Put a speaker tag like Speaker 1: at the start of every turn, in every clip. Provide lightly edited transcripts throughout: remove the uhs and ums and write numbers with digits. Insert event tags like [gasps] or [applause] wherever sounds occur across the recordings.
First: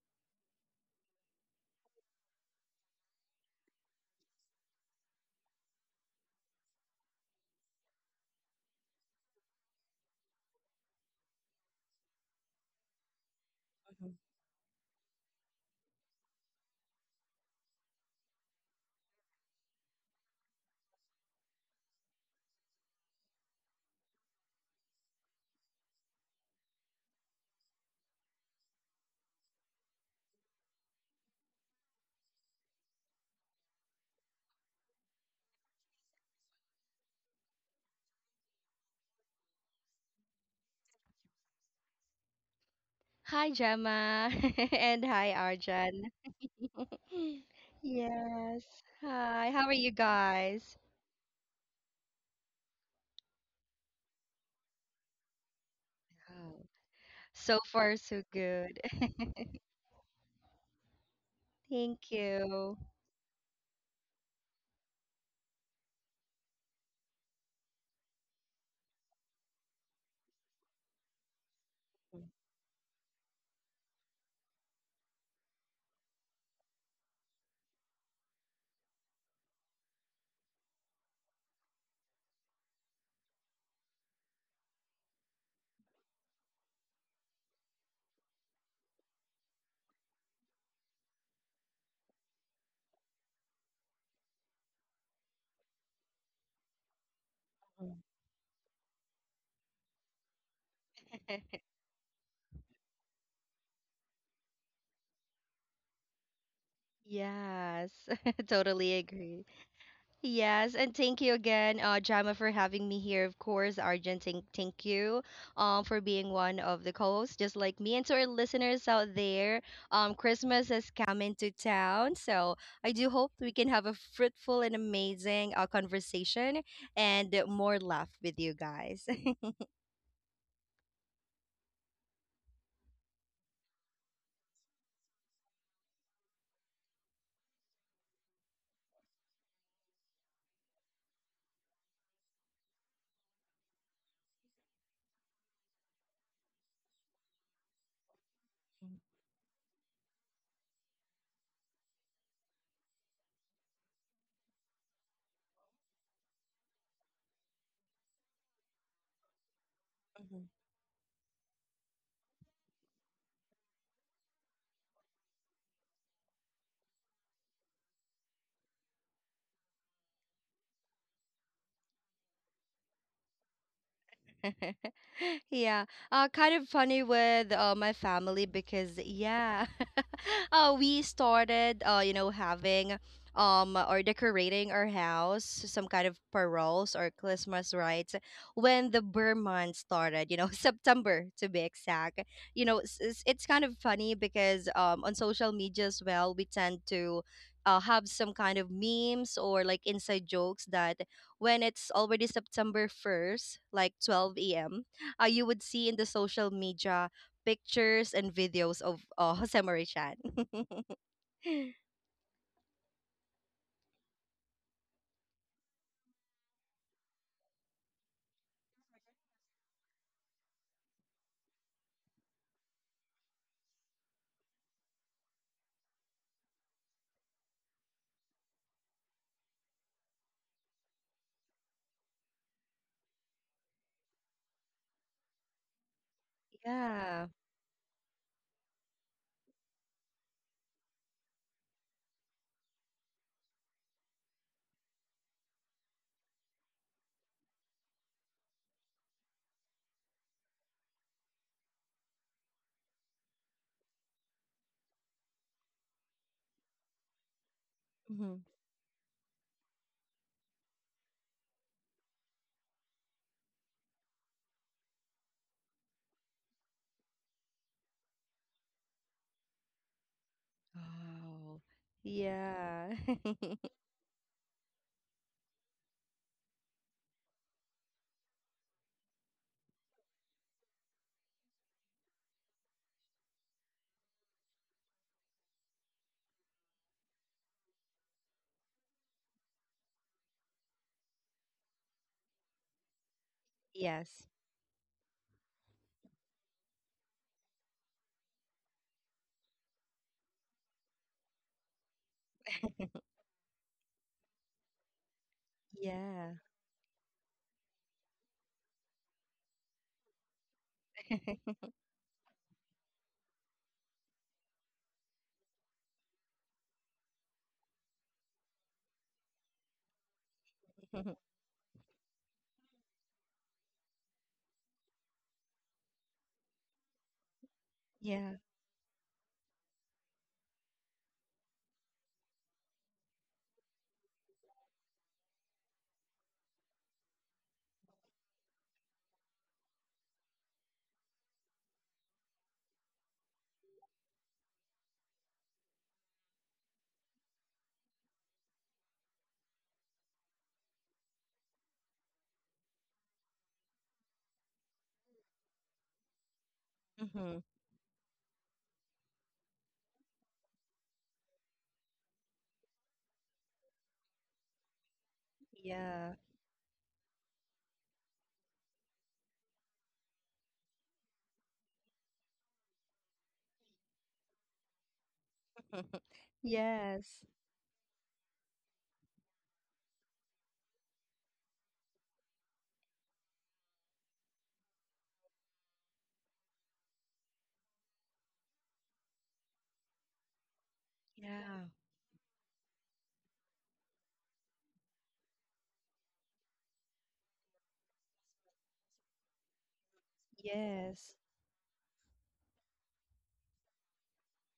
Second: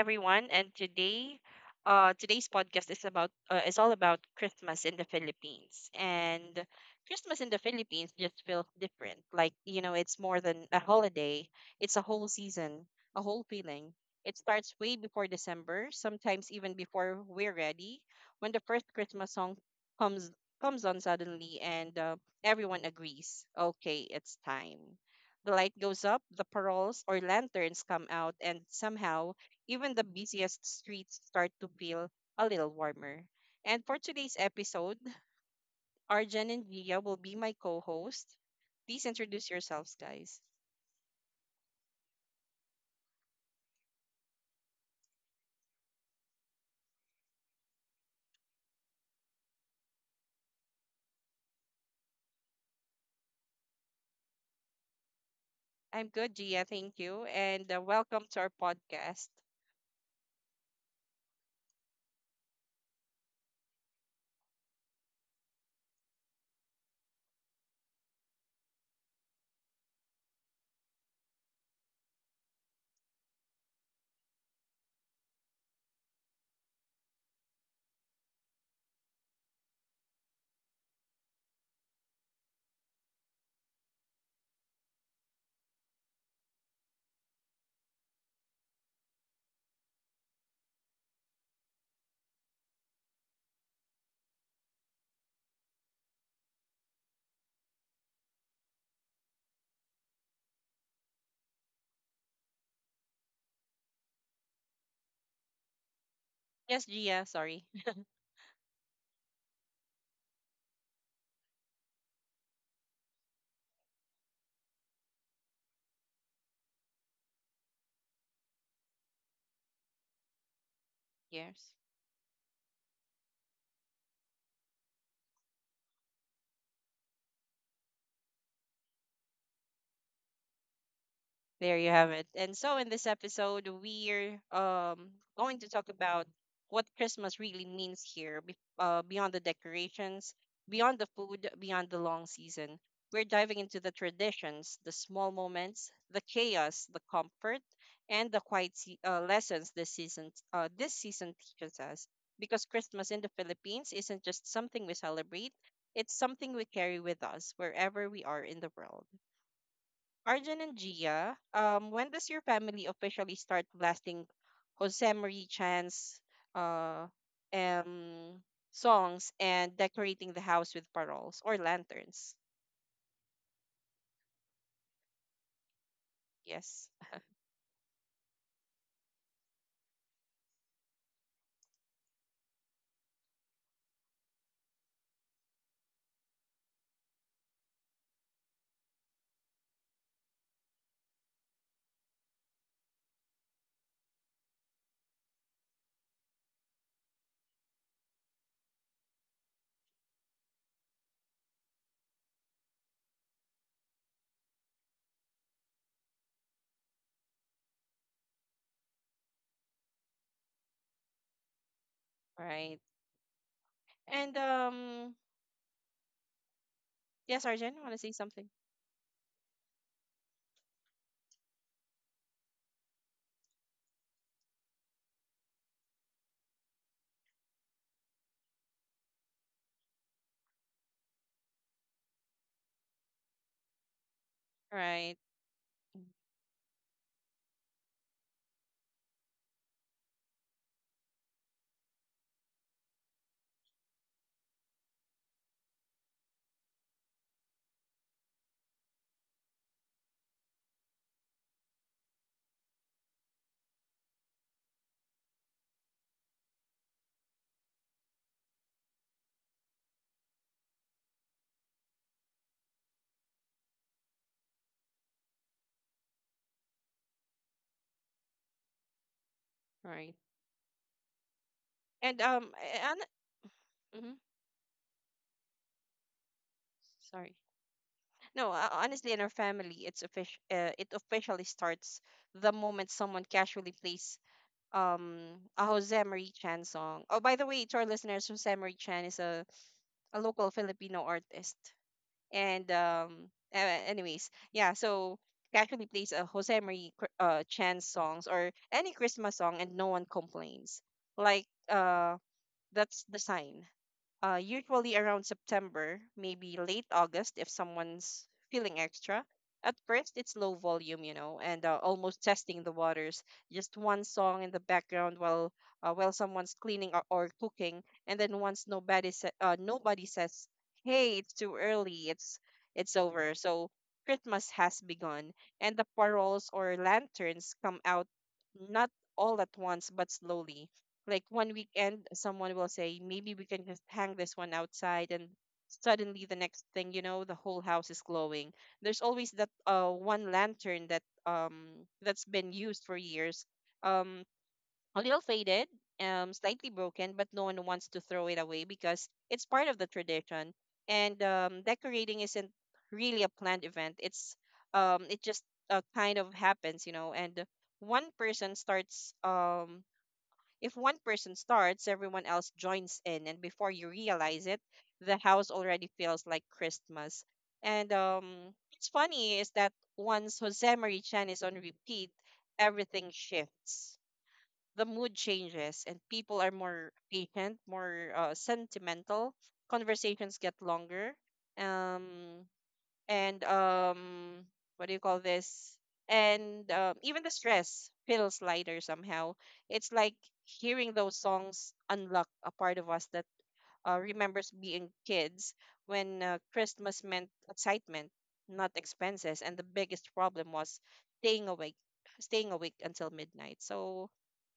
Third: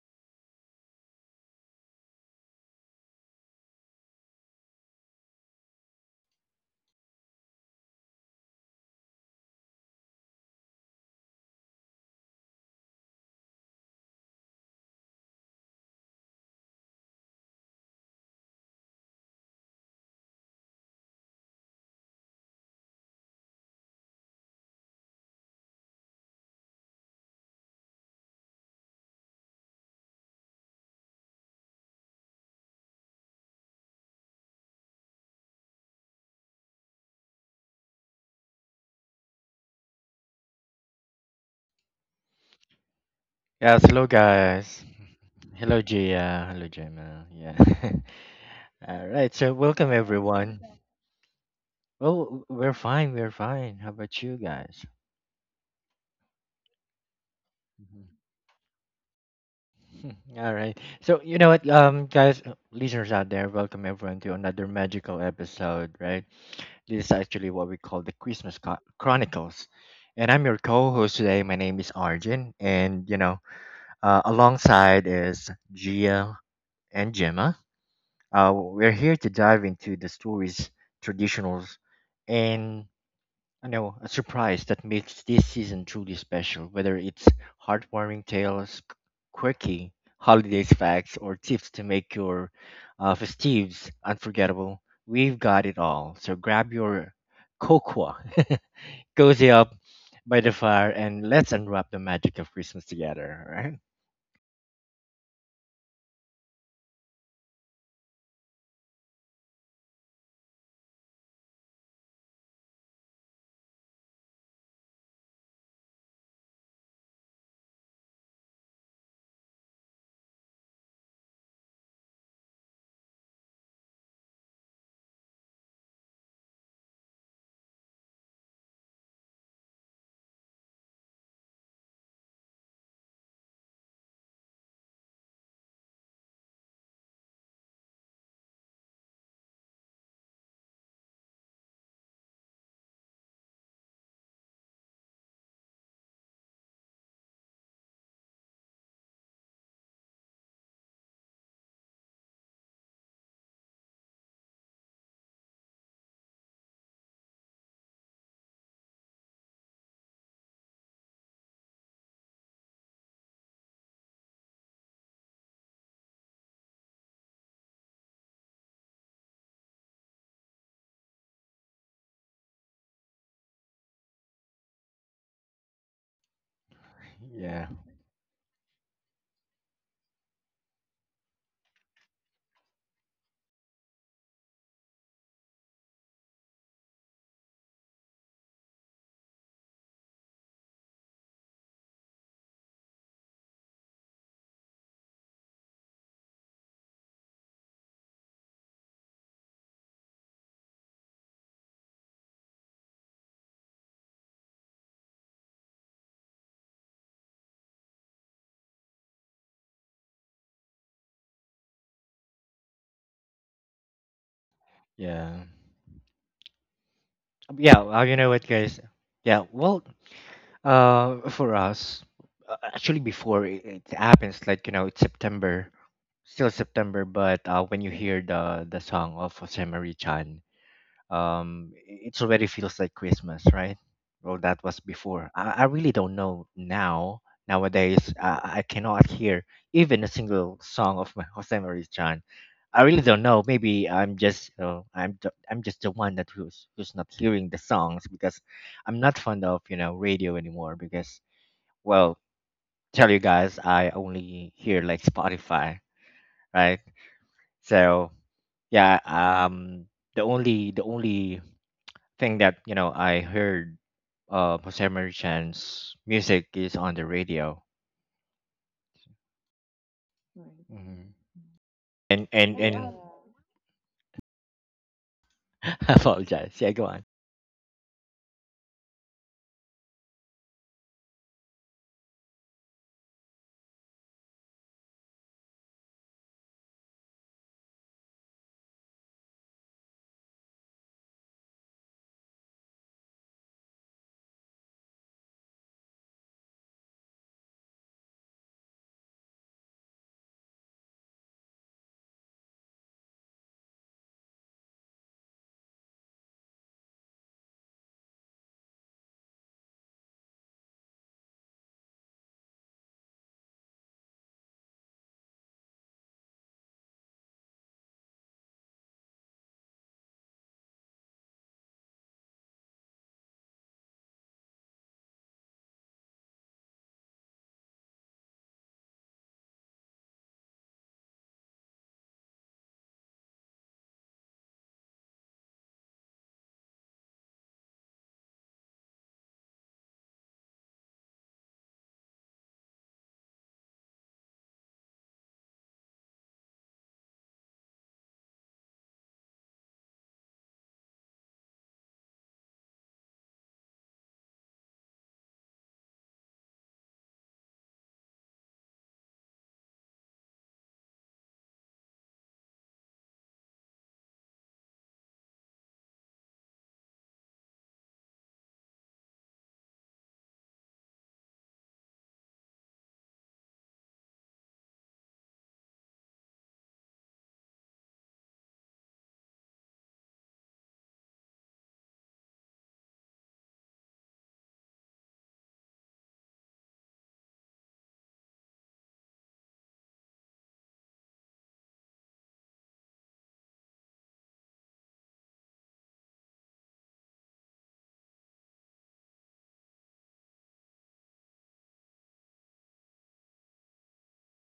Speaker 1: everyone, and today, today's podcast is about is all about Christmas in the Philippines. And Christmas in the Philippines just feels different. Like you know, it's more than a holiday; it's a whole season, a whole feeling. It starts way before December, sometimes even before we're ready. When the first Christmas song comes comes on suddenly, and everyone agrees, okay, it's time. The light goes up, the paroles or lanterns come out, and somehow even the busiest streets start to feel a little warmer. And for today's episode, Arjan and Gia will be my co host. Please introduce yourselves, guys.
Speaker 2: Hi,
Speaker 3: Yes, hello
Speaker 2: Gemma. [laughs]
Speaker 3: guys.
Speaker 2: And hi,
Speaker 3: Hello
Speaker 2: Arjan.
Speaker 3: Gia. Hello Gemma. Yeah.
Speaker 2: Yes.
Speaker 3: [laughs] All right.
Speaker 2: Hi.
Speaker 3: So
Speaker 2: How are you
Speaker 3: welcome everyone.
Speaker 2: guys?
Speaker 3: Well, we're fine. We're fine. How about you guys?
Speaker 1: I'm good, Gia.
Speaker 2: Wow.
Speaker 1: Thank you.
Speaker 2: So
Speaker 1: And
Speaker 2: far,
Speaker 3: Mhm.
Speaker 2: so
Speaker 1: welcome to our
Speaker 2: good.
Speaker 1: podcast.
Speaker 3: [laughs] All right. So you know what,
Speaker 2: [laughs]
Speaker 3: um,
Speaker 2: Thank
Speaker 3: guys, uh,
Speaker 2: you.
Speaker 3: listeners out there, welcome everyone to another magical episode. Right. This is actually what we call the Chronicles, and I'm your co-host today. My name is Arjun, and you know, alongside is Gia and Gemma. We're here to dive into the stories, traditionals, and I know a surprise that makes this season truly special. Whether it's heartwarming tales, quirky holidays facts, or tips to make your festives unforgettable, we've got it all. So grab your cocoa, [laughs] cozy up by the fire, and let's
Speaker 2: [laughs]
Speaker 3: unwrap the magic of Christmas together. Right?
Speaker 1: Yes, Gia. Sorry.
Speaker 2: Yes.
Speaker 1: [laughs]
Speaker 2: [laughs] Totally agree. Yes, and thank you again, Jama, for having me here. Of course, Arjun, thank you for being one of the co-hosts, just like me. And to our listeners out there, Christmas has come into
Speaker 1: Yes.
Speaker 2: town, so I do hope we can have a fruitful and amazing conversation and more laugh with you guys. [laughs]
Speaker 1: There you have it. And so in this episode, we're going to talk about what Christmas really means here, beyond the decorations, beyond the food, beyond the long season. We're diving into the traditions, the small moments, the chaos, the comfort, and the quiet lessons this season teaches us. Because Christmas in the Philippines isn't just something we celebrate; it's something we carry with us wherever we are in the world.
Speaker 2: Mhm.
Speaker 1: Arjun and Gia, when does your family officially start blasting Jose Marie Chan's uh, um, songs and decorating the house with paroles or lanterns?
Speaker 2: [laughs] Yeah, kind of
Speaker 1: Yes,
Speaker 2: funny with
Speaker 3: Yeah,
Speaker 2: my family because, yeah, [laughs] we started having or decorating our house some kind of paroles or Christmas rites when the Burr month started, [laughs] September to be exact. It's kind of funny because on social media as well we tend to have some kind of memes or like inside jokes that when it's already September 1st, like 12 a.m., you would see in the social media pictures and videos of Jose Marichan. [laughs]
Speaker 1: right. And
Speaker 3: yeah,
Speaker 1: yes, Arjun,
Speaker 3: Yeah.
Speaker 1: want to say
Speaker 3: You know what,
Speaker 1: something?
Speaker 3: guys? Yeah. Well, for us, actually, before it happens, it's September, still September, but when you hear the song of Jose Marie Chan, it already feels like Christmas, right? Well, that was
Speaker 1: Right,
Speaker 3: before. I really don't know now.
Speaker 2: Yeah.
Speaker 3: Nowadays, I cannot hear even a single song of my Jose Maria Chan. I really don't know. Maybe I'm just the one that who's who's not hearing the songs because I'm not fond of, you know, radio anymore because, well, tell you guys, I only hear like Spotify, right? So
Speaker 2: Mhm.
Speaker 3: yeah. The only thing that, you know, I heard, Jose Marichan's music is on the radio.
Speaker 1: right.
Speaker 3: Hmm.
Speaker 2: Wow.
Speaker 1: And
Speaker 3: and
Speaker 1: um,
Speaker 3: and and
Speaker 2: Yeah. [laughs]
Speaker 1: and, mm
Speaker 3: [laughs] I apologize. Yeah, go on.
Speaker 1: sorry. No, honestly, in our family, it's official. It officially starts the moment someone casually plays a Jose Marie Chan song. Oh, by the way, to our listeners, Jose Marie Chan is a local Filipino artist. And
Speaker 2: Yes.
Speaker 1: anyways, yeah, so he actually plays a Jose Marie Chan songs or any Christmas song and no one complains. Like that's the sign usually around September,
Speaker 2: Yeah.
Speaker 1: maybe late August if someone's feeling extra. At first, it's low volume, you know,
Speaker 2: [laughs]
Speaker 1: and almost testing the waters. Just one song in the background while someone's cleaning or cooking, and then once nobody says, "Hey, it's too early. It's over." So Christmas has begun, and the paroles or lanterns come out
Speaker 2: Yeah.
Speaker 1: not all at once but slowly, like one weekend, someone will say, maybe we can just hang this one outside. And suddenly, the next thing you know, the whole house is glowing. There's always that one lantern that that's been used for years, um a little faded, slightly broken, but no one wants to throw it away because it's part of the tradition. And decorating isn't really a planned event. It just kind of happens, you know.
Speaker 2: Hmm.
Speaker 1: And one person starts if one person starts, everyone else joins in, and before you realize it, the house already
Speaker 2: Yeah.
Speaker 1: feels like Christmas. And what's funny is that once Jose Marichan is on repeat, everything shifts. The mood changes, and people
Speaker 2: [laughs]
Speaker 1: are more
Speaker 2: Yes.
Speaker 1: patient, more sentimental. Conversations get longer. Um, and what do you call this and Even the stress feels lighter somehow. It's like hearing those
Speaker 2: Yeah.
Speaker 1: songs unlock a part of us that remembers being kids when christmas meant excitement, not expenses, and the biggest problem was
Speaker 2: Yes.
Speaker 1: staying awake staying awake until midnight. so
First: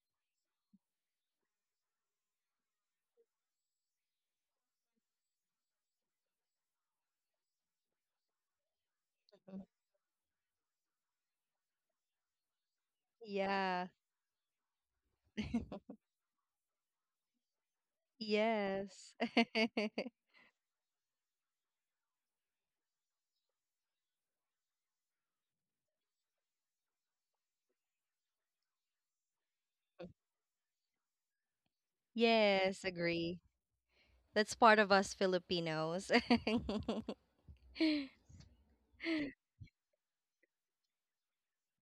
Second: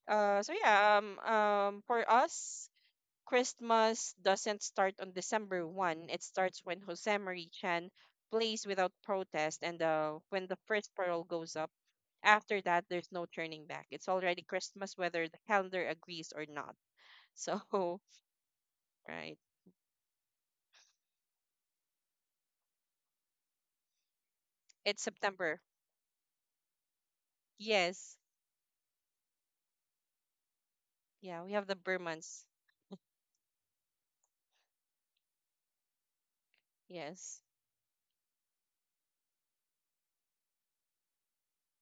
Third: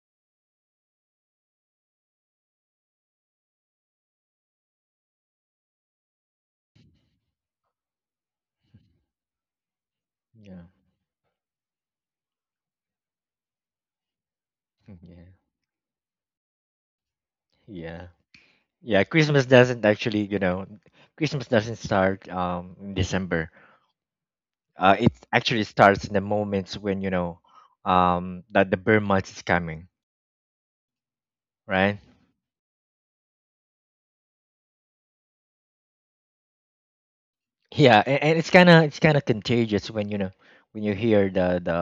Speaker 1: uh so yeah um um for us, Christmas doesn't start on December 1st. It starts when Jose Marichan plays without protest
Speaker 2: Mhm.
Speaker 1: and when the
Speaker 3: Yeah,
Speaker 1: first pearl goes up. After that, there's no turning
Speaker 2: Yeah.
Speaker 1: back. It's already Christmas
Speaker 3: [laughs]
Speaker 1: whether
Speaker 3: yeah,
Speaker 1: the calendar
Speaker 2: [laughs]
Speaker 1: agrees or not. So,
Speaker 3: yeah, yeah.
Speaker 1: [laughs]
Speaker 2: Yes.
Speaker 1: right.
Speaker 2: [laughs]
Speaker 3: Christmas doesn't start in December.
Speaker 1: It's
Speaker 3: It
Speaker 1: September.
Speaker 3: actually starts in the moments when, you know,
Speaker 1: Yes.
Speaker 3: that the bear month is coming,
Speaker 1: Yeah, we have the
Speaker 3: right?
Speaker 1: Burmans.
Speaker 2: Yes. Agree. That's part of us Filipinos. [laughs]
Speaker 1: Yes.
Speaker 3: Yeah, and it's kind of contagious when you know, when you hear the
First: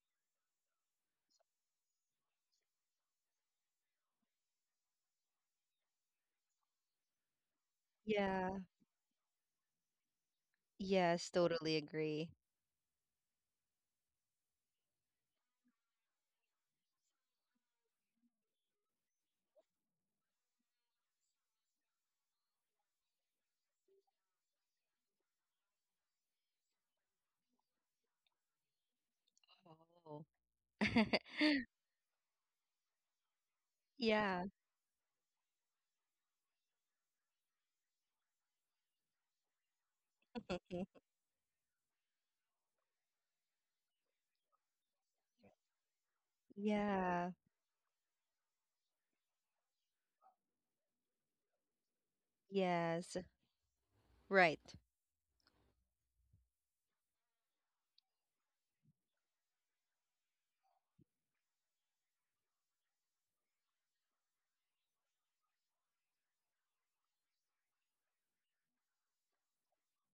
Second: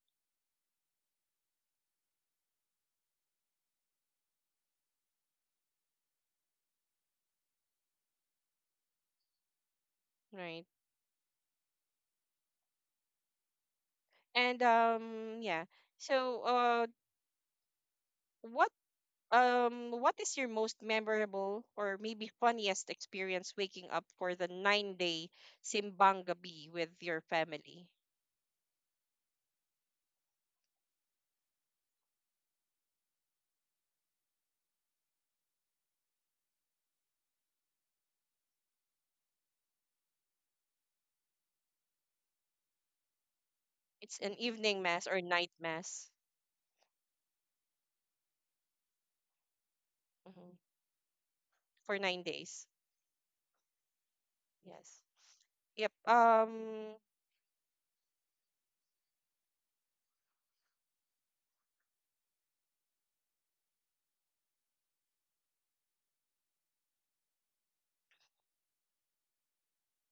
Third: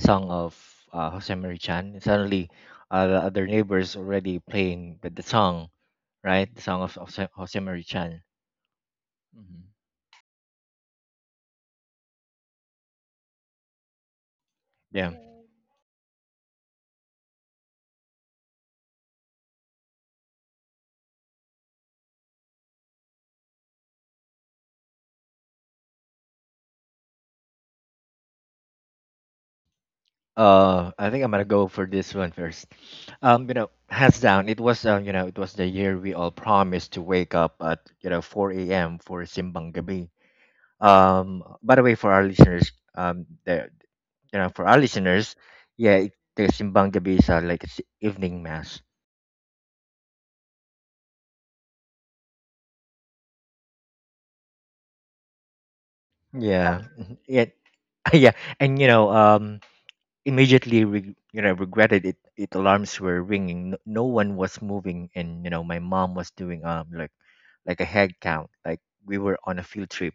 Speaker 3: song of Jose Marie Chan. Suddenly, the other neighbors already playing the song, right? The song of Jose Marie Chan.
Speaker 2: Yeah.
Speaker 3: Mhm.
Speaker 1: Right.
Speaker 2: Yes, totally agree.
Speaker 1: And
Speaker 3: Yeah. Yeah.
Speaker 1: yeah. So what what is your most memorable or maybe funniest experience waking up for the 9 day simbang gabi with your family?
Speaker 2: Oh.
Speaker 3: I think I'm gonna
Speaker 2: [laughs]
Speaker 3: go for this one first. You know, hands
Speaker 2: Yeah.
Speaker 3: down, it was, it was the year we all promised to wake up at, you know, 4 a.m. for Simbang Gabi.
Speaker 2: [laughs]
Speaker 3: By the way, for our listeners, there,
Speaker 1: It's an
Speaker 3: you know, for our
Speaker 1: evening mass or
Speaker 3: listeners,
Speaker 1: night
Speaker 3: yeah,
Speaker 1: mass.
Speaker 3: it, the Simbang Gabi is,
Speaker 2: Yeah.
Speaker 3: like, it's evening mass.
Speaker 1: Mhm, for 9 days.
Speaker 2: Yes. Right.
Speaker 1: Yes, yep.
Speaker 3: Yeah,
Speaker 1: um
Speaker 3: mhm, yeah, [laughs] yeah, and you know, Immediately you know, regretted it. It alarms were ringing, no one was moving, and you know, my mom was doing like a head count, like we were on a field trip.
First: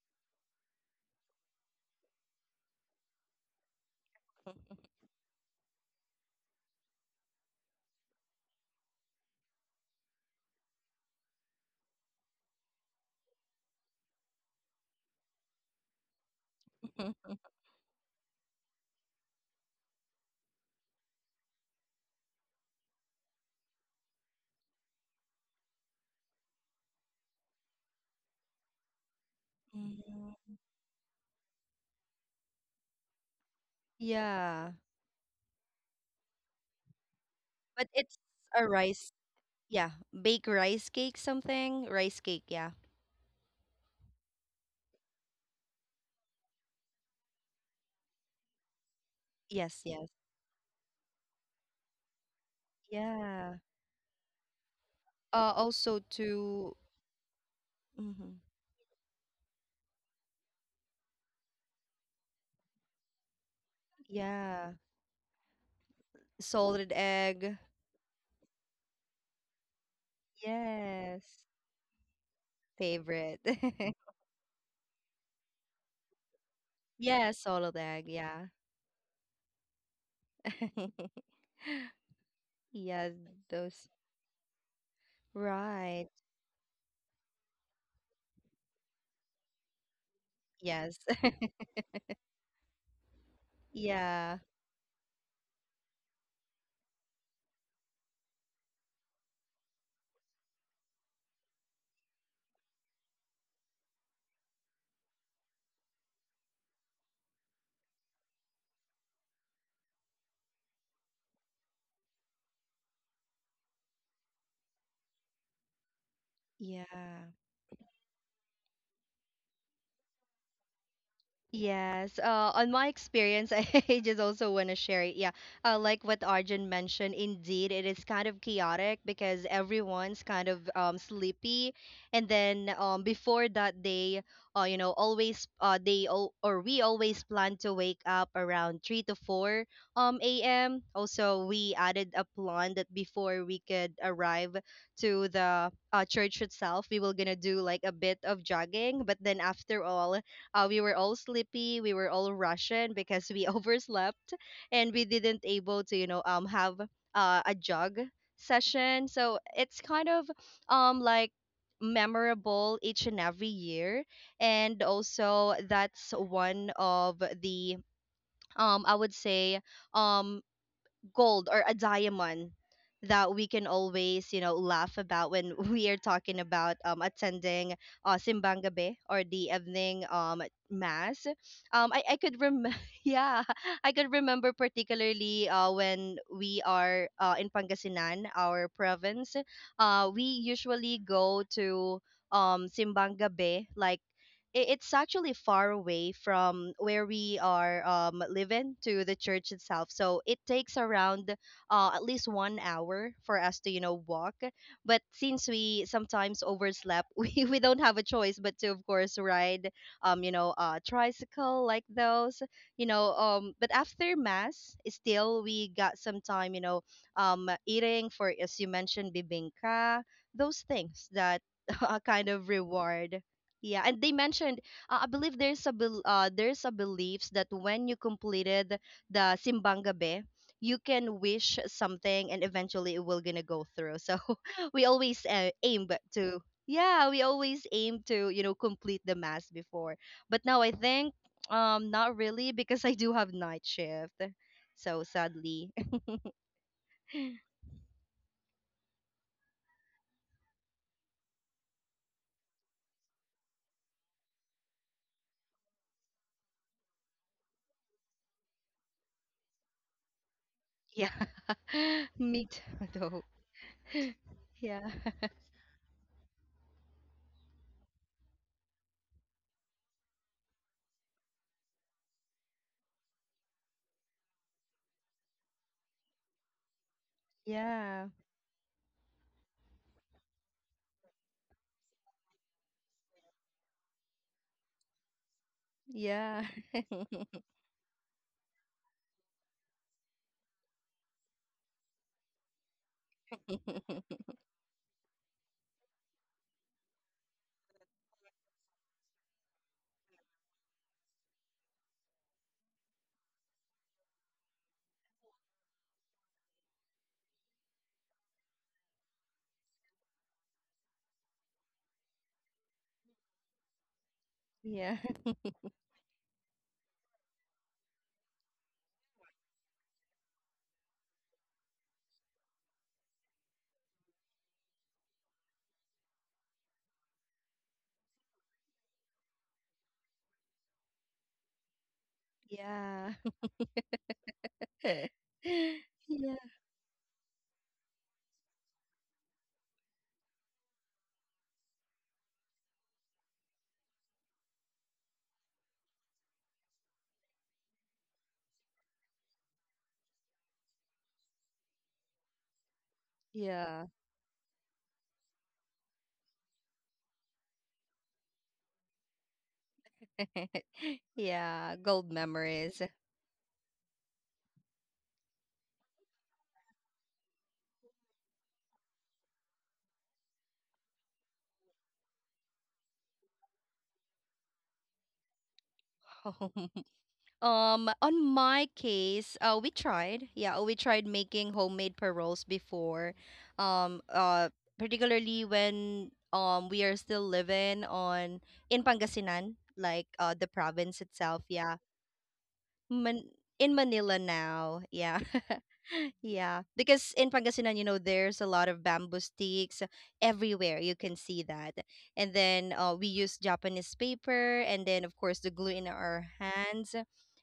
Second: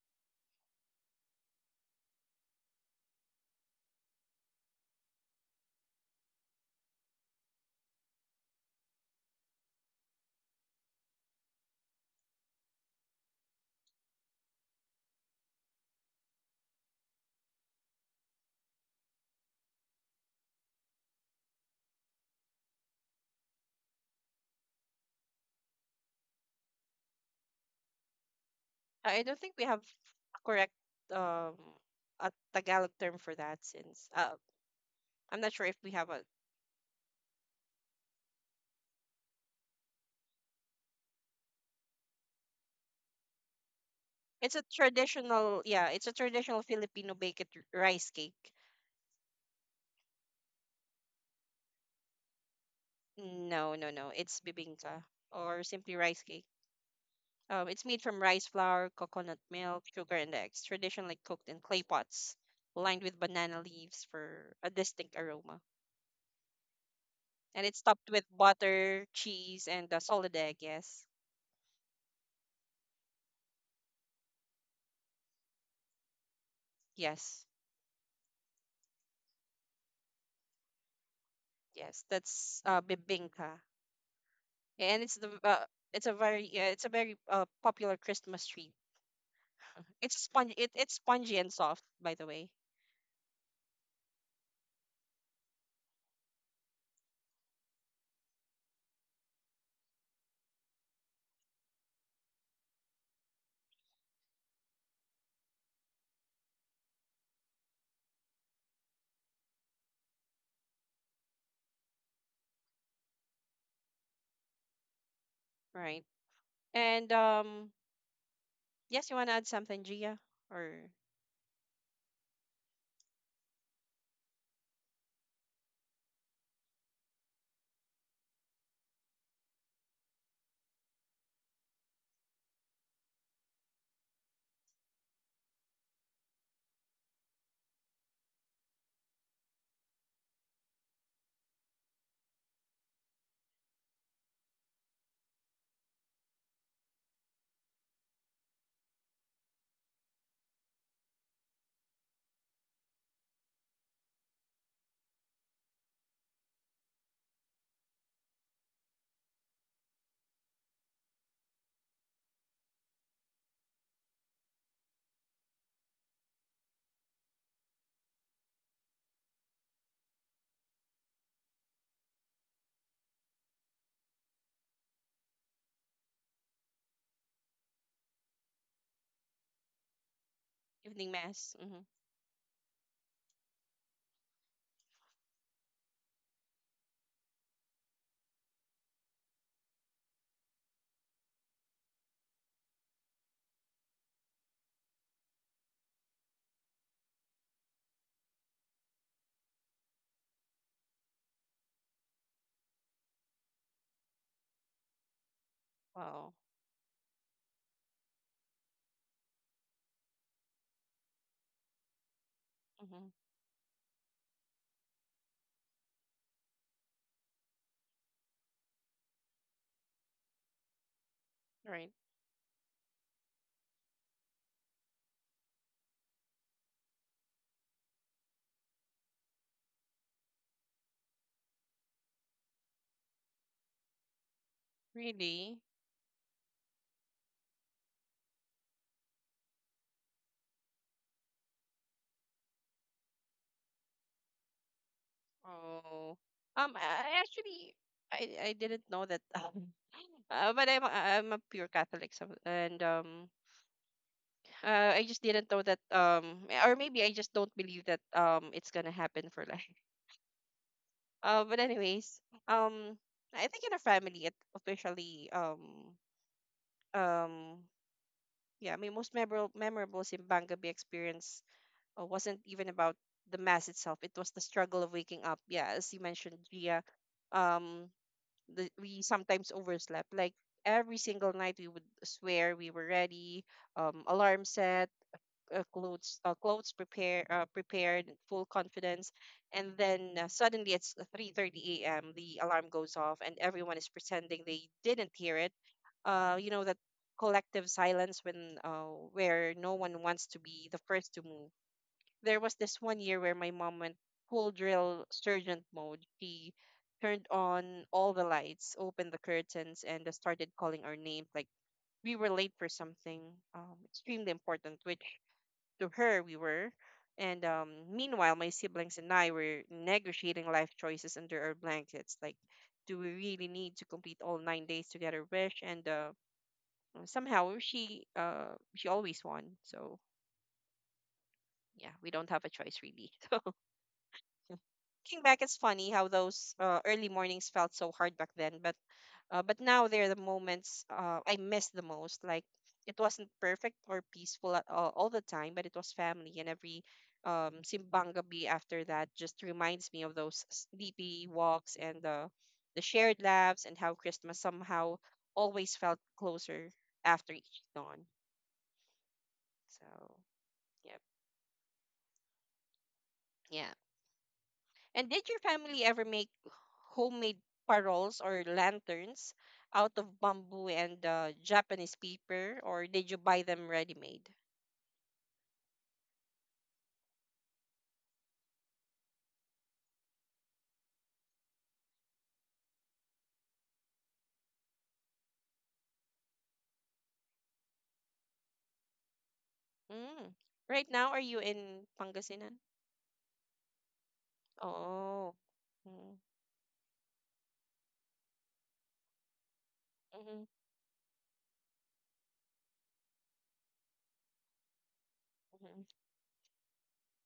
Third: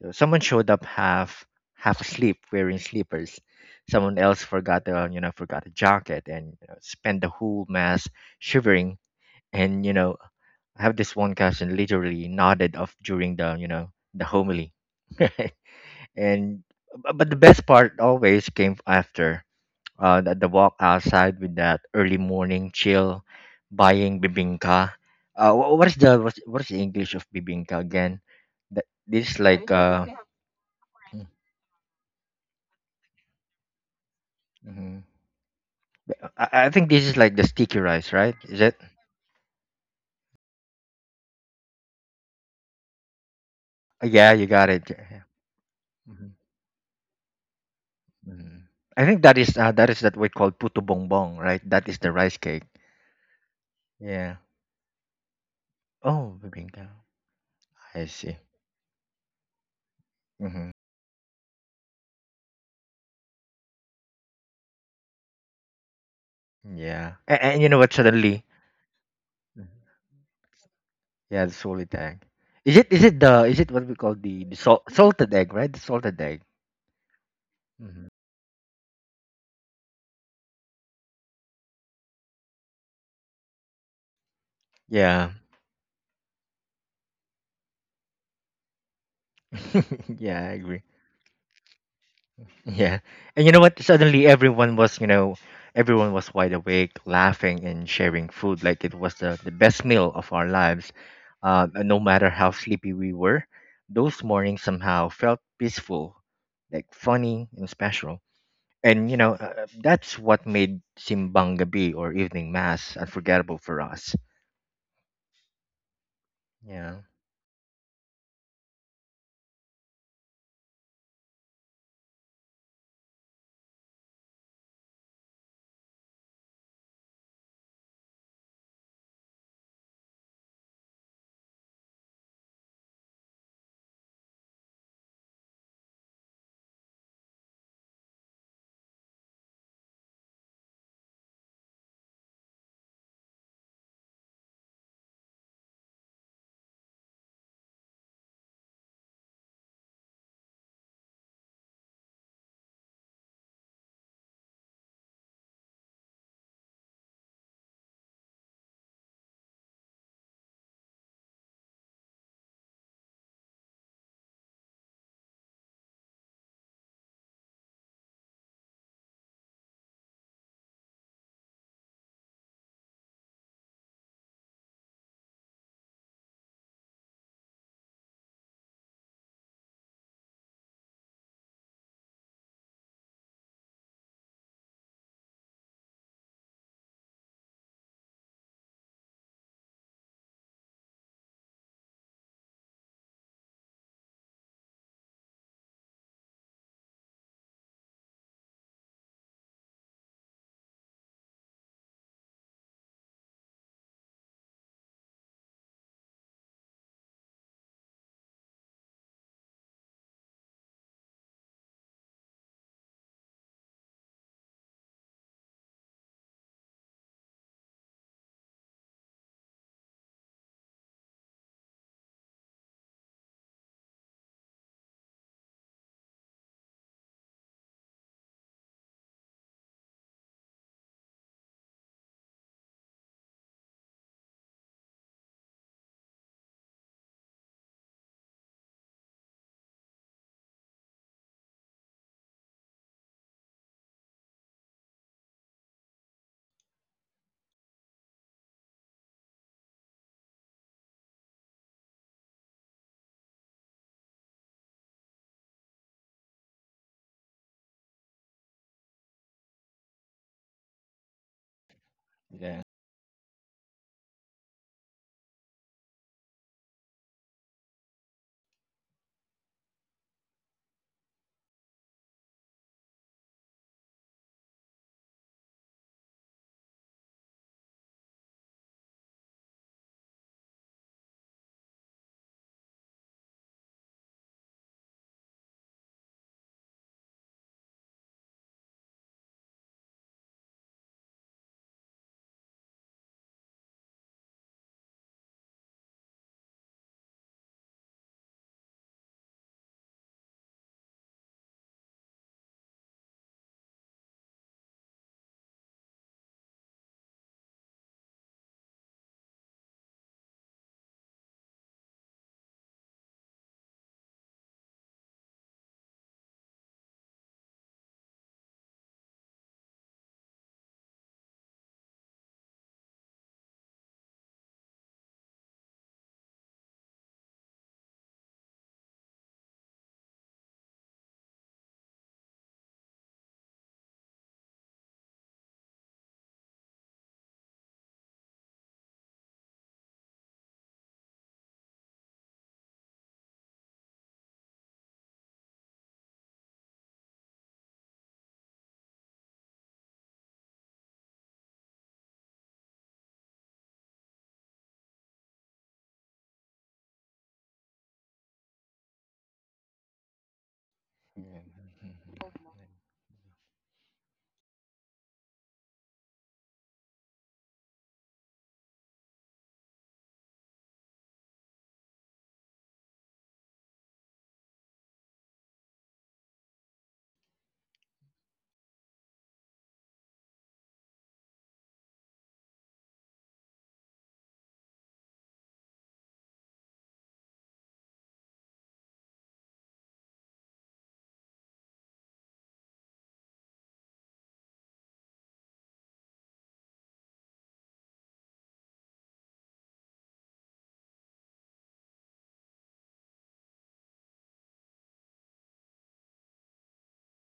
Speaker 3: So someone showed up half asleep wearing sleepers. Someone else forgot a, you know, forgot a jacket and, you know, spent the whole mass shivering. And you know, I have this one cousin literally nodded off during the, you know, the homily. [laughs] And but the best part always came after, the walk outside with that early morning chill, buying bibingka. What is what's the English of bibingka again? That
Speaker 1: i
Speaker 3: this
Speaker 1: don't
Speaker 3: is
Speaker 1: think we
Speaker 3: like,
Speaker 1: have a
Speaker 2: Mhm.
Speaker 1: correct um a tagalog term for that, since
Speaker 2: Yeah.
Speaker 3: mm-hmm.
Speaker 1: I'm not sure if we have a,
Speaker 3: I think this is like the sticky
Speaker 2: But
Speaker 3: rice,
Speaker 2: it's
Speaker 3: right? Is
Speaker 2: a
Speaker 3: it?
Speaker 2: rice. Yeah. Bake rice cake something. Rice cake. Yeah.
Speaker 3: Yeah, you
Speaker 1: it's a
Speaker 3: got it.
Speaker 1: traditional, yeah, it's a
Speaker 3: Hmm.
Speaker 1: traditional filipino baked rice cake.
Speaker 3: Hmm. I think that is,
Speaker 2: Yes.
Speaker 3: that is
Speaker 2: Yes.
Speaker 3: that we call puto bongbong, right? That is the rice cake.
Speaker 2: Yeah.
Speaker 1: No, no, no,
Speaker 3: Yeah.
Speaker 1: it's bibingka or simply
Speaker 2: Also
Speaker 1: rice
Speaker 3: Oh,
Speaker 1: cake.
Speaker 2: to.
Speaker 3: bibingka.
Speaker 1: It's made
Speaker 3: I
Speaker 1: from
Speaker 3: see.
Speaker 2: Hmm.
Speaker 1: rice flour, coconut milk, sugar, and eggs,
Speaker 3: Hmm.
Speaker 1: traditionally cooked in clay pots lined with banana leaves for a
Speaker 2: Yeah.
Speaker 1: distinct aroma.
Speaker 2: Salted
Speaker 3: Yeah.
Speaker 2: egg.
Speaker 3: And
Speaker 1: And
Speaker 3: you know
Speaker 1: it's
Speaker 3: what?
Speaker 1: topped with
Speaker 3: Suddenly,
Speaker 1: butter, cheese,
Speaker 3: mm-hmm.
Speaker 1: and a solid egg. Yes,
Speaker 2: Yes,
Speaker 3: Yeah, the solid egg. Is it is it
Speaker 2: favorite.
Speaker 3: the is it what we
Speaker 2: [laughs]
Speaker 3: call the salted egg, right? The salted egg.
Speaker 2: Yeah,
Speaker 1: yes,
Speaker 2: Solodeg,
Speaker 3: Hmm.
Speaker 2: yeah. [laughs]
Speaker 1: yes. That's
Speaker 2: Yeah,
Speaker 1: bibingka,
Speaker 2: those.
Speaker 1: and it's the
Speaker 3: Yeah.
Speaker 1: it's
Speaker 2: Right.
Speaker 1: a very it's a very popular Christmas treat. [laughs] It's
Speaker 3: [laughs]
Speaker 1: a
Speaker 3: Yeah, I
Speaker 1: spongy. It,
Speaker 3: agree.
Speaker 1: it's
Speaker 2: Yes.
Speaker 1: spongy
Speaker 2: [laughs]
Speaker 1: and soft, by the way.
Speaker 3: Yeah. And you know what? Suddenly
Speaker 2: Yeah.
Speaker 3: everyone was, you know, everyone was wide awake, laughing and sharing food like it was the best meal of our lives. And no matter how sleepy we were, those mornings somehow felt peaceful, like funny and special. And you know, that's what made Simbang Gabi or evening mass unforgettable for us.
Speaker 1: Right.
Speaker 3: Yeah.
Speaker 1: And
Speaker 2: Yeah.
Speaker 1: yes, you want to add something, Gia, or
Speaker 2: Yes, on my experience, [laughs] I just also want to share it. Yeah, like what Arjun mentioned, indeed, it is kind of chaotic because everyone's kind of sleepy, and then before that, they, always, they all or we always plan to wake up around 3 to 4 a.m. Also, we added a plan that before we could arrive to the church itself, we were gonna do like a bit of jogging, but then after all. We were all sleepy. We were all rushing because we [laughs] overslept and we didn't able to, have a jog session. So it's kind of like memorable each and every year, and also that's one of the I would say um gold or a diamond that we can always, you know, laugh about when [laughs] we are talking about attending simbang gabi or the evening
Speaker 1: evening
Speaker 2: mass.
Speaker 1: mass. Mm-hmm.
Speaker 2: I could rem [laughs] yeah, I could remember particularly when we are in Pangasinan, our province. We usually go to simbang gabi like it's actually far away from where we are living to the church itself. So it takes around at least 1 hour for us to, you know, walk. But since we sometimes
Speaker 1: Wow.
Speaker 2: overslept, [laughs] we don't have a choice but to, of course, ride, tricycle like those, you know.
Speaker 1: Mm-hmm.
Speaker 2: But after mass, still we got some time, eating for, as you mentioned, bibingka, those things that [laughs] a
Speaker 1: Right.
Speaker 2: kind of reward. Yeah, and they mentioned, I believe there's a bel there's a beliefs that when you completed the simbang gabi, you can wish something and eventually it will gonna go through. So [laughs] we always,
Speaker 1: Really?
Speaker 2: to, yeah, we always aim to, you know, complete the mass before. But now I think, not really, because I do have night shift. So sadly,
Speaker 1: Oh. I actually I I didn't know that. [laughs] But I'm a pure Catholic, so, and I just didn't know that. Or maybe I just don't believe that. It's gonna happen for life. [laughs]
Speaker 2: [laughs] yeah.
Speaker 1: But
Speaker 2: [laughs]
Speaker 1: anyways,
Speaker 2: Me
Speaker 3: Yeah.
Speaker 2: too,
Speaker 1: um,
Speaker 2: though.
Speaker 1: I think in a family, it
Speaker 2: Yeah. [laughs]
Speaker 1: officially um yeah, my most memorable Simbangabi experience wasn't even about the mass itself. It was the struggle of waking up. Yeah, as you mentioned, Gia. Um,
Speaker 2: Yeah.
Speaker 1: the, we sometimes overslept. Like every single night, we would swear we were ready, alarm set,
Speaker 2: Yeah.
Speaker 1: clothes prepared, in full confidence, and then suddenly it's 3:30 a.m. The alarm goes off, and everyone is
Speaker 2: [laughs]
Speaker 1: pretending they didn't hear it. You know that collective silence when where no one wants to be the first to move. There was this one year where my mom went full drill sergeant mode. She turned on all the lights, opened the curtains, and started calling our names. Like we were late for something extremely important,
Speaker 2: Yeah.
Speaker 1: which to her we were. And meanwhile, my siblings and I were negotiating life choices under our blankets. Like, do we really need to complete all 9 days together? Wish and somehow she always won. So yeah, we don't
Speaker 2: [laughs]
Speaker 1: have a choice
Speaker 2: Yeah.
Speaker 1: really. [laughs] So
Speaker 2: [laughs]
Speaker 1: looking back, it's funny how
Speaker 2: Yeah.
Speaker 1: those early mornings felt so hard back then, but now they're the moments I miss the most. Like it wasn't perfect or peaceful at all the time, but it was family, and every simbang gabi after that just reminds me of those sleepy walks and the shared laughs
Speaker 2: Yeah.
Speaker 1: and how Christmas somehow always felt closer after each dawn. So
Speaker 2: [laughs]
Speaker 1: yeah,
Speaker 2: Yeah, gold
Speaker 3: Yeah. [laughs]
Speaker 2: memories.
Speaker 1: yeah. And did your family ever make homemade paroles or lanterns out of bamboo and Japanese paper, or did you buy them ready-made?
Speaker 2: [laughs] On my case, we tried. Yeah, we tried making homemade paroles before. Um uh Particularly when we are still living on in Pangasinan, like the
Speaker 1: Mm.
Speaker 2: province
Speaker 1: Right now, are
Speaker 2: itself.
Speaker 1: you
Speaker 2: Yeah.
Speaker 1: in Pangasinan?
Speaker 2: Man- in Manila now. Yeah.
Speaker 1: Oh.
Speaker 2: [laughs]
Speaker 1: Mm-hmm,
Speaker 2: Yeah. Because in Pangasinan, you know, there's a lot of bamboo sticks
Speaker 1: mm-hmm,
Speaker 2: everywhere. You can see that. And then, we use Japanese paper and then, of course, the glue in
Speaker 1: mm-hmm,
Speaker 2: our hands.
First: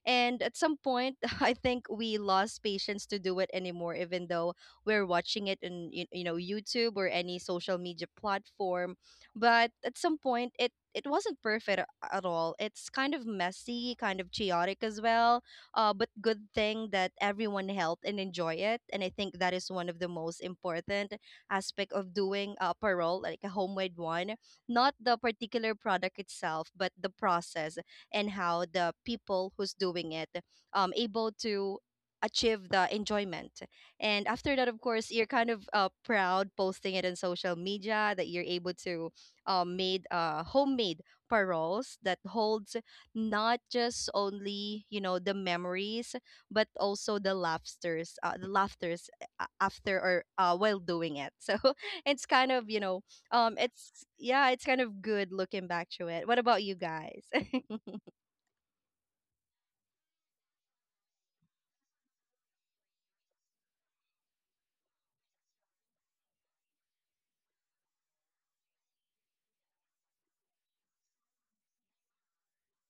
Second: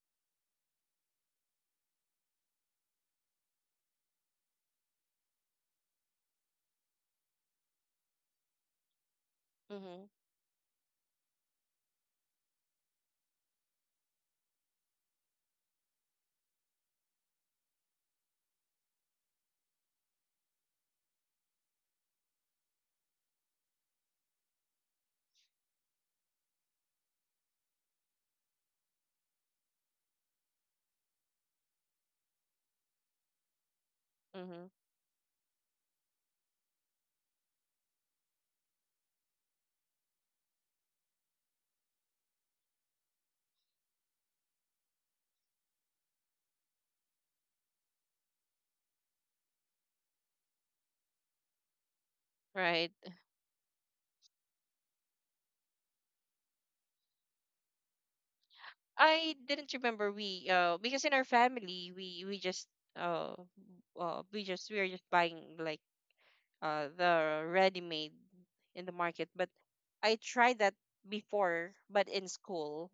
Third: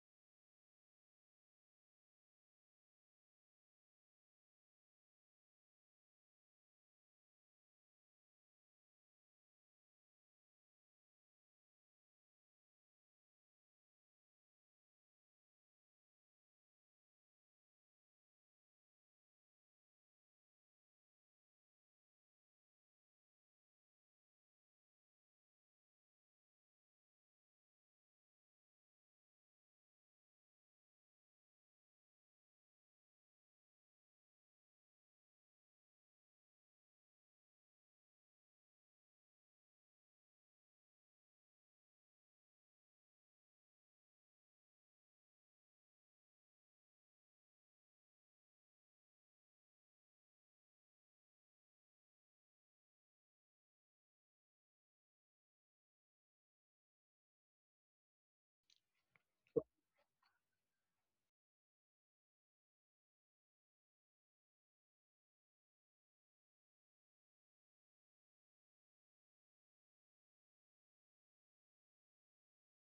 Speaker 2: And at some point, [laughs] I think we lost patience to do it anymore, even though we're watching it in, YouTube or any social media platform. But at
Speaker 1: mm-hmm.
Speaker 2: some point, it wasn't perfect at all. It's kind of messy, kind of chaotic as well. But good thing that everyone helped and enjoy it. And I think that is one of the most important aspect of doing a parole, like a homemade one. Not the particular product itself, but the process and how the people who's doing it able to achieve the enjoyment, and after
Speaker 1: Mm-hmm.
Speaker 2: that, of course, you're kind of, proud posting it on social media that you're able to, made homemade paroles that holds not just only, the memories, but also the laughters, after or while doing it, so [laughs] it's kind of,
Speaker 1: Right.
Speaker 2: it's, yeah, it's kind of good looking back to it. What about you guys? [laughs]
Speaker 1: I didn't remember we because in our family we just uh we are just buying like the ready made in the market. But I tried that before, but in school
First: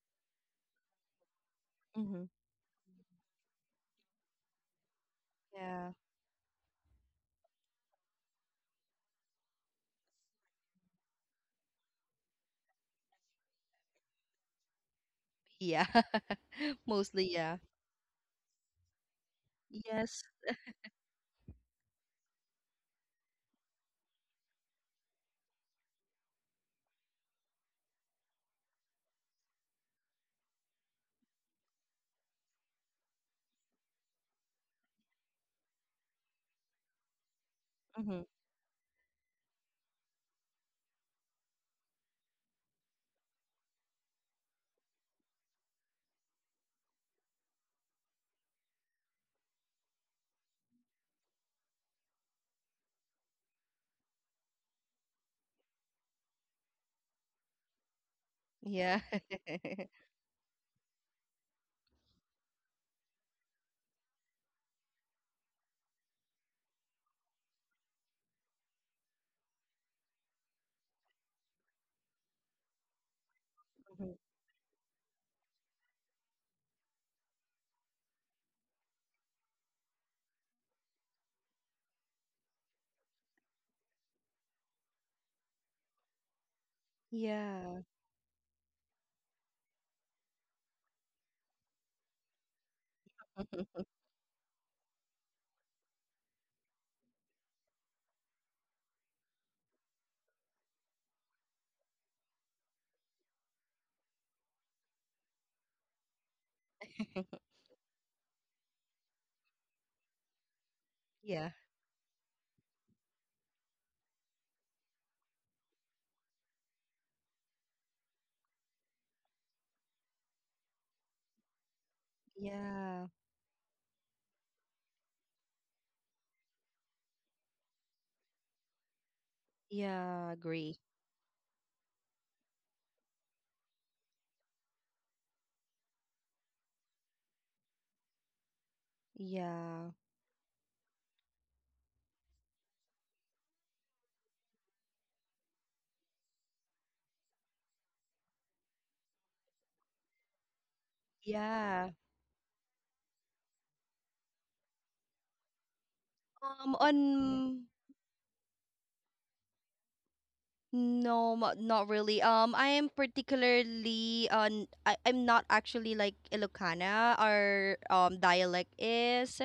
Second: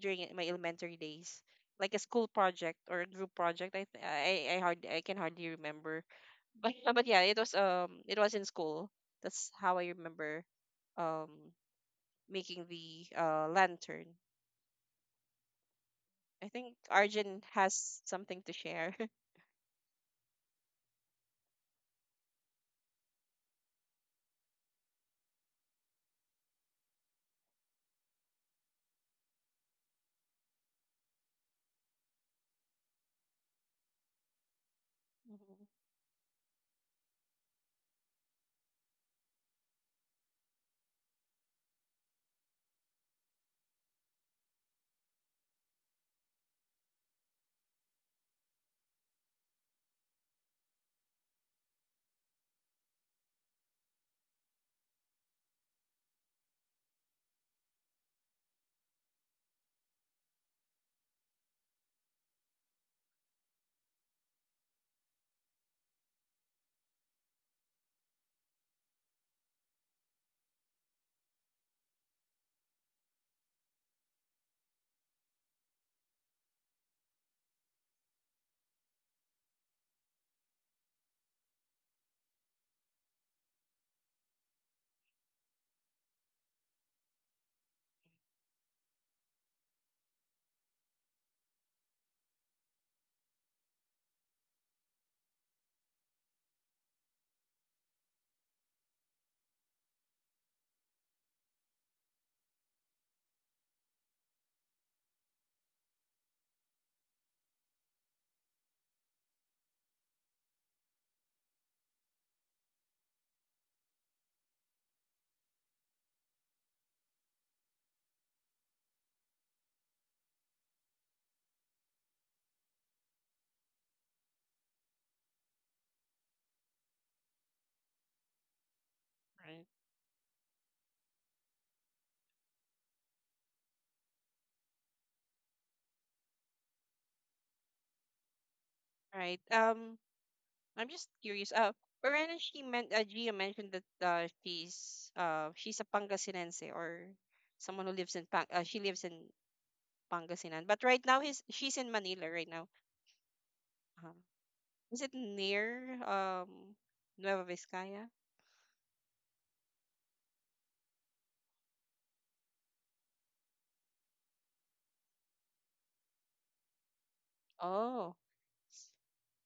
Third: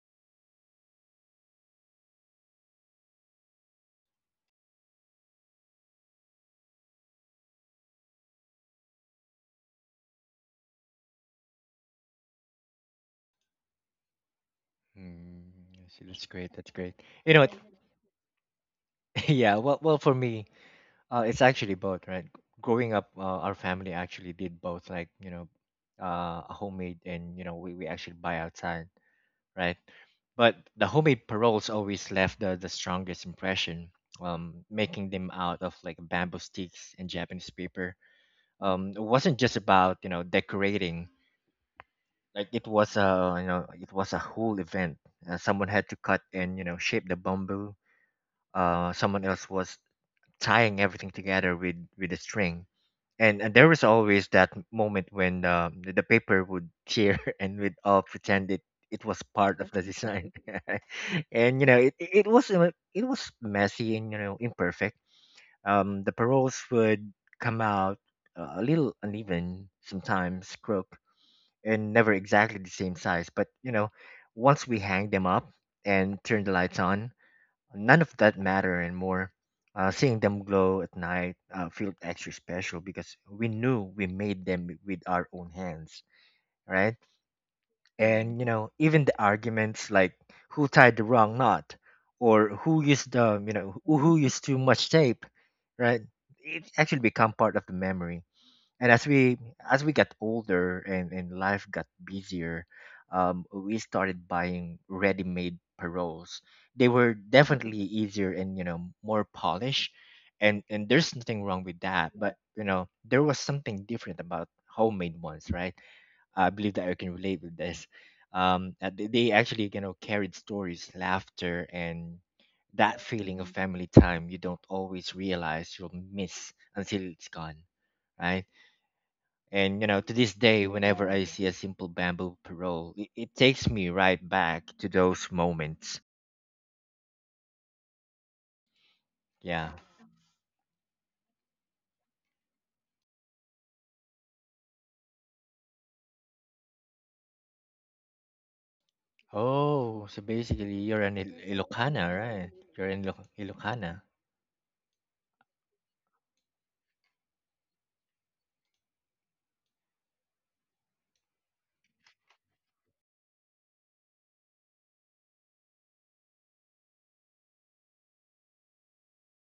Speaker 1: during my elementary days, like a
Speaker 2: Hmm.
Speaker 1: school project or a group project. I th- I hard I can hardly
Speaker 2: Yeah.
Speaker 1: remember, but [laughs] but yeah, it was in school. That's how I remember um making the lantern.
Speaker 3: Mm,
Speaker 2: Yeah.
Speaker 3: I see, that's
Speaker 2: [laughs]
Speaker 1: I
Speaker 3: great. That's
Speaker 1: think
Speaker 3: great.
Speaker 2: Mostly,
Speaker 3: You know
Speaker 1: Arjun
Speaker 3: what?
Speaker 2: yeah.
Speaker 1: has something to share. [laughs]
Speaker 3: [laughs] Yeah. Well, for
Speaker 2: Yes.
Speaker 3: me, it's actually both, right? Growing up, our family actually did both, like you know, homemade and, you know, we actually buy outside, right? But the homemade paroles always left the strongest impression. Making them out
Speaker 1: Mhm.
Speaker 3: of like bamboo sticks and Japanese paper.
Speaker 2: Hmm.
Speaker 3: It wasn't just about, you know, decorating. Like it was a, you know, it was a whole event. Someone had to cut and, you know, shape the bamboo. Someone else was tying everything together with a string. And and, there was always that moment when, the paper would tear [laughs] and we'd all pretend
Speaker 2: Yeah.
Speaker 3: it was part of the
Speaker 2: [laughs]
Speaker 3: design. [laughs] And you know it was, it was messy and, you know, imperfect. The paroles would come out, a little uneven, sometimes crooked, and never exactly the same size. But you know,
Speaker 2: Mhm.
Speaker 3: once we hang them up and turn the lights on, none of that matter anymore. Seeing them glow at night, felt extra special because we knew we made them with our own hands, right?
Speaker 2: Yeah.
Speaker 3: And you know, even the arguments, like who tied the wrong knot or who used the, you know,
Speaker 2: [laughs]
Speaker 3: who used too much tape, right? It actually become part of the memory. And as we, as we got older and life got busier, we started buying ready-made paroles. They were definitely easier and, you know, more polished, and there's nothing
Speaker 2: Yeah,
Speaker 3: wrong with that, but you know, there was something different about homemade ones, right? I believe that I can relate with this. They they actually, you know, carried stories, laughter, and that
Speaker 2: yeah,
Speaker 3: feeling of family time you don't always realize you'll miss until it's gone, right?
Speaker 1: Right.
Speaker 3: And you know, to
Speaker 2: yeah,
Speaker 3: this day,
Speaker 2: agree.
Speaker 3: whenever I see a simple bamboo parole, it takes me right back to those moments.
Speaker 1: Right.
Speaker 3: Yeah.
Speaker 2: Yeah,
Speaker 1: I'm just curious. Perena, she meant Gia mentioned that she's a Pangasinense or someone who lives in Pang. She lives in
Speaker 3: Oh, so
Speaker 1: Pangasinan,
Speaker 3: basically,
Speaker 1: but right
Speaker 3: you're an
Speaker 1: now he's she's in
Speaker 3: Ilocana,
Speaker 2: yeah.
Speaker 1: Manila right
Speaker 3: right?
Speaker 1: now.
Speaker 3: You're in Ilocana,
Speaker 1: Uh, is it near Nueva
Speaker 2: On
Speaker 1: Vizcaya?
Speaker 2: no, mo- Not really. I am particularly on. I'm not actually like Ilocana. Our
Speaker 1: Oh,
Speaker 2: dialect is,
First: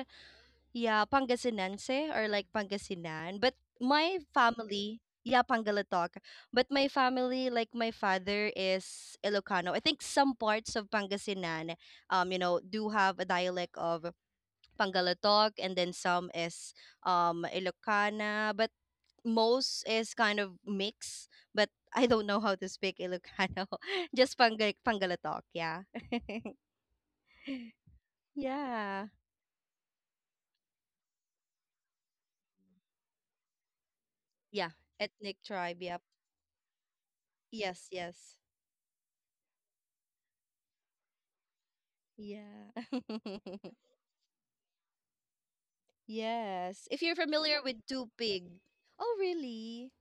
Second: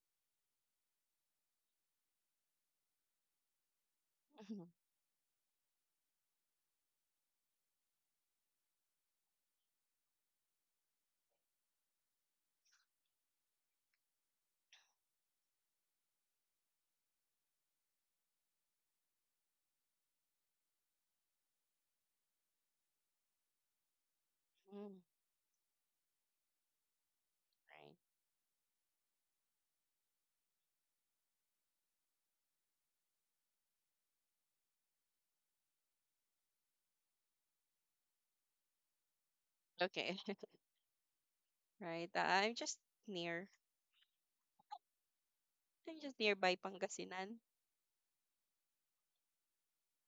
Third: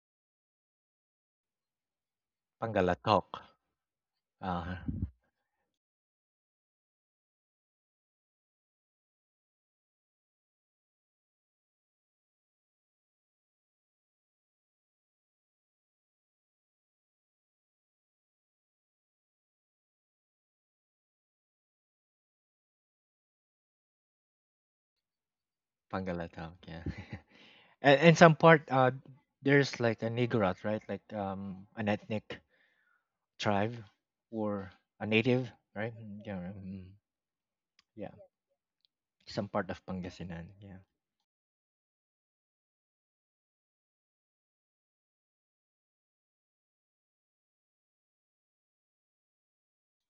Speaker 2: yeah, Pangasinense or like
Speaker 3: Pangalatok.
Speaker 2: Pangasinan. But my
Speaker 1: [laughs] mhm,
Speaker 3: Uh,
Speaker 2: family, yeah, Pangalatok. But my family, like my father, is Ilocano. I think some parts of Pangasinan, do have a dialect of Pangalatok, and then some is Ilocana, but most is kind of mix. But I don't know how to speak Ilocano, [laughs] just
Speaker 1: mm,
Speaker 2: Pangalatok, yeah.
Speaker 3: Pangalatok,
Speaker 2: [laughs]
Speaker 3: yeah. [laughs]
Speaker 1: right.
Speaker 3: And and some part,
Speaker 2: Yeah,
Speaker 3: there's like a Nigarot, right? Like, an ethnic tribe or
Speaker 2: yeah,
Speaker 3: a
Speaker 2: ethnic
Speaker 3: native,
Speaker 2: tribe,
Speaker 3: right?
Speaker 2: yep.
Speaker 3: Mm, yeah, right, mm,
Speaker 2: Yes,
Speaker 3: yeah.
Speaker 2: yes,
Speaker 3: Some part of
Speaker 1: Okay,
Speaker 3: Pangasinan, yeah.
Speaker 1: [laughs] right. I'm
Speaker 2: yeah.
Speaker 1: just near.
Speaker 2: [laughs]
Speaker 1: I'm just nearby
Speaker 2: Yes. If you're
Speaker 1: Pangasinan.
Speaker 2: familiar with Tupig. Oh, really?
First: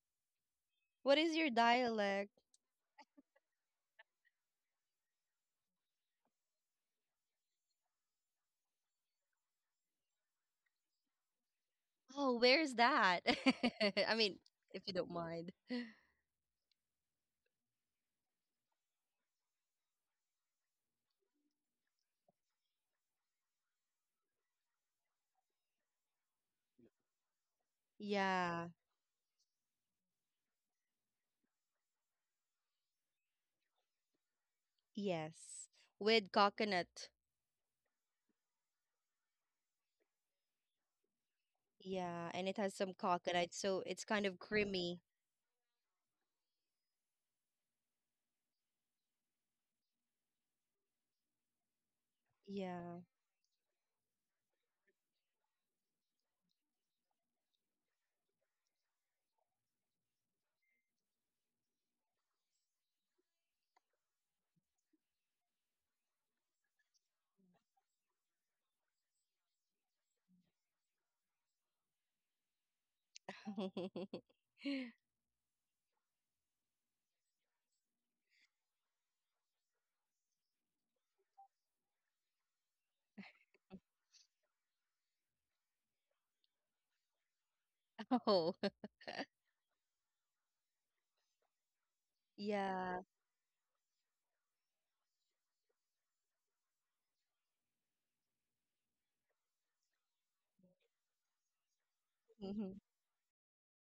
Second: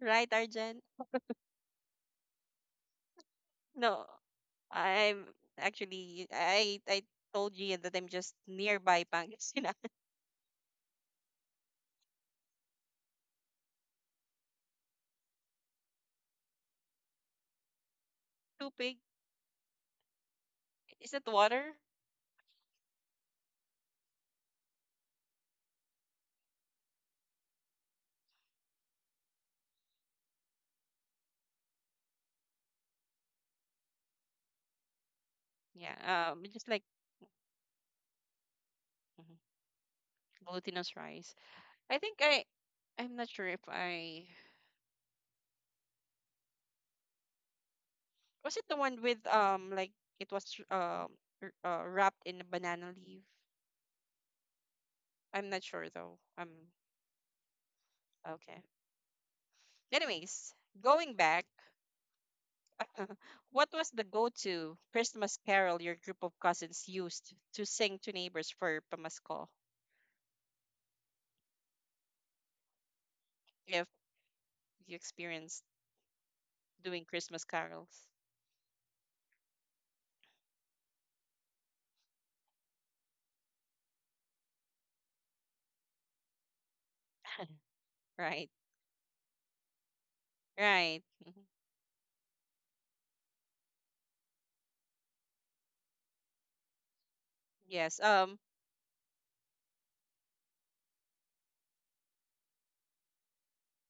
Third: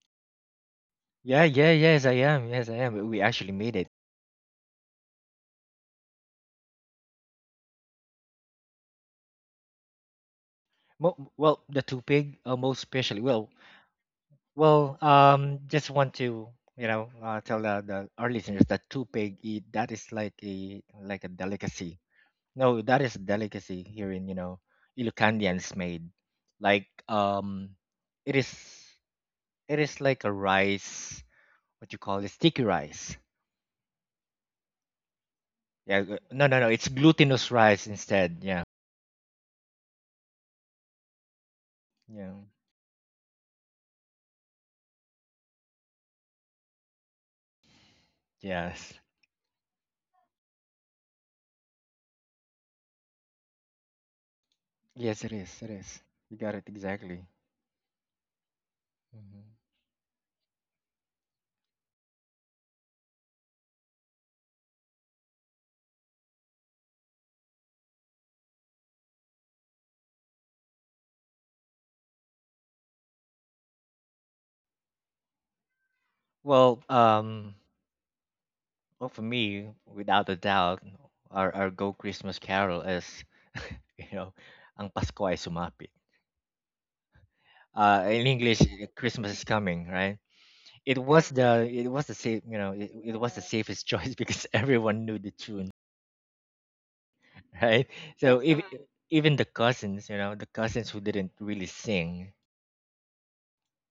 Speaker 1: Right, Arjan.
Speaker 2: What is
Speaker 3: Yeah,
Speaker 2: your
Speaker 3: yes, I
Speaker 2: dialect?
Speaker 3: am. Yes, I am. We actually made it.
Speaker 1: No, I'm I told you that I'm just nearby Pangasinan.
Speaker 3: Well, the
Speaker 2: Oh,
Speaker 3: tupig,
Speaker 2: where's
Speaker 3: most
Speaker 2: that?
Speaker 3: especially. Well,
Speaker 2: [laughs] I mean, if you
Speaker 3: well,
Speaker 2: don't mind.
Speaker 3: um, just want to, you know, tell the, our listeners that
Speaker 1: Tupig
Speaker 3: tupig that is like a,
Speaker 1: is
Speaker 3: like
Speaker 1: that
Speaker 3: a
Speaker 1: water?
Speaker 3: delicacy. No, that is a delicacy here in, you know, Ilocandians made. Like, it is
Speaker 2: Yeah.
Speaker 3: it is like a rice. What you call it? Sticky rice.
Speaker 2: Yes.
Speaker 3: Yeah.
Speaker 2: With
Speaker 1: Yeah,
Speaker 3: No, no,
Speaker 1: just
Speaker 3: no.
Speaker 1: like
Speaker 3: It's
Speaker 2: coconut.
Speaker 3: glutinous rice instead. Yeah.
Speaker 1: mhm, glutinous rice. I think
Speaker 2: Yeah,
Speaker 3: Yeah.
Speaker 1: I
Speaker 2: and it has some
Speaker 1: I'm not sure
Speaker 2: coconut,
Speaker 1: if
Speaker 2: so it's
Speaker 1: I,
Speaker 2: kind of creamy.
Speaker 1: was it the
Speaker 3: Yes.
Speaker 1: one with it was um wrapped in a banana
Speaker 2: Yeah.
Speaker 1: leaf.
Speaker 3: Yes, it
Speaker 1: I'm not
Speaker 3: is. It
Speaker 1: sure
Speaker 3: is.
Speaker 1: though.
Speaker 3: You got it exactly.
Speaker 1: Okay.
Speaker 3: Hmm.
Speaker 1: Anyways, going back, what was the go-to Christmas carol your group of cousins used to sing to neighbors for Pamasko? If
Speaker 2: [laughs]
Speaker 1: you experienced
Speaker 3: Well,
Speaker 1: doing Christmas carols,
Speaker 3: well, for me, without a doubt, our Go Christmas Carol is, [laughs] you know, Ang Pasko ay sumapit.
Speaker 1: [laughs]
Speaker 3: In
Speaker 1: right?
Speaker 2: Oh,
Speaker 3: English, eh, Christmas is coming, right? It
Speaker 1: Right.
Speaker 3: was
Speaker 1: Mhm.
Speaker 3: the, it was the safe, you know,
Speaker 2: yeah.
Speaker 3: it was the safest choice because [laughs] everyone knew the tune, [laughs] right?
Speaker 1: Yes.
Speaker 3: So even, even the cousins, you know, the cousins who didn't really sing,
Speaker 2: Mhm.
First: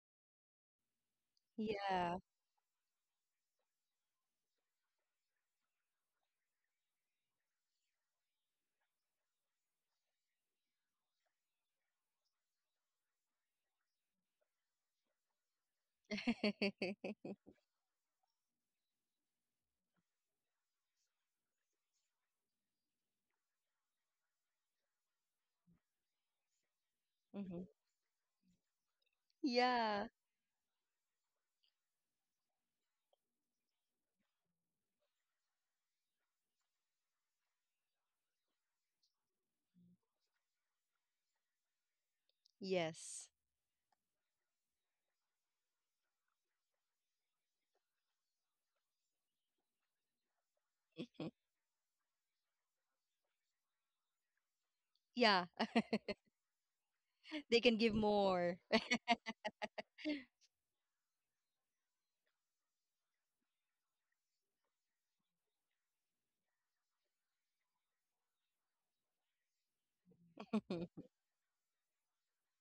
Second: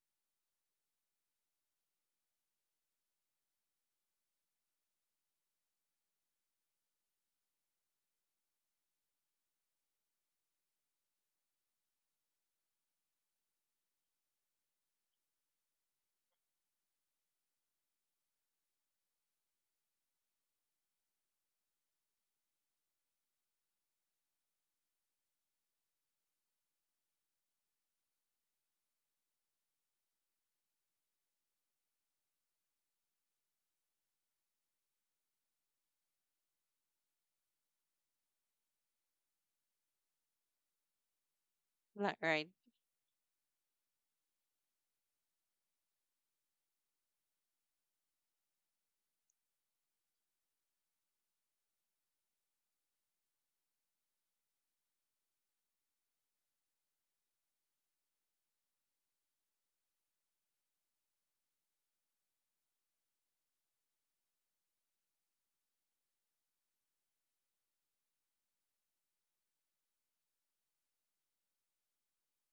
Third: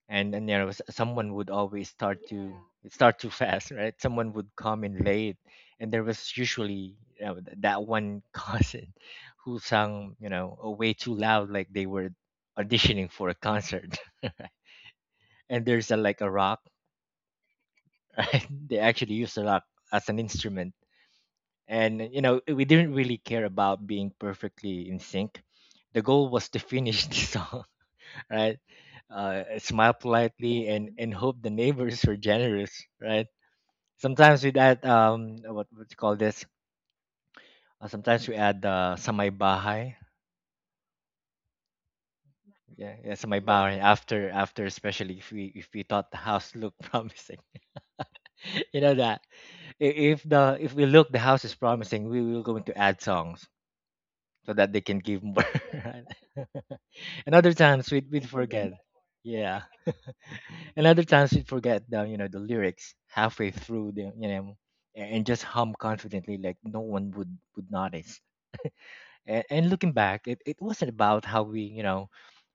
Speaker 3: and you know, someone would always
Speaker 2: Yeah.
Speaker 3: start too fast, right? Someone would come in late, and there was usually, you know, that one cousin [laughs] who sang, you know, way too loud, like they were auditioning for a concert. [laughs] And there's a like a rock.
Speaker 2: [laughs]
Speaker 3: [laughs] Right, they actually used a rock as an instrument. And you know, we didn't really care about being perfectly in sync. The goal was to finish [laughs] the
Speaker 2: Mhm.
Speaker 3: song, right? Smile
Speaker 2: Yeah.
Speaker 3: politely and hope the neighbors were generous, right? Sometimes we add, um, what you call this? Sometimes we add, sa may bahay.
Speaker 1: Black right.
Speaker 3: Yeah, yeah,
Speaker 2: Yes.
Speaker 3: sa may Yeah. bahay after after, especially if we, if we thought the house looked [laughs] promising. [laughs] You know that, if the if we look the house
Speaker 2: [laughs]
Speaker 3: is promising, we will going to add songs so that they can give
Speaker 2: Yeah.
Speaker 3: more. [laughs] Right? [laughs] And
Speaker 2: [laughs]
Speaker 3: other
Speaker 2: They can give
Speaker 3: times we'd
Speaker 2: more.
Speaker 3: forget.
Speaker 2: [laughs]
Speaker 3: Yeah. [laughs] And other times we'd forget the the lyrics halfway through the you know a- and just hum confidently like no one would notice. And looking back, it wasn't about how we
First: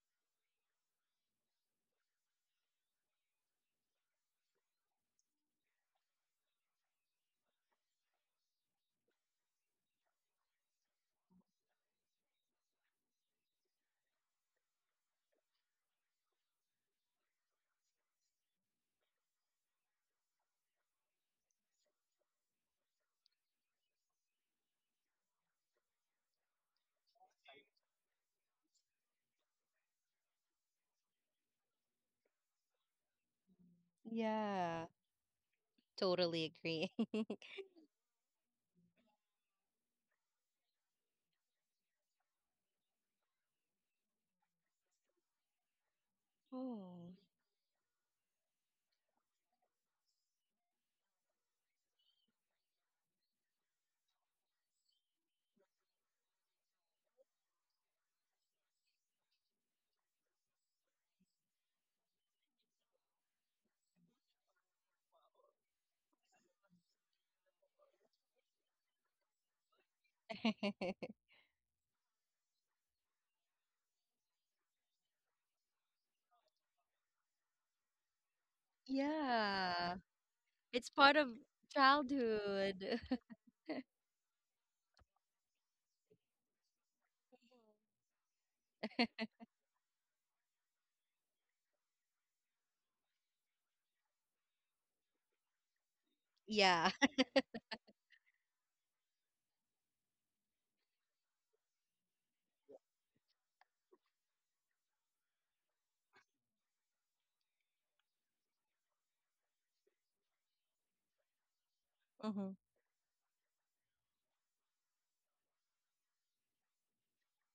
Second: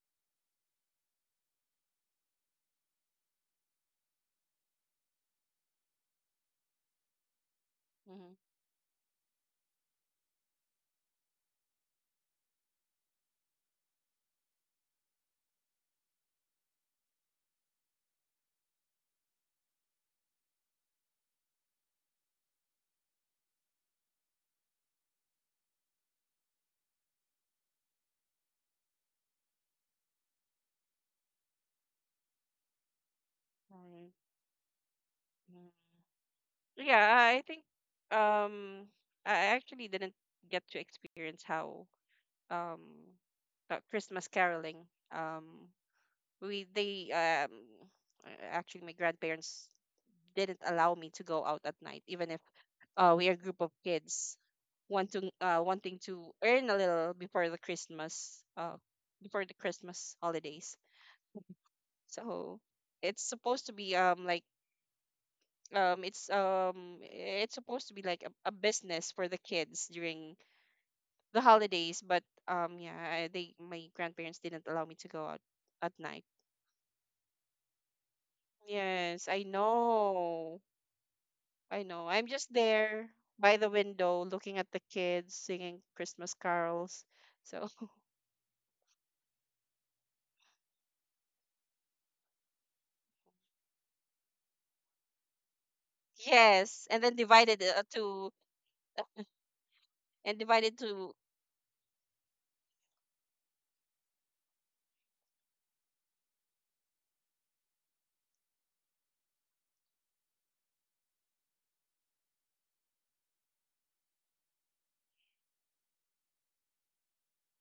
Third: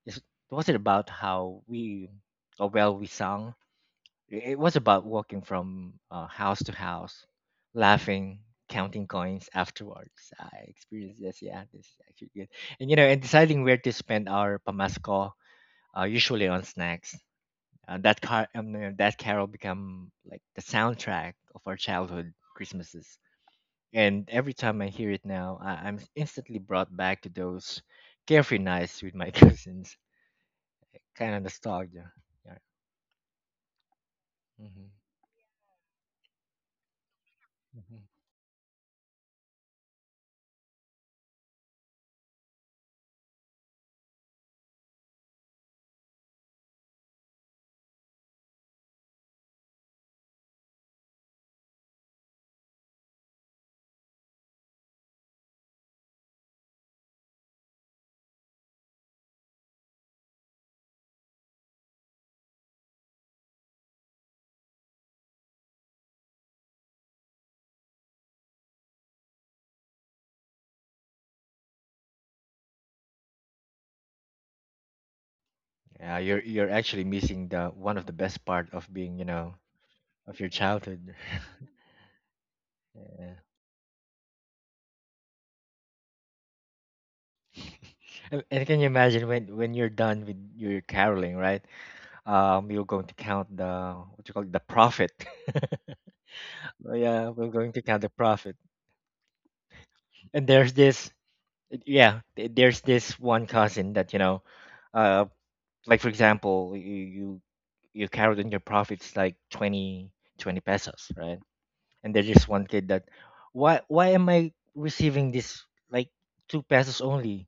Speaker 3: it's- it wasn't about how we or well we sung. It was about walking from house to house,
Speaker 1: Mm-hmm.
Speaker 3: laughing, counting coins afterwards. I experienced this. Yeah, this is actually good. And you know and deciding where to spend our pamasco, usually on snacks. That carol become like the soundtrack of our childhood Christmases. And every time I hear it now, I'm instantly brought back to those carefree nights with my [laughs] cousins. Kind of nostalgia. Yeah.
Speaker 1: Right.
Speaker 2: Yeah.
Speaker 3: hmm
Speaker 1: Mhm.
Speaker 2: Totally agree.
Speaker 1: Yeah,
Speaker 2: [laughs]
Speaker 1: I I think
Speaker 3: hmm
Speaker 1: um I actually didn't get to experience how um Christmas caroling. We
Speaker 2: Oh.
Speaker 1: they Actually my grandparents didn't allow me to go out at night even if we are a group of kids wanting to earn a little before the Christmas holidays. So it's supposed to be it's it's supposed to be like a business for the kids during
Speaker 2: [laughs]
Speaker 1: the holidays. But um yeah I, they my grandparents didn't allow me to go out at night.
Speaker 3: Yeah, you're actually missing the one of the best part of
Speaker 1: Yes,
Speaker 3: being, you
Speaker 1: I
Speaker 3: know,
Speaker 2: Yeah.
Speaker 3: of
Speaker 1: know.
Speaker 3: your
Speaker 2: It's part
Speaker 3: childhood.
Speaker 2: of
Speaker 3: [laughs]
Speaker 1: I know, I'm just
Speaker 2: childhood.
Speaker 1: there
Speaker 3: Yeah.
Speaker 1: by the
Speaker 2: [laughs]
Speaker 1: window looking at the kids singing Christmas carols. So
Speaker 3: And can you imagine when you're done with your caroling, right? You're going to count the, what you call it, the profit. [laughs]
Speaker 1: [laughs] yes,
Speaker 2: Yeah.
Speaker 1: and
Speaker 3: Oh,
Speaker 1: then
Speaker 3: yeah, we're
Speaker 1: divided
Speaker 3: going to count the
Speaker 1: to
Speaker 3: profit.
Speaker 1: uh, and
Speaker 3: And
Speaker 1: divided
Speaker 3: there's
Speaker 1: to.
Speaker 3: this, yeah, there's this one cousin that you know, uh, like for example, you carried in your profits like twenty pesos, right? And
Speaker 2: [laughs]
Speaker 3: they just
Speaker 2: Mhm.
Speaker 3: wanted that. Why am I receiving this like two pesos only?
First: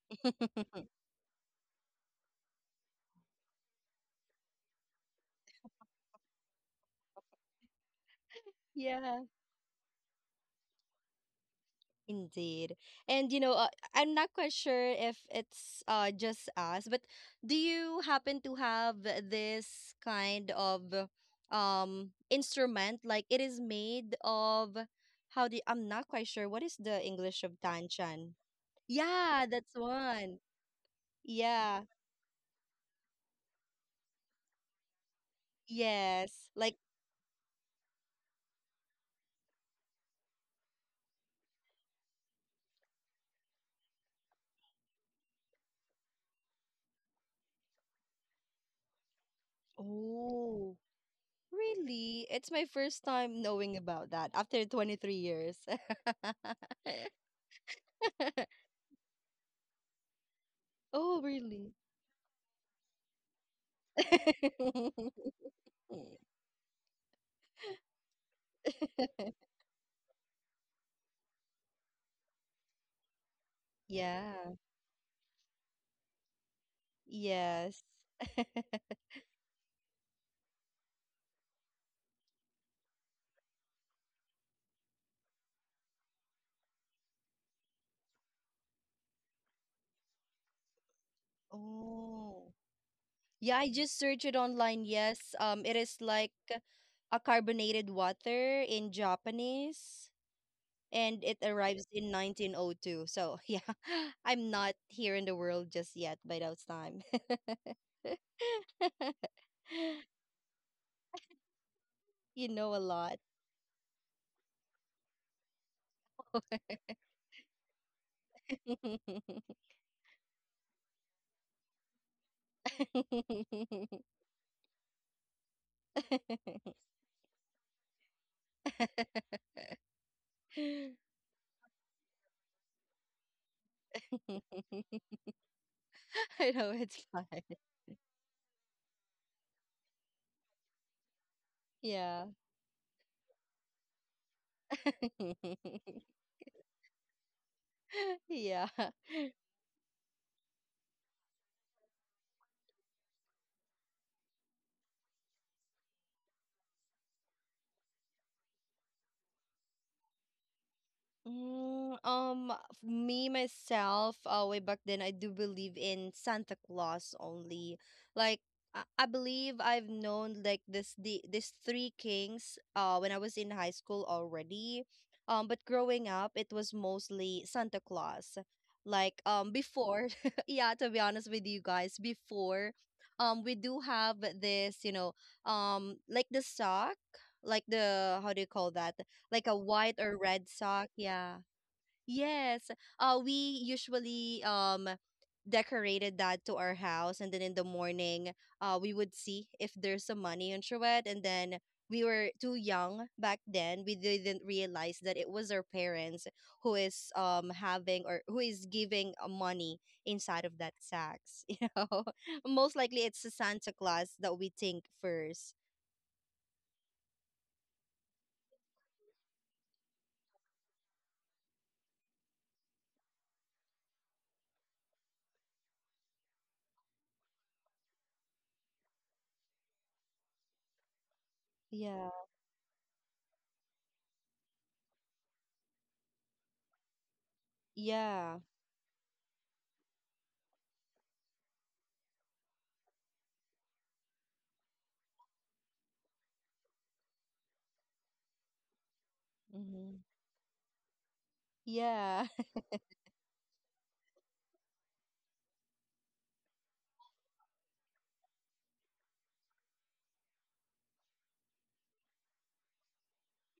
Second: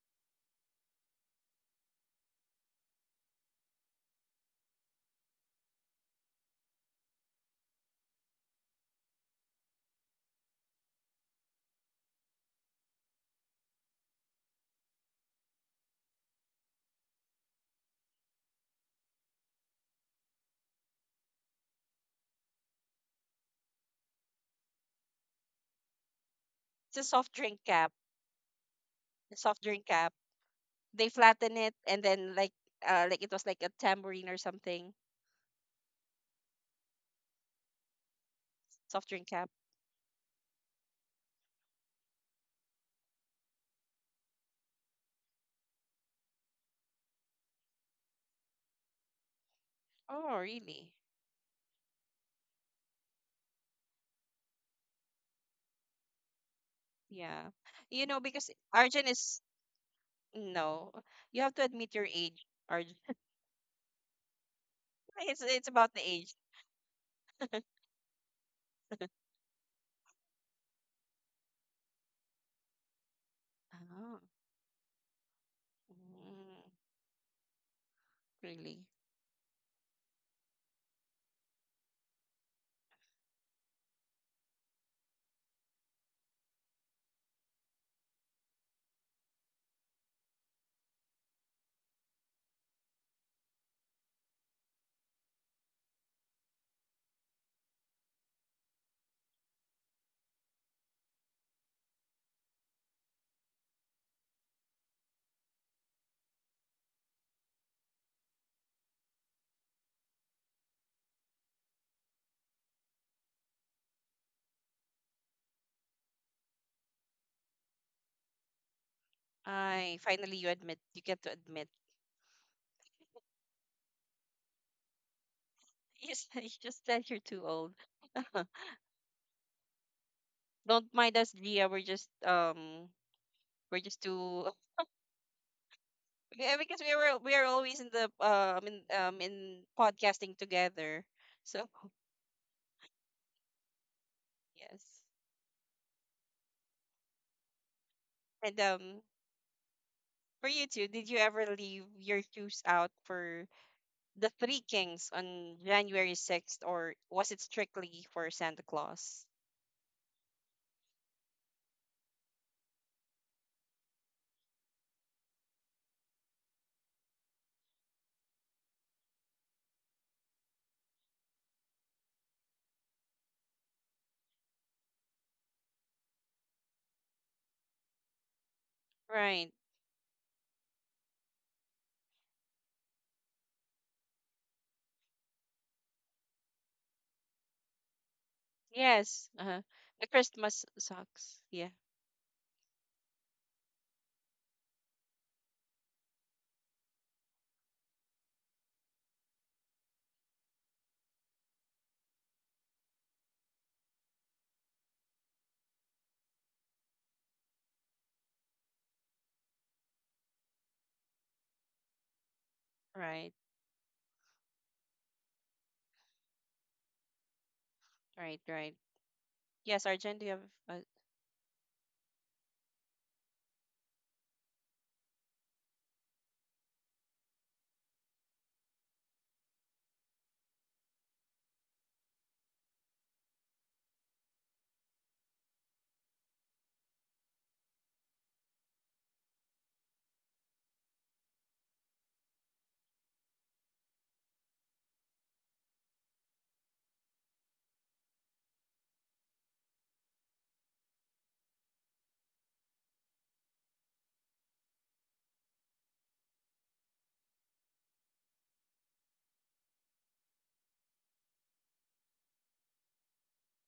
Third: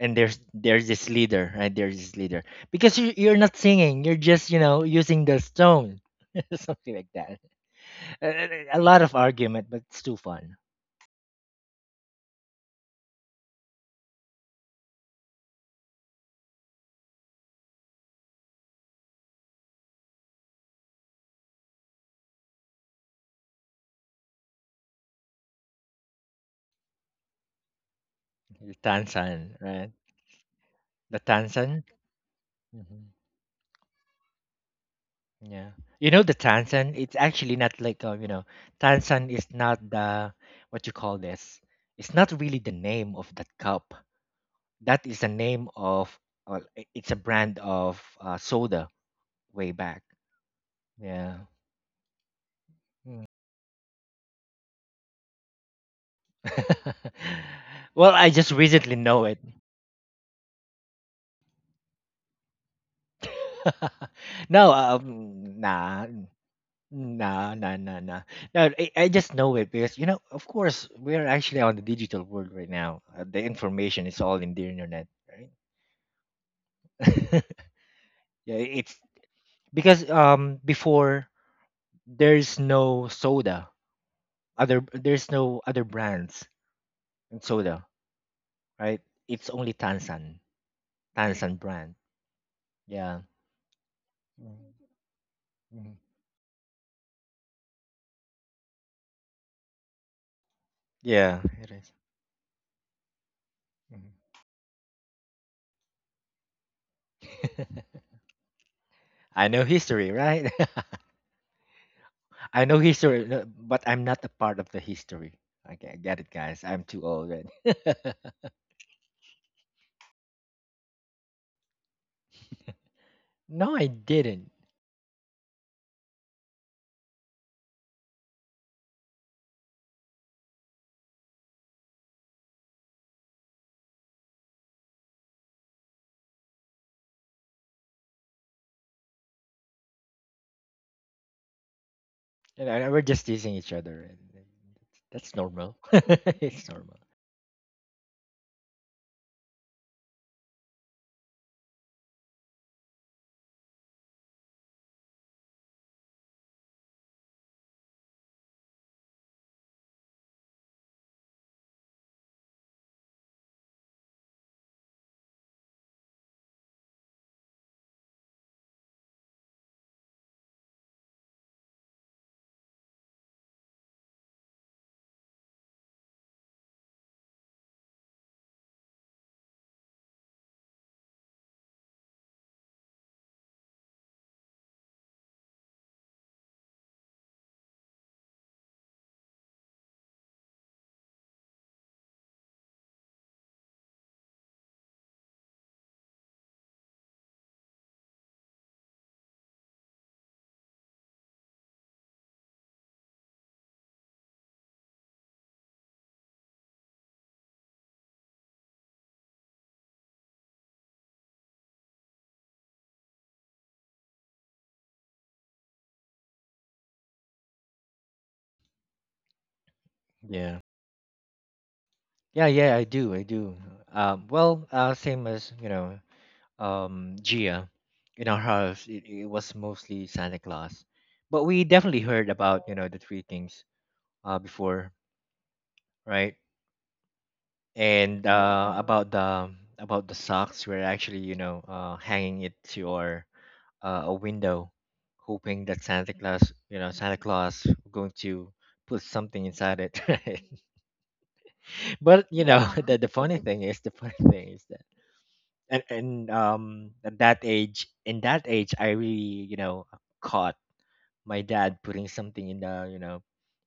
Speaker 3: And there's
Speaker 2: [laughs]
Speaker 3: this leader, right? There's this leader because you're not singing. You're just, you know, using the stone, [laughs] something like that. A lot of
Speaker 2: Yeah.
Speaker 3: argument, but it's too fun.
Speaker 2: Indeed. And, I'm not quite sure if it's just us, but do you happen to have this kind of instrument, like it is made of, how do I'm not quite sure what is
Speaker 1: It's a
Speaker 2: the
Speaker 1: soft
Speaker 2: English
Speaker 1: drink
Speaker 2: of
Speaker 1: cap.
Speaker 2: tanshan?
Speaker 3: The
Speaker 1: A
Speaker 2: Yeah,
Speaker 3: Tansan,
Speaker 1: soft
Speaker 2: that's
Speaker 1: drink
Speaker 3: right?
Speaker 1: cap,
Speaker 2: one.
Speaker 1: they
Speaker 3: The
Speaker 1: flatten it
Speaker 3: Tansan.
Speaker 2: Yeah.
Speaker 1: and then
Speaker 3: Mm-hmm.
Speaker 1: like it was like a tambourine or something.
Speaker 3: Yeah. You know the
Speaker 2: Yes. Like,
Speaker 3: tansan, it's actually not like,
Speaker 1: Soft drink
Speaker 3: tansan is
Speaker 1: cap.
Speaker 3: not the, what you call this. It's not really the name of that cup. That is the name of, well, it's a brand of soda way back.
Speaker 1: Oh,
Speaker 2: oh,
Speaker 1: really?
Speaker 3: Yeah.
Speaker 2: really? It's my first
Speaker 3: Mm.
Speaker 2: time knowing about that after 23 years. [laughs]
Speaker 3: [laughs]
Speaker 1: Yeah. You
Speaker 3: well,
Speaker 1: know,
Speaker 3: I
Speaker 1: because
Speaker 3: just recently
Speaker 1: Arjun
Speaker 3: know it.
Speaker 1: is, no,
Speaker 2: Oh,
Speaker 1: you have to
Speaker 2: really?
Speaker 1: admit your age, Arjun.
Speaker 3: [laughs] no,
Speaker 1: It's
Speaker 2: [laughs]
Speaker 1: about the
Speaker 3: nah.
Speaker 1: age.
Speaker 3: Nah, nah, nah, nah. No, I just know it because, you know, of course, we are actually on the digital world right now. The information is
Speaker 1: Oh,
Speaker 3: all in
Speaker 2: Yeah.
Speaker 3: the internet, right?
Speaker 1: mm,
Speaker 3: [laughs]
Speaker 2: Yes.
Speaker 3: yeah,
Speaker 1: really?
Speaker 3: it's because before there's no soda, other there's no other brands in soda, right? It's only Tansan, Tansan brand.
Speaker 2: Oh.
Speaker 3: Yeah.
Speaker 2: Yeah, I just searched it
Speaker 3: Mhm,
Speaker 2: online. Yes. It
Speaker 3: mhm.
Speaker 2: is like a carbonated water in Japanese and it
Speaker 3: Yeah, it
Speaker 2: arrives
Speaker 3: is.
Speaker 2: in 1902. So, [laughs] yeah.
Speaker 3: Mhm.
Speaker 2: I'm not here in the world just yet by that time. [laughs]
Speaker 3: [laughs] I know history, right? [laughs]
Speaker 2: You
Speaker 3: I
Speaker 2: know
Speaker 3: know
Speaker 2: a lot.
Speaker 3: history, no, but I'm not a part of the history. Okay, I get it, guys. I'm too old. Right? [laughs]
Speaker 1: I finally you admit you get to admit. [laughs]
Speaker 3: no, I didn't.
Speaker 1: You just said you're too old. [laughs] Don't
Speaker 2: [laughs] [laughs]
Speaker 1: mind us, Gia. We're just too.
Speaker 2: [laughs]
Speaker 1: [laughs]
Speaker 2: I
Speaker 1: Yeah,
Speaker 2: know
Speaker 1: because we
Speaker 2: it's
Speaker 1: were
Speaker 2: fun.
Speaker 1: we are always in the in podcasting together. So
Speaker 2: Yeah.
Speaker 3: You know, we're just teasing each other, and
Speaker 1: yes,
Speaker 3: that's normal. [laughs]
Speaker 2: [laughs]
Speaker 3: it's normal.
Speaker 1: and
Speaker 2: Yeah.
Speaker 1: for you too, did you ever leave your shoes out for the Three Kings on January 6th, or was it strictly for Santa Claus?
Speaker 2: Mm, f- me myself, way back then, I do believe in Santa Claus only. Like, I believe I've known like this the these Three Kings, when I was in high school already. But growing up, it was mostly Santa Claus. Like,
Speaker 1: Right.
Speaker 2: before, [laughs] yeah, to be honest with you guys, before, we do have this, like the sock, like the how do you call that?
Speaker 1: Yes.
Speaker 2: Like
Speaker 1: Uh-huh.
Speaker 2: a white
Speaker 1: The
Speaker 2: or red
Speaker 1: Christmas
Speaker 2: sock.
Speaker 1: socks.
Speaker 2: Yeah.
Speaker 1: Yeah.
Speaker 2: Yes. We usually decorated that to our house, and then in the morning, we would see if there's some money on Chouette, and then we were too young back then. We didn't realize that it was our parents who is having or who is giving money inside of that sacks. [laughs] You know, most likely it's
Speaker 1: Right.
Speaker 2: the Santa Claus that we think first.
Speaker 1: Right. Right. Yes, Argent, do you have
Speaker 3: Yeah.
Speaker 1: uh,
Speaker 3: Yeah, yeah, I do. I do. Well, same as, you know, Gia. In our house, it was mostly Santa Claus. But we definitely
Speaker 2: Yeah.
Speaker 3: heard about, you know, the three kings before, right? And
Speaker 2: Yeah.
Speaker 3: about the, socks, we're actually, you know, hanging it to our a window, hoping that Santa Claus, you know, Santa Claus going to put something inside it. [laughs]
Speaker 2: Hmm.
Speaker 3: right? But
Speaker 2: Yeah.
Speaker 3: you know [laughs] the funny thing is the funny [laughs] thing is that and at that age, I really, you know, caught my dad putting something in the, you know,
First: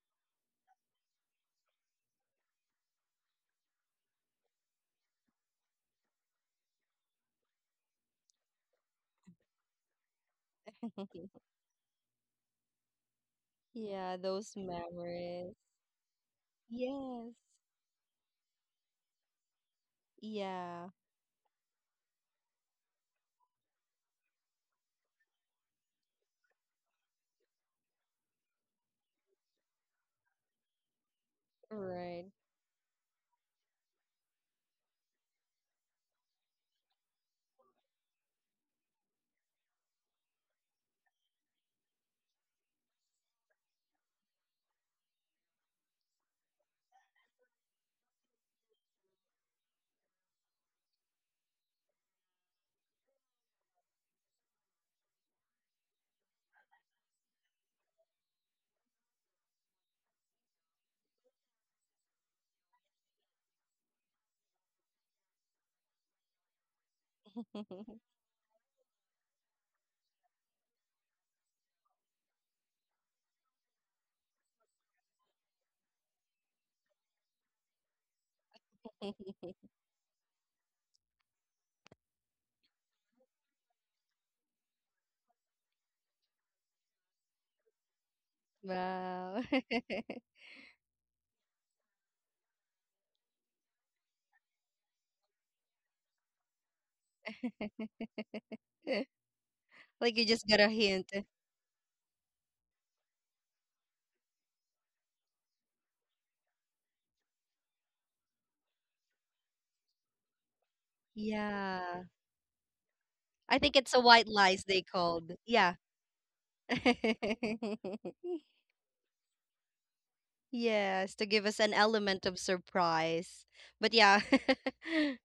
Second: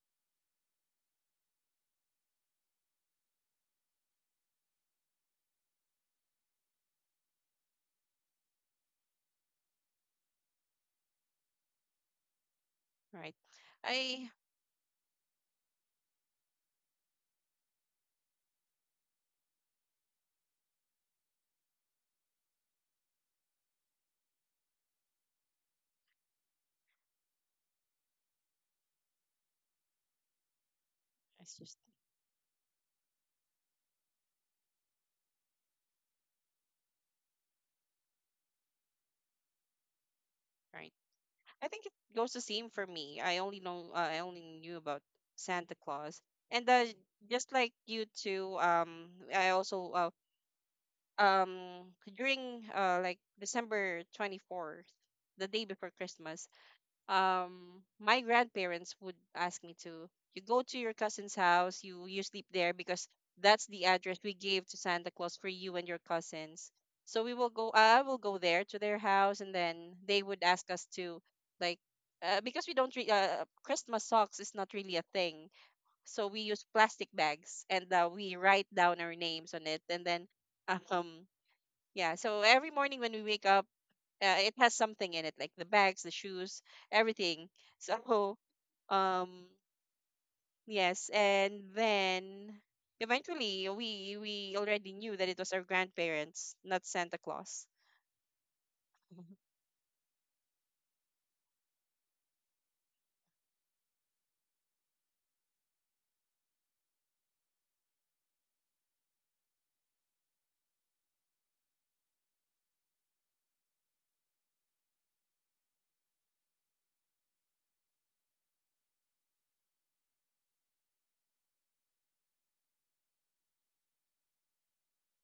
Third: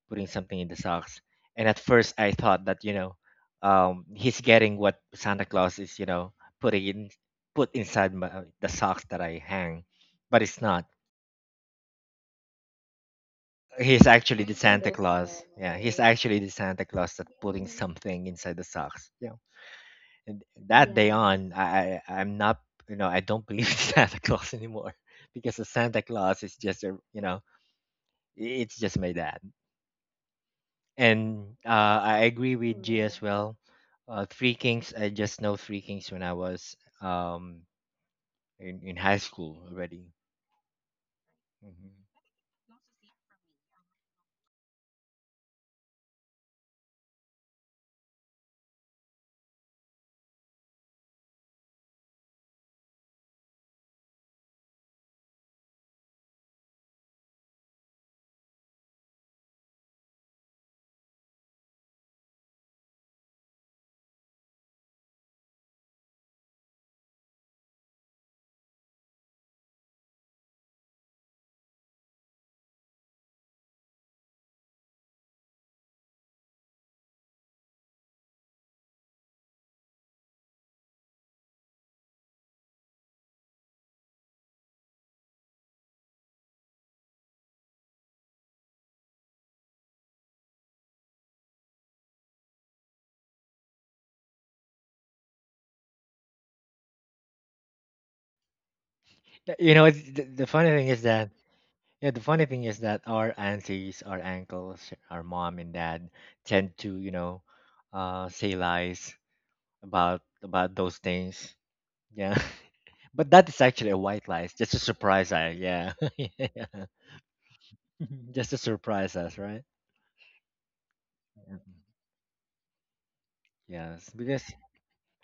Speaker 3: putting something in the socks. And at first I thought that, you know, he's getting what santa claus is, you know, putting in, put inside my, the socks that I hang, but it's not.
Speaker 2: [laughs]
Speaker 1: right.
Speaker 3: He's
Speaker 2: Yeah,
Speaker 1: I,
Speaker 3: actually
Speaker 2: those
Speaker 3: the santa claus.
Speaker 2: memories.
Speaker 3: Yeah, he's actually the santa claus that
Speaker 2: Yes.
Speaker 3: putting something inside the socks. Yeah, and
Speaker 2: Yeah,
Speaker 3: that day on I I'm not, you know, I don't believe [laughs] in santa claus anymore, because the santa claus is just a, you know, it's just my dad. And
Speaker 1: it's just
Speaker 3: I
Speaker 2: right.
Speaker 3: agree with G as well. Three Kings, I just know Three Kings when I was in high school already.
Speaker 1: right. I think it
Speaker 3: Mhm.
Speaker 1: goes the same for me. I only know I only knew about Santa Claus. And just like you two, I also um during December 24th, the day before Christmas, um my grandparents would ask me to, you go to your cousin's house, you sleep there, because that's the address we gave to Santa Claus for you and your cousins. So we will go, I
Speaker 2: [laughs]
Speaker 1: will go there to their house, and then they would ask us to like because we don't re- Christmas socks is not really a thing. So we use plastic bags and we write down our names on it, and then [laughs] um yeah, so every morning when we wake up, it has something in it, like the bags, the shoes, everything. So [laughs]
Speaker 2: Wow.
Speaker 1: um yes, and then eventually we already knew that it was our grandparents, not Santa Claus.
Speaker 2: [laughs]
Speaker 1: [laughs]
Speaker 3: You know,
Speaker 2: Like you just
Speaker 3: the
Speaker 2: got a
Speaker 3: funny thing is
Speaker 2: hint.
Speaker 3: that, yeah, the funny thing is that our aunties, our uncles, our mom and dad tend to, you know, say lies about those things.
Speaker 2: Yeah.
Speaker 3: Yeah, [laughs] but that
Speaker 2: I
Speaker 3: is
Speaker 2: think
Speaker 3: actually
Speaker 2: it's
Speaker 3: a
Speaker 2: a white
Speaker 3: white lie,
Speaker 2: lies
Speaker 3: just to
Speaker 2: they
Speaker 3: surprise
Speaker 2: called.
Speaker 3: us.
Speaker 2: Yeah.
Speaker 3: Yeah, [laughs]
Speaker 2: [laughs]
Speaker 3: yeah. [laughs] just to surprise us, right?
Speaker 2: Yes, to give us an
Speaker 3: Mhm.
Speaker 2: element of surprise. But
Speaker 3: Yes,
Speaker 2: yeah.
Speaker 3: because,
Speaker 2: [laughs]